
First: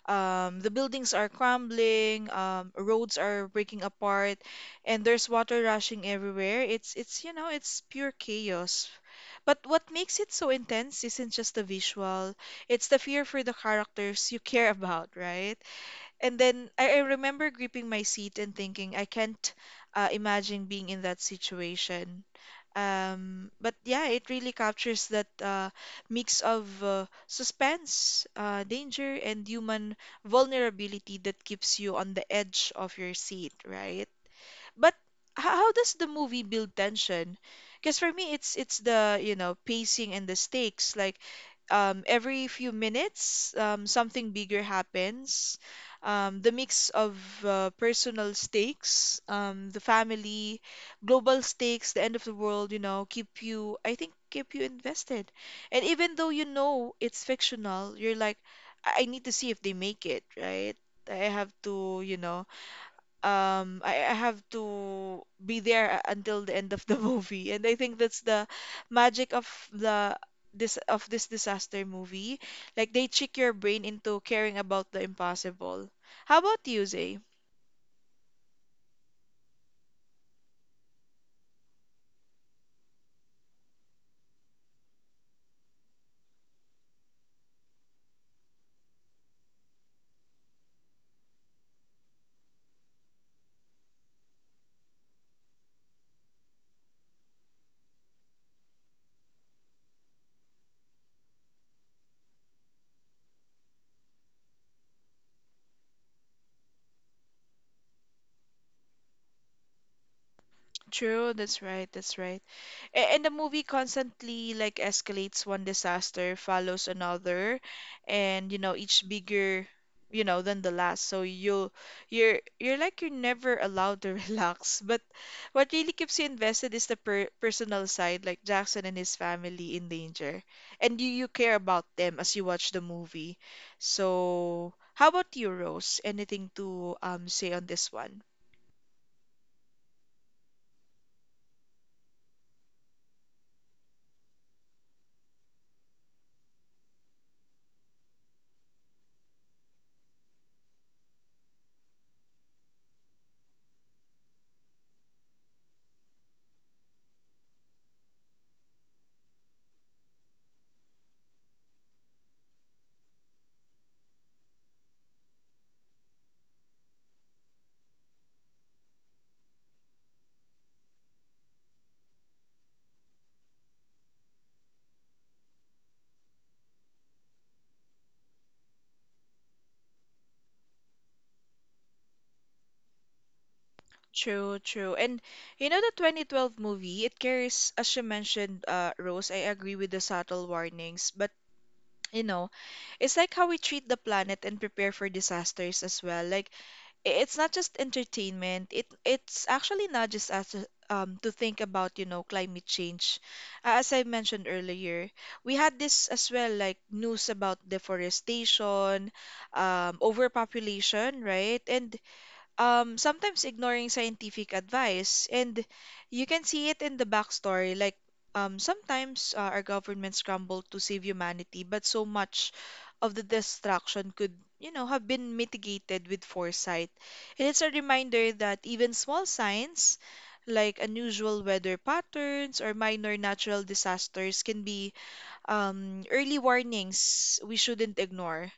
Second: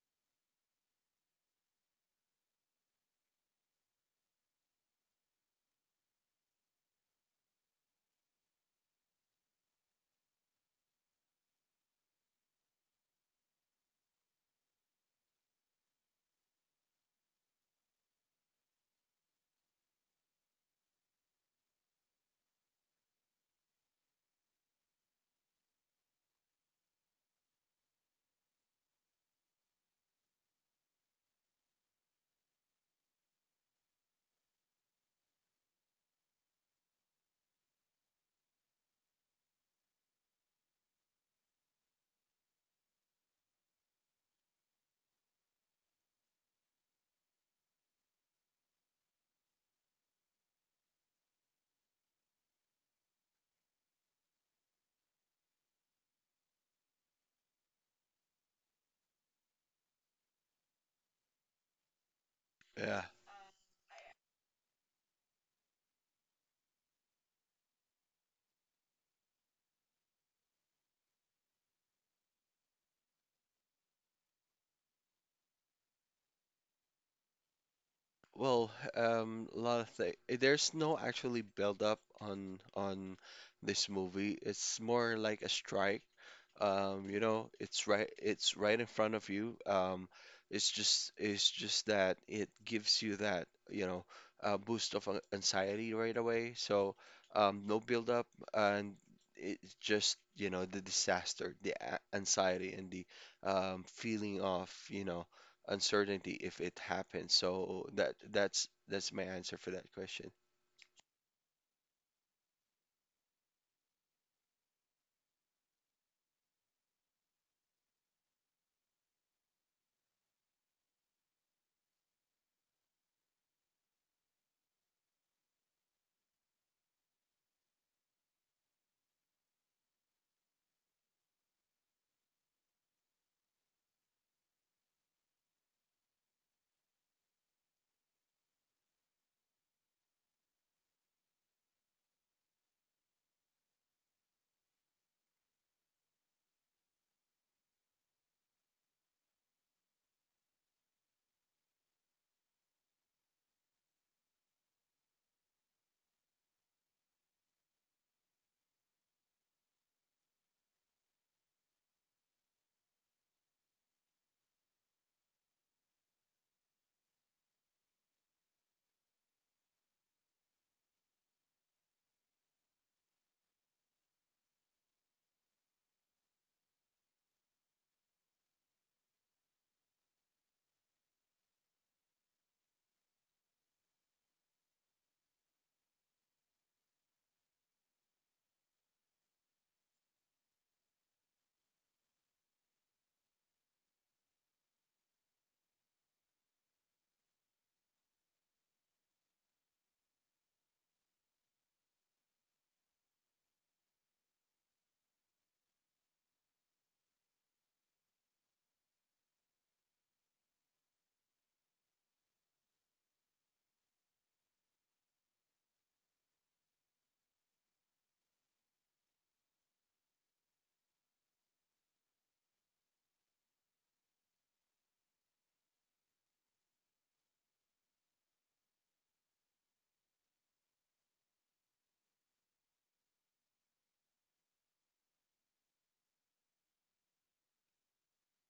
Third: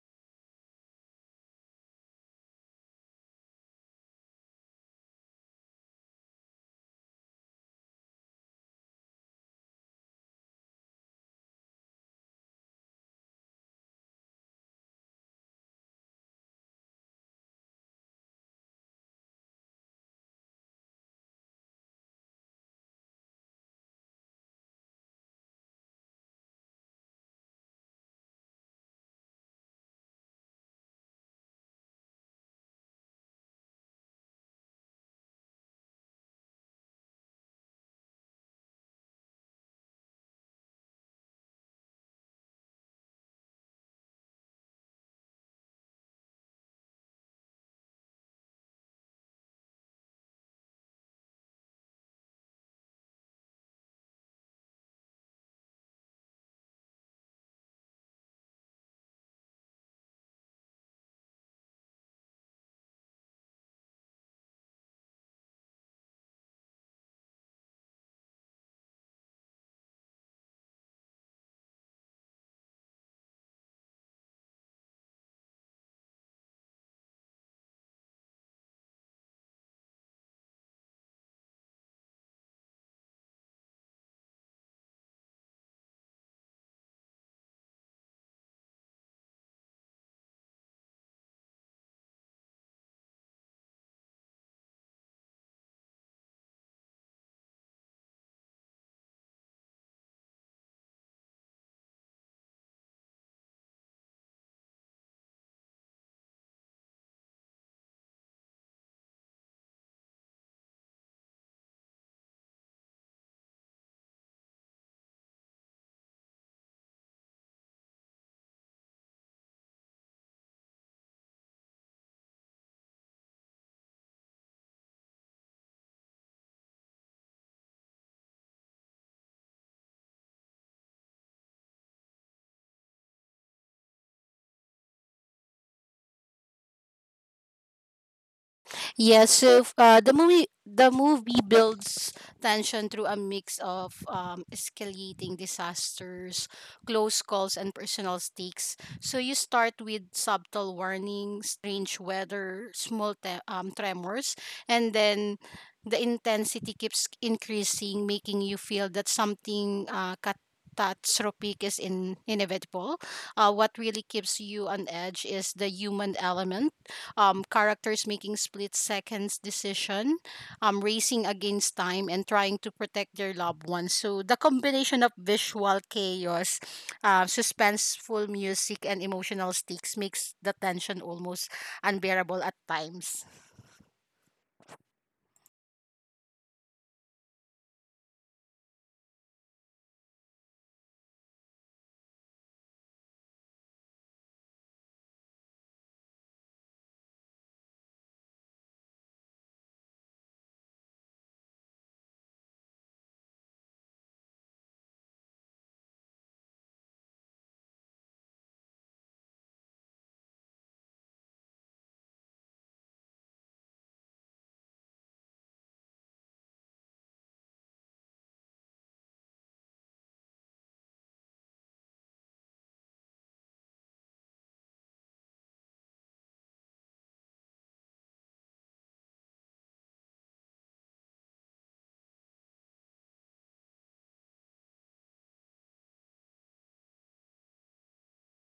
S1: The buildings are crumbling, roads are breaking apart, and there's water rushing everywhere. It's you know, it's pure chaos. But what makes it so intense isn't just the visual, it's the fear for the characters you care about, right? And then I remember gripping my seat and thinking, I can't imagine being in that situation. But yeah, it really captures that mix of suspense, danger, and human vulnerability that keeps you on the edge of your seat, right? But how does the movie build tension? Because for me, it's the, you know, pacing and the stakes. Like every few minutes, something bigger happens. The mix of personal stakes, the family, global stakes, the end of the world, keep you, I think, keep you invested. And even though you know it's fictional, you're like, I need to see if they make it, right? I have to,
S2: Yeah.
S1: I have to be there until the end of the movie, and I think that's the magic of the this of this disaster movie. Like, they trick your brain into caring about the impossible. How about you, Zay?
S2: Well, a lot of things. There's no actually build up on this movie. It's more like a strike. You know, it's right in front of you. It's just that it gives you that, you know, boost of anxiety right away. So, no build up, and it's just, you know, the disaster, the anxiety and the, feeling of, you know, uncertainty if it happens. So that's my answer for that question.
S1: True, that's right, that's right. And the movie constantly like escalates one disaster, follows another, and you know, each bigger, you know, than the last. So you're like you're never allowed to relax. But what really keeps you invested is the personal side, like Jackson and his family in danger. And you care about them as you watch the movie. So how about you, Rose? Anything to say on this one?
S3: Yes, so the movie builds tension through a mix of escalating disasters, close calls, and personal stakes. So you start with subtle warnings, strange weather, small tremors, and then the intensity keeps increasing, making you feel that something catastrophic is in inevitable. What really keeps you on edge is the human element, characters making split seconds decision, racing against time, and trying to protect their loved ones. So the combination of visual chaos, suspenseful music, and emotional stakes makes the tension almost unbearable at times.
S1: True, true. And you know, the 2012 movie, it carries, as you mentioned, Rose, I agree with the subtle warnings, but you know, it's like how we treat the planet and prepare for disasters as well. Like it's not just entertainment, it it's actually nudges us to think about, you know, climate change. As I mentioned earlier, we had this as well, like news about deforestation, overpopulation, right? And sometimes ignoring scientific advice. And you can see it in the backstory. Like, sometimes our governments scramble to save humanity, but so much of the destruction could, you know, have been mitigated with foresight. And it's a reminder that even small signs, like unusual weather patterns or minor natural disasters, can be early warnings we shouldn't ignore.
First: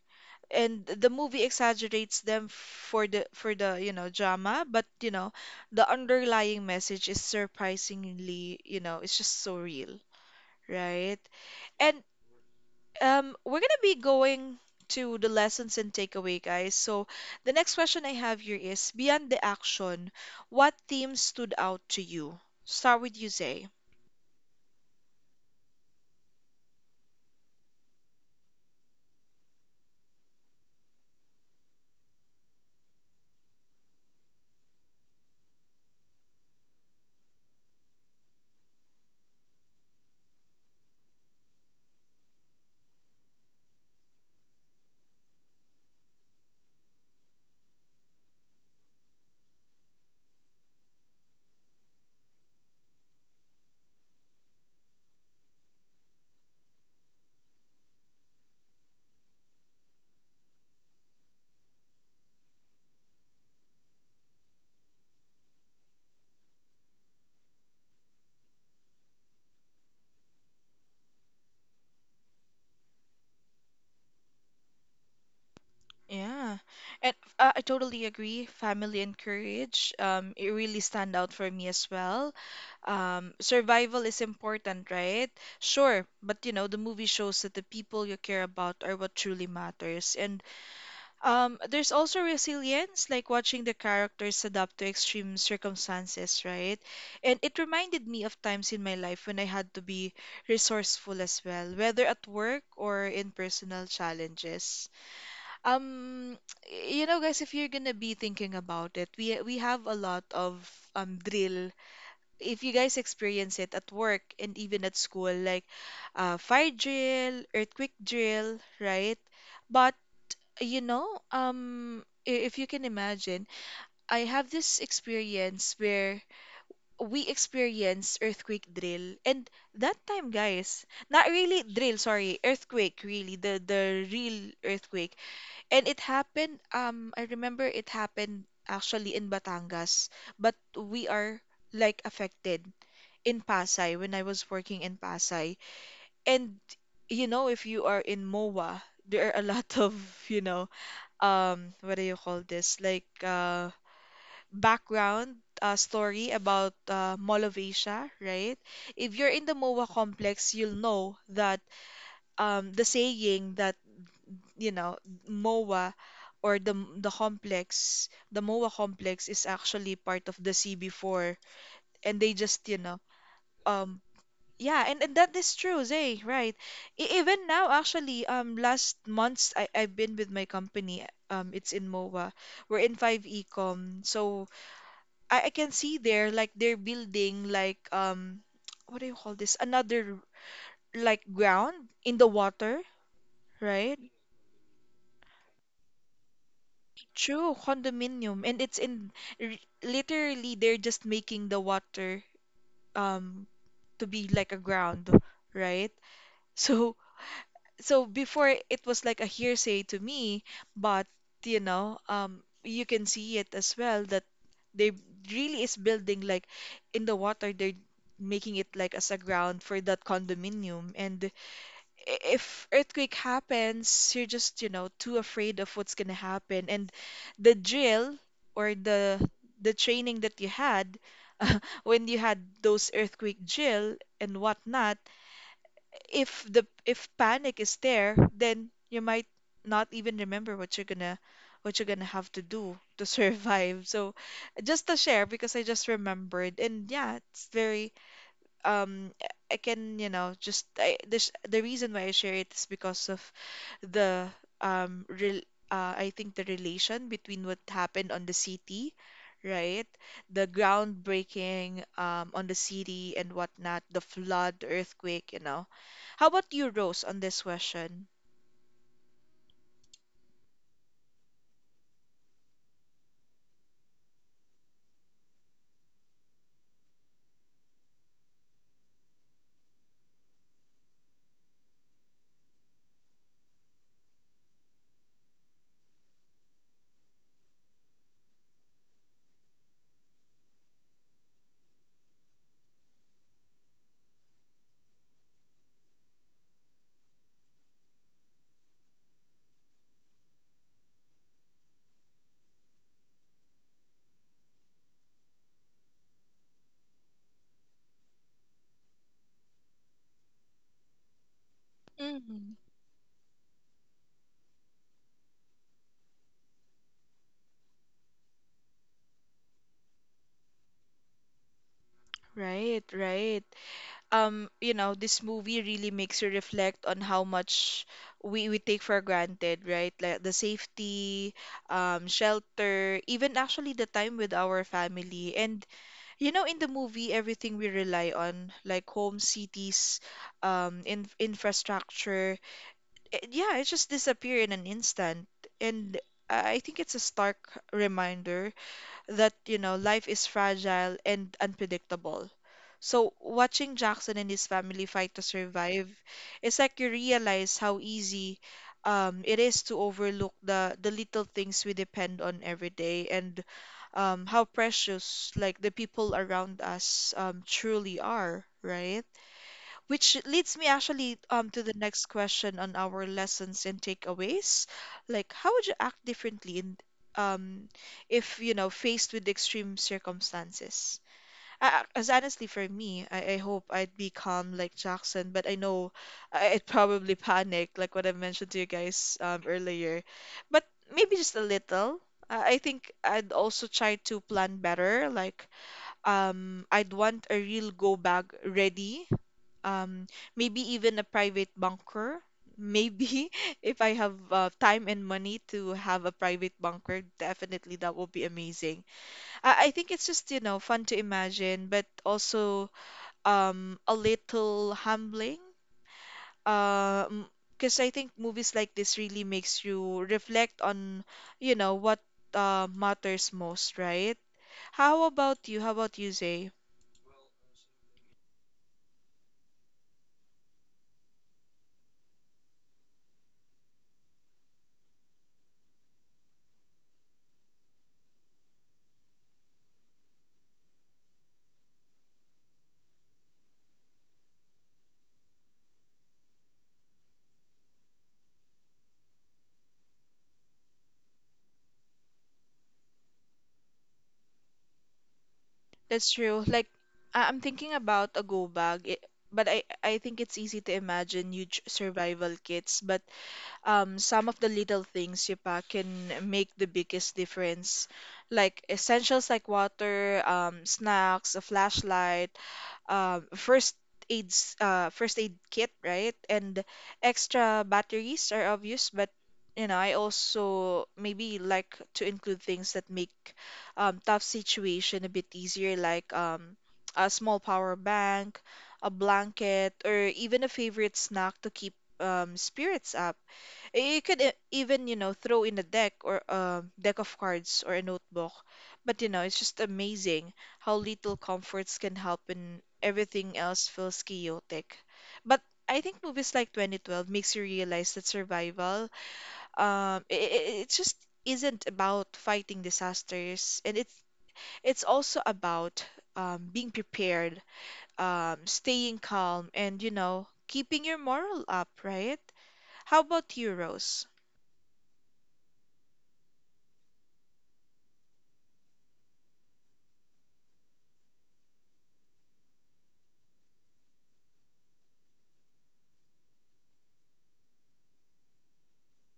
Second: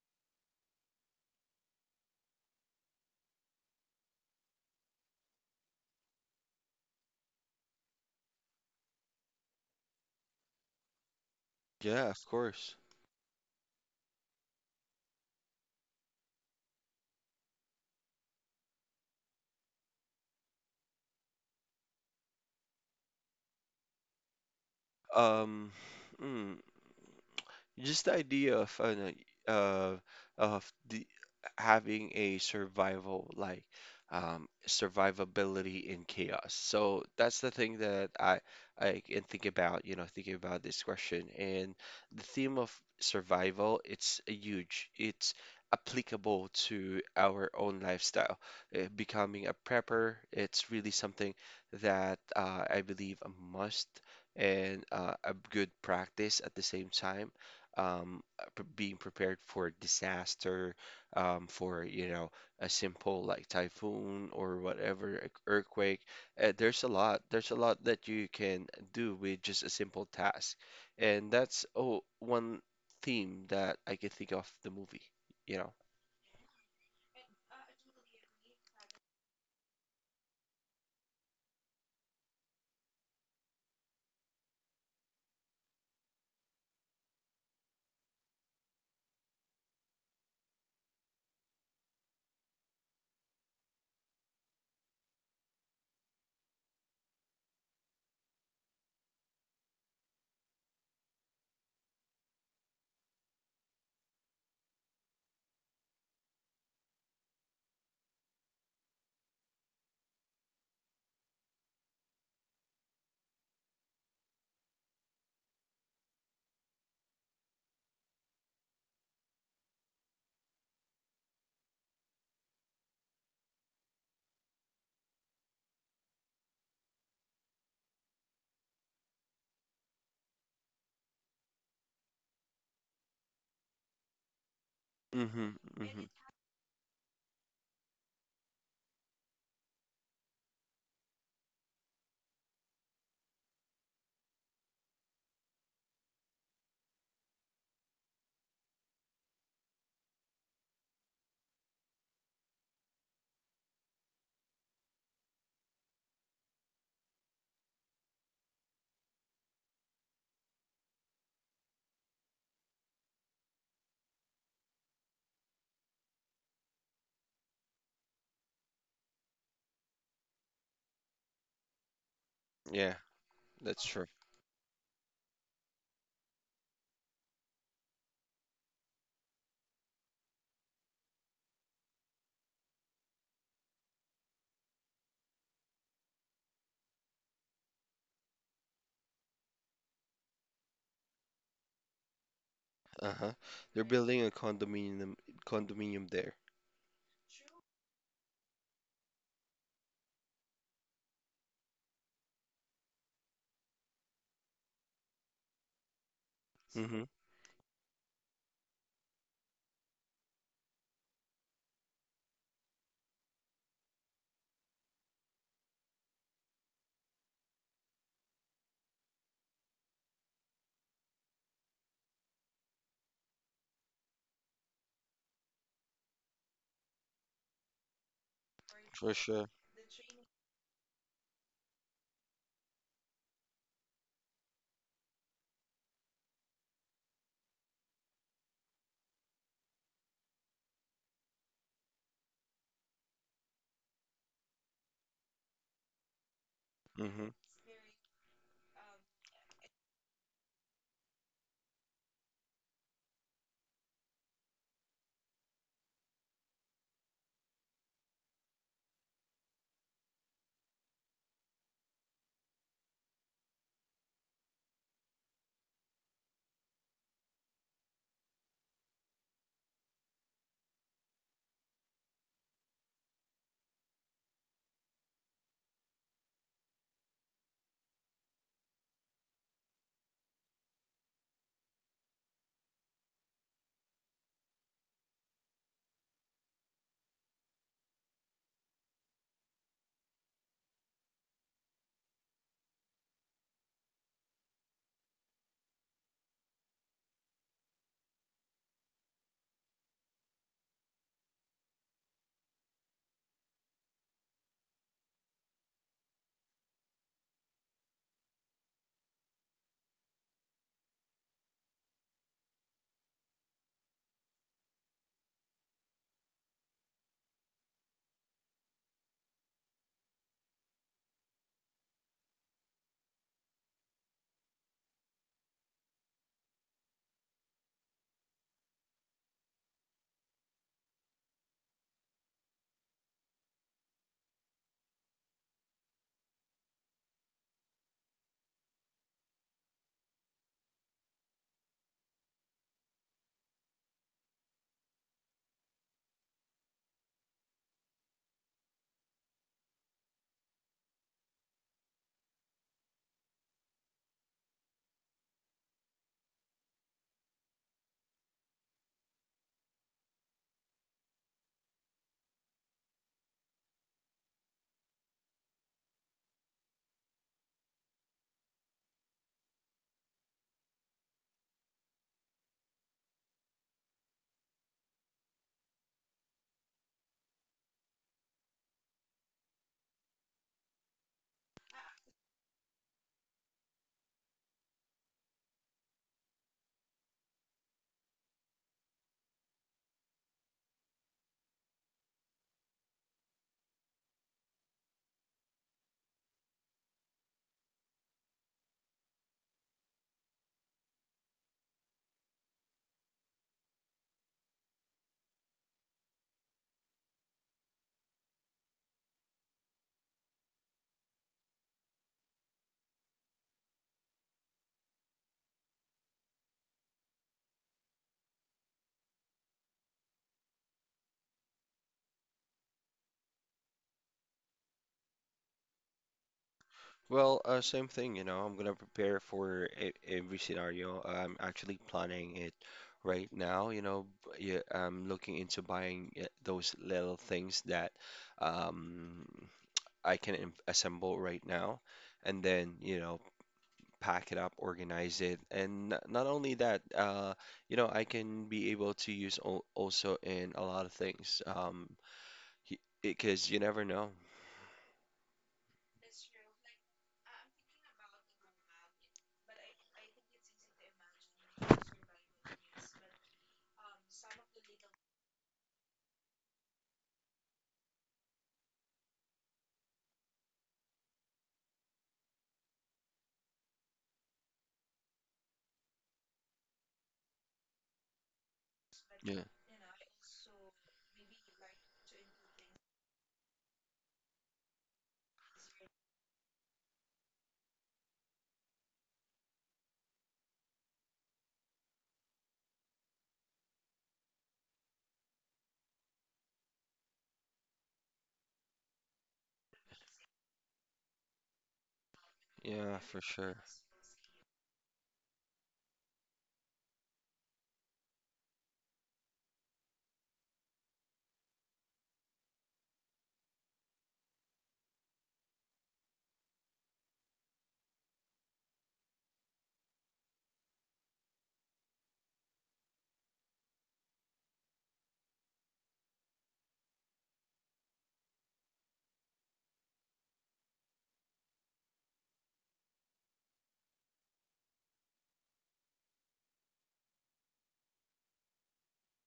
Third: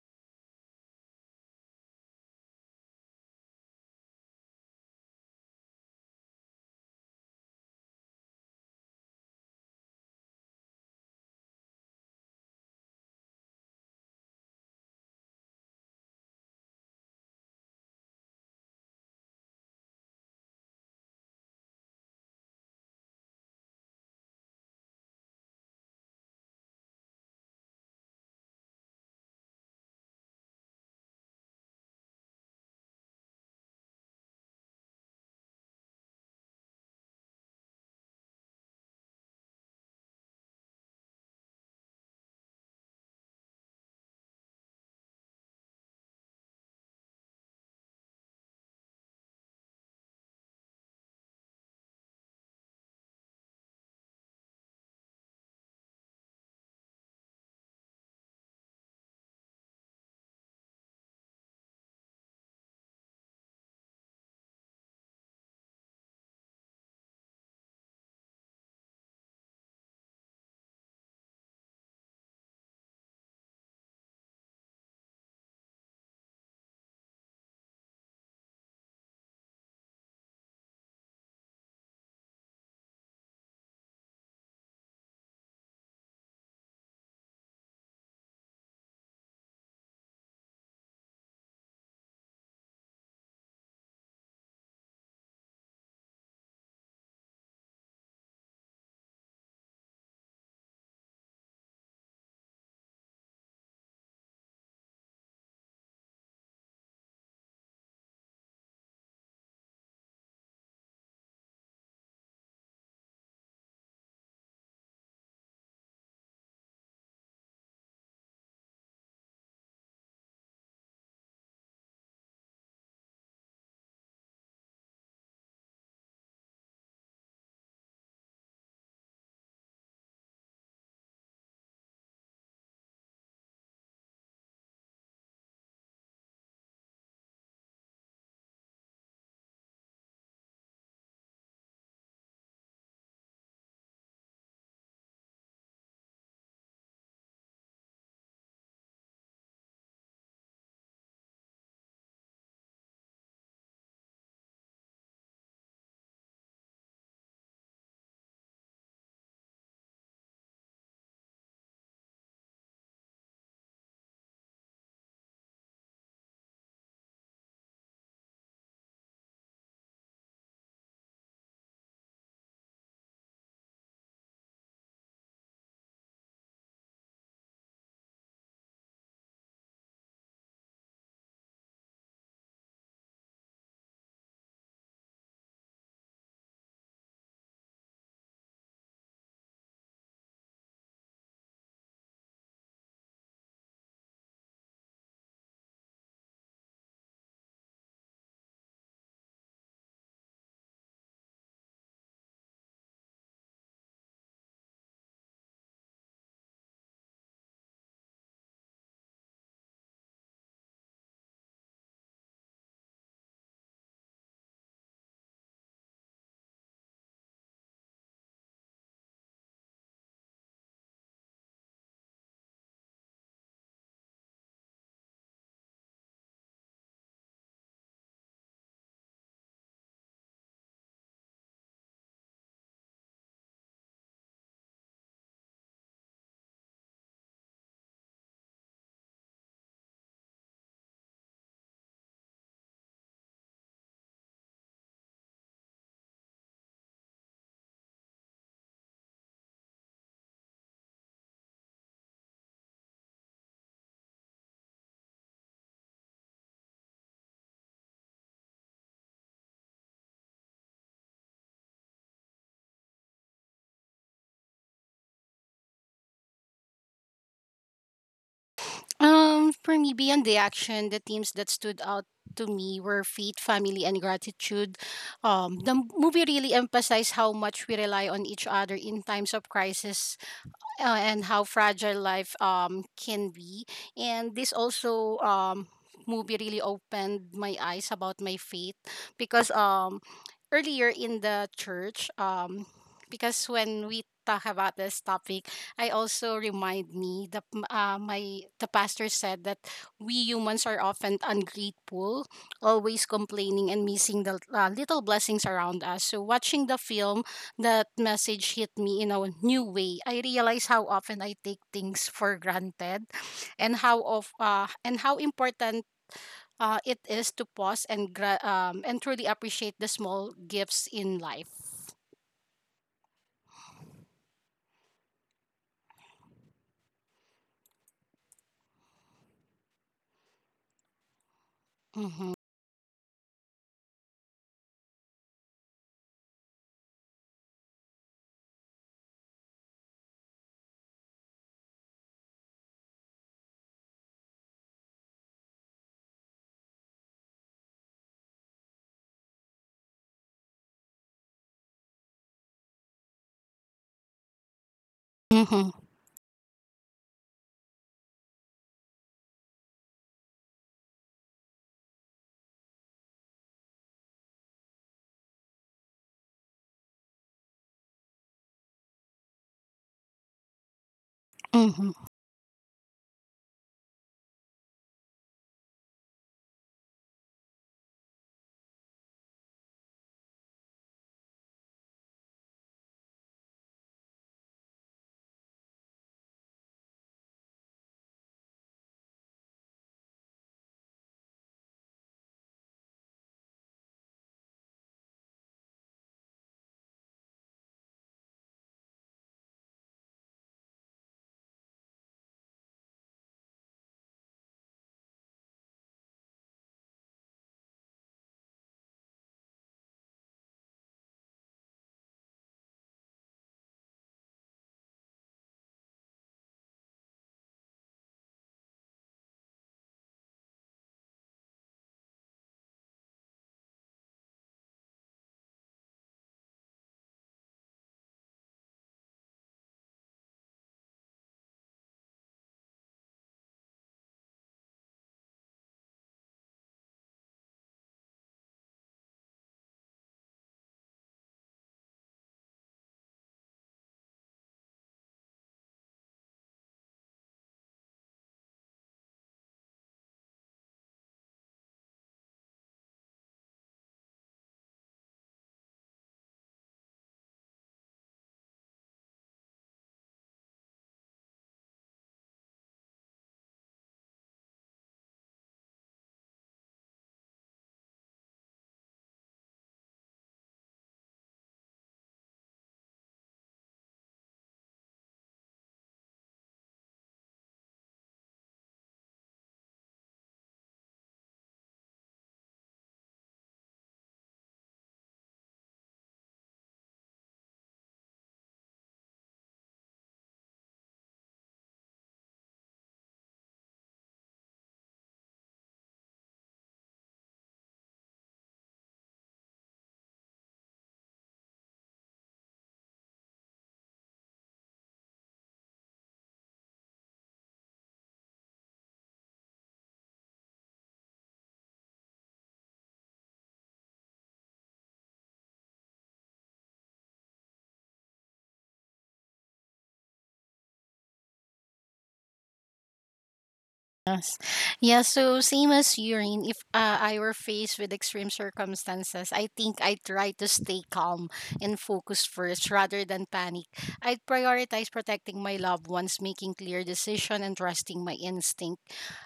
S1: And the movie exaggerates them for the you know drama, but you know, the underlying message is surprisingly, you know, it's just so real, right? and
S2: Yeah, of course.
S1: um we're gonna be going to the lessons and takeaway, guys. So the next question I have here is, beyond the action, what themes stood out to you? Start with you, Zay.
S2: Um, mm, just the idea of, no, uh of the having a survival, like, survivability in chaos. So that's the thing that I can think about, you know, thinking about this question. And the theme of survival, it's a huge. It's applicable to our own lifestyle. Becoming a prepper, it's really something that, I believe a must, and, a good practice at the same time. Being prepared for disaster, for, you know, a simple like typhoon or whatever earthquake. There's a lot that you can do with just a simple task, and that's one theme that I can think of the movie. You know.
S1: Yeah, and I totally agree. Family and courage, it really stand out for me as well. Survival is important, right? Sure, but you know, the movie shows that the people you care about are what truly matters. And there's also resilience, like watching the characters adapt to extreme circumstances, right? And it reminded me of times in my life when I had to be resourceful as well, whether at work or in personal challenges. Um, you know, guys, if you're gonna be thinking about it, we have a lot of drill. If you guys experience it at work and even at school, like fire drill, earthquake drill, right? But you know, if you can imagine, I have this experience where we experience earthquake drill, and that time, guys, not really drill, sorry, earthquake, really, the real earthquake.
S2: Mm-hmm,
S1: And
S2: mm-hmm.
S1: it happened, I remember it happened actually in Batangas, but we are like affected in Pasay when I was working in Pasay. And you know, if you are in MOA, there are a lot of, you know, what do you call this? Like background story about Mall of Asia, right? If you're in the MOA complex, you'll know that the saying that, you know, MOA or the complex, the MOA complex is actually part of the CB4, and they just, you
S2: Yeah,
S1: know,
S2: that's true.
S1: um yeah, and that is true, Zay, right. Even now actually, last months I I've been with my company, it's in MOA. We're in 5 Ecom. So I can see there like they're building like what do you call this? Another like ground in the water,
S2: Uh-huh. They're
S1: right?
S2: building a condominium there.
S1: True, condominium, and it's in literally they're just making the water um to be like a ground, right?
S2: Mm-hmm.
S1: So so before it was like a hearsay to me, but you know, you can see it as well that they really is building like in the water they're making it like as a ground for that condominium. And if earthquake happens, you're just, you know, too afraid of what's gonna happen. And the drill or
S2: For sure.
S1: the training that you had when you had those earthquake drill and whatnot, if panic is there, then you might not even remember what you're gonna have to do to survive. So just to share because I just remembered, and yeah,
S2: Mhm.
S1: it's very um I can, you know, just this the reason why I share it is because of the real I think the relation between what happened on the city, right? The groundbreaking on the city and whatnot, the flood, the earthquake, you know. How about you, Rose, on this question?
S3: For me, beyond the action, the themes that stood out to me were faith, family, and gratitude. The movie really emphasized how much we rely on each other in times of crisis, and how fragile life can be, and this also movie really opened my eyes about my faith because earlier in the church because when we talk about this topic, I also remind me that my the pastor said that we humans are often ungrateful, always complaining and missing the little blessings around us. So watching the film, that message hit me in a new way. I realize how often I take things for
S1: Mm.
S3: granted, and how important it is to pause and truly appreciate the small gifts in life.
S1: Right, right. You know, this movie really makes you reflect on how much we take for granted, right? Like the safety,
S3: Mm-hmm.
S1: shelter, even actually the time with our family. And, you know, in the movie, everything we rely on, like home, cities, infrastructure, it, yeah, it just disappear in an instant. And I think it's a stark reminder that, you know, life is fragile and unpredictable. So watching Jackson and his family fight to
S3: Mm-hmm.
S1: survive, it's like you realize how easy it is to overlook the little things we depend on every day, and how precious like the people around us truly are, right? Which leads me actually to the
S3: Mm-hmm.
S1: next question on our lessons and takeaways. Like, how would you act differently in um if you know faced with extreme circumstances? As honestly for me, I hope I'd be calm like Jackson, but I know I'd probably panic like what I mentioned to you guys earlier. But maybe just a little. I think I'd also try to plan better. Like, I'd want a real go bag ready, um, maybe even a private bunker. Maybe if I have time and money to have a private bunker, definitely that will be amazing. I think it's just, you know, fun to imagine, but also a little humbling. Um, because I think movies like this really makes you reflect on, you know, what matters most, right? How about you? How about you, Zay?
S2: Well, same thing, you know, I'm gonna prepare for e every scenario. I'm actually planning it right now, you know. Yeah, I'm looking into buying, those little things that, um, I can assemble right now and then, you know, pack it up, organize it. And not only that, you know, I can be able to use also in a lot of things, because you never know.
S1: That's true. Like I'm thinking about a go bag, it, but I think it's easy to imagine huge survival kits, but some of the little things you pack can make the biggest difference. Like essentials like water, snacks, a flashlight, first aids first aid kit, right? And extra batteries are obvious, but
S2: Yeah,
S1: you know, I also maybe like to include things that make tough situation a bit easier, like a small power bank, a blanket, or even a favorite snack to keep spirits up. You could even, you know, throw in a deck or a deck of cards or a notebook. But, you know, it's just amazing how little comforts can help when
S2: yeah, for
S1: everything
S2: sure.
S1: else feels chaotic. But I think movies like 2012 makes you realize that survival, um, it, it just isn't about fighting disasters, and it's also about being prepared, staying calm, and you know, keeping your moral up, right? How about you, Rose?
S3: Yes. Yeah, so same as urine, if I were faced with extreme circumstances, I think I would try to stay calm and focus first rather than panic. I'd prioritize protecting my loved ones, making clear decision and trusting my instinct.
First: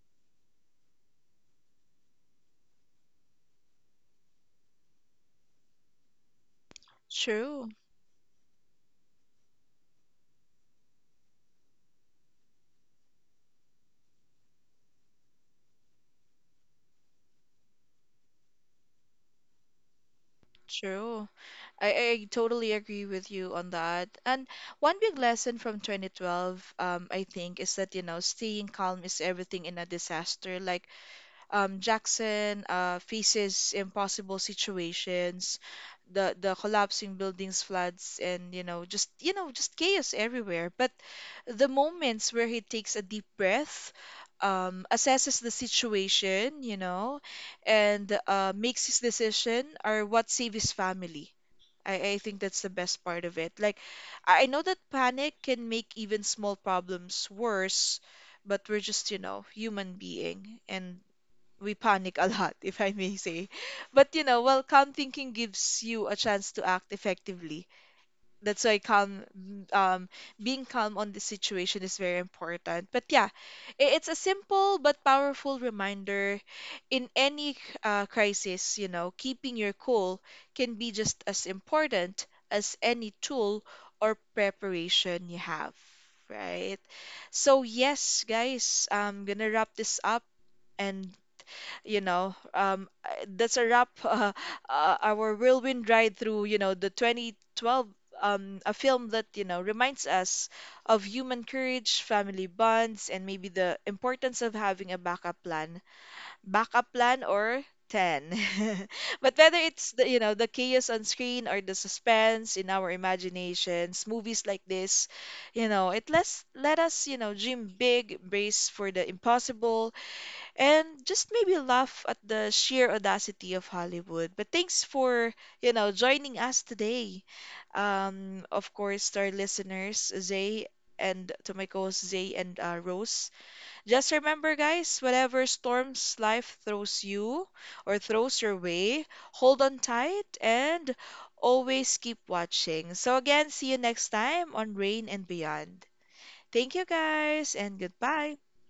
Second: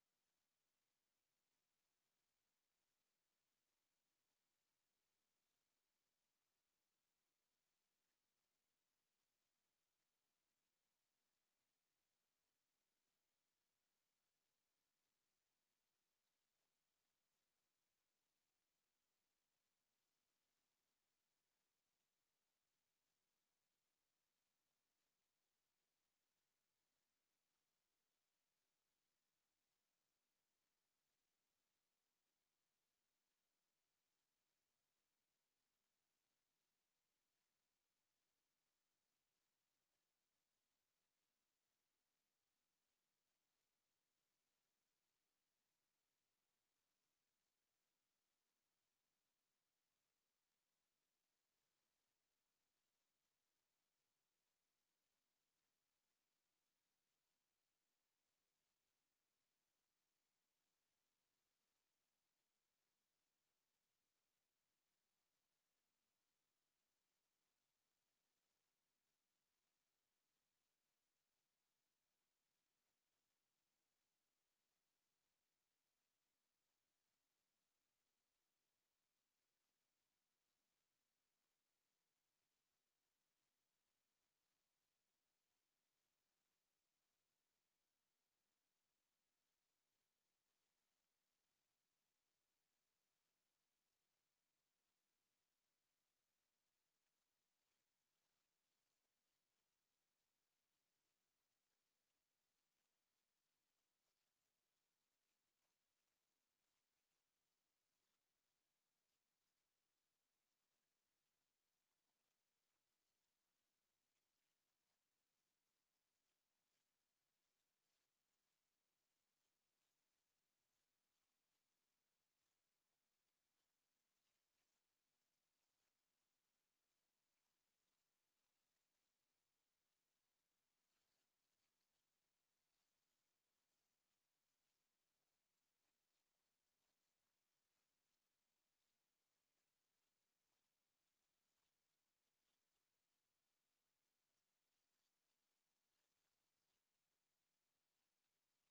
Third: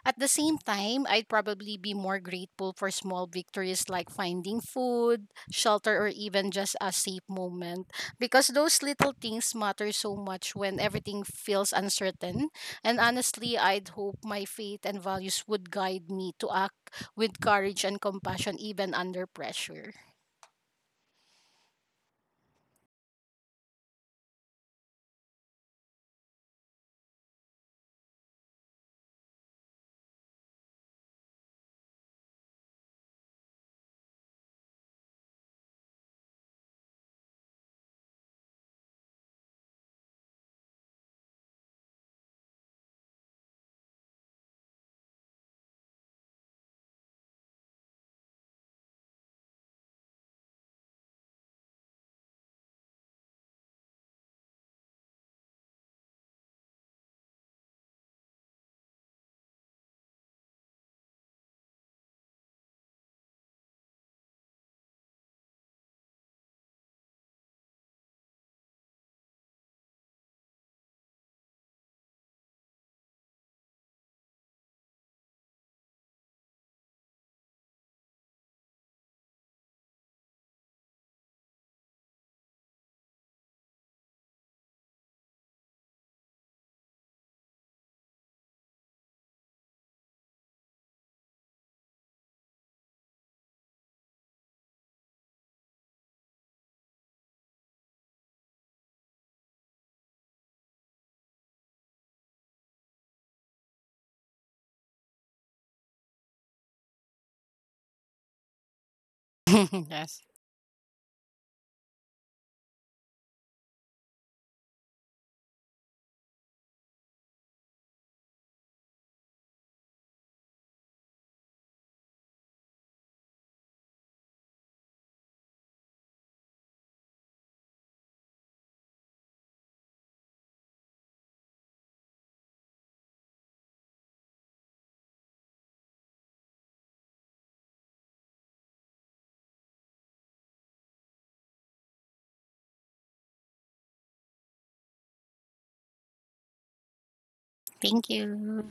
S3: At the same time, I'd probably be more grateful for small victories like finding food, shelter, or even just a safe
S1: True,
S3: moment because those little things matter so much when everything feels uncertain, and honestly, I'd hope my faith and values would guide me to act with courage and compassion even under pressure.
S1: true. I, I totally agree with you on that. And one big lesson from 2012, I think, is that, you know, staying calm is everything in a disaster. Like, Jackson faces impossible situations, the collapsing buildings, floods, and you know just chaos everywhere. But the moments where he takes a deep breath, assesses the situation, you know, and makes his decision are what save his family. I think that's the best part of it. Like, I know that panic can make even small problems worse, but we're just, you know, human being, and we panic a lot, if I may say. But you know, well, calm thinking gives you a chance to act effectively. That's why calm, um, being calm on the situation is very important. But yeah, it's a simple but powerful reminder. In any crisis, you know, keeping your cool can be just as important as any tool or preparation you have, right? So yes, guys, I'm gonna wrap this up. And you know that's a wrap. Our whirlwind ride through you know the 2012, a film that you know reminds us of human courage, family bonds, and maybe the importance of having a backup plan, backup plan, or 10. But whether it's the you
S3: Yes.
S1: know the chaos on screen or the suspense in our imaginations, movies like this, you know, it let us, you know, dream big, brace for the impossible, and just maybe laugh at the sheer audacity of Hollywood. But thanks for, you know, joining us today. Of course, to our listeners, Zay, and to my co-hosts, Zay and Rose. Just remember, guys, whatever storms life throws you or throws your way, hold on tight and always keep watching. So, again, see you next time on Rain and Beyond. Thank you, guys, and
S3: Thank
S1: goodbye.
S3: you.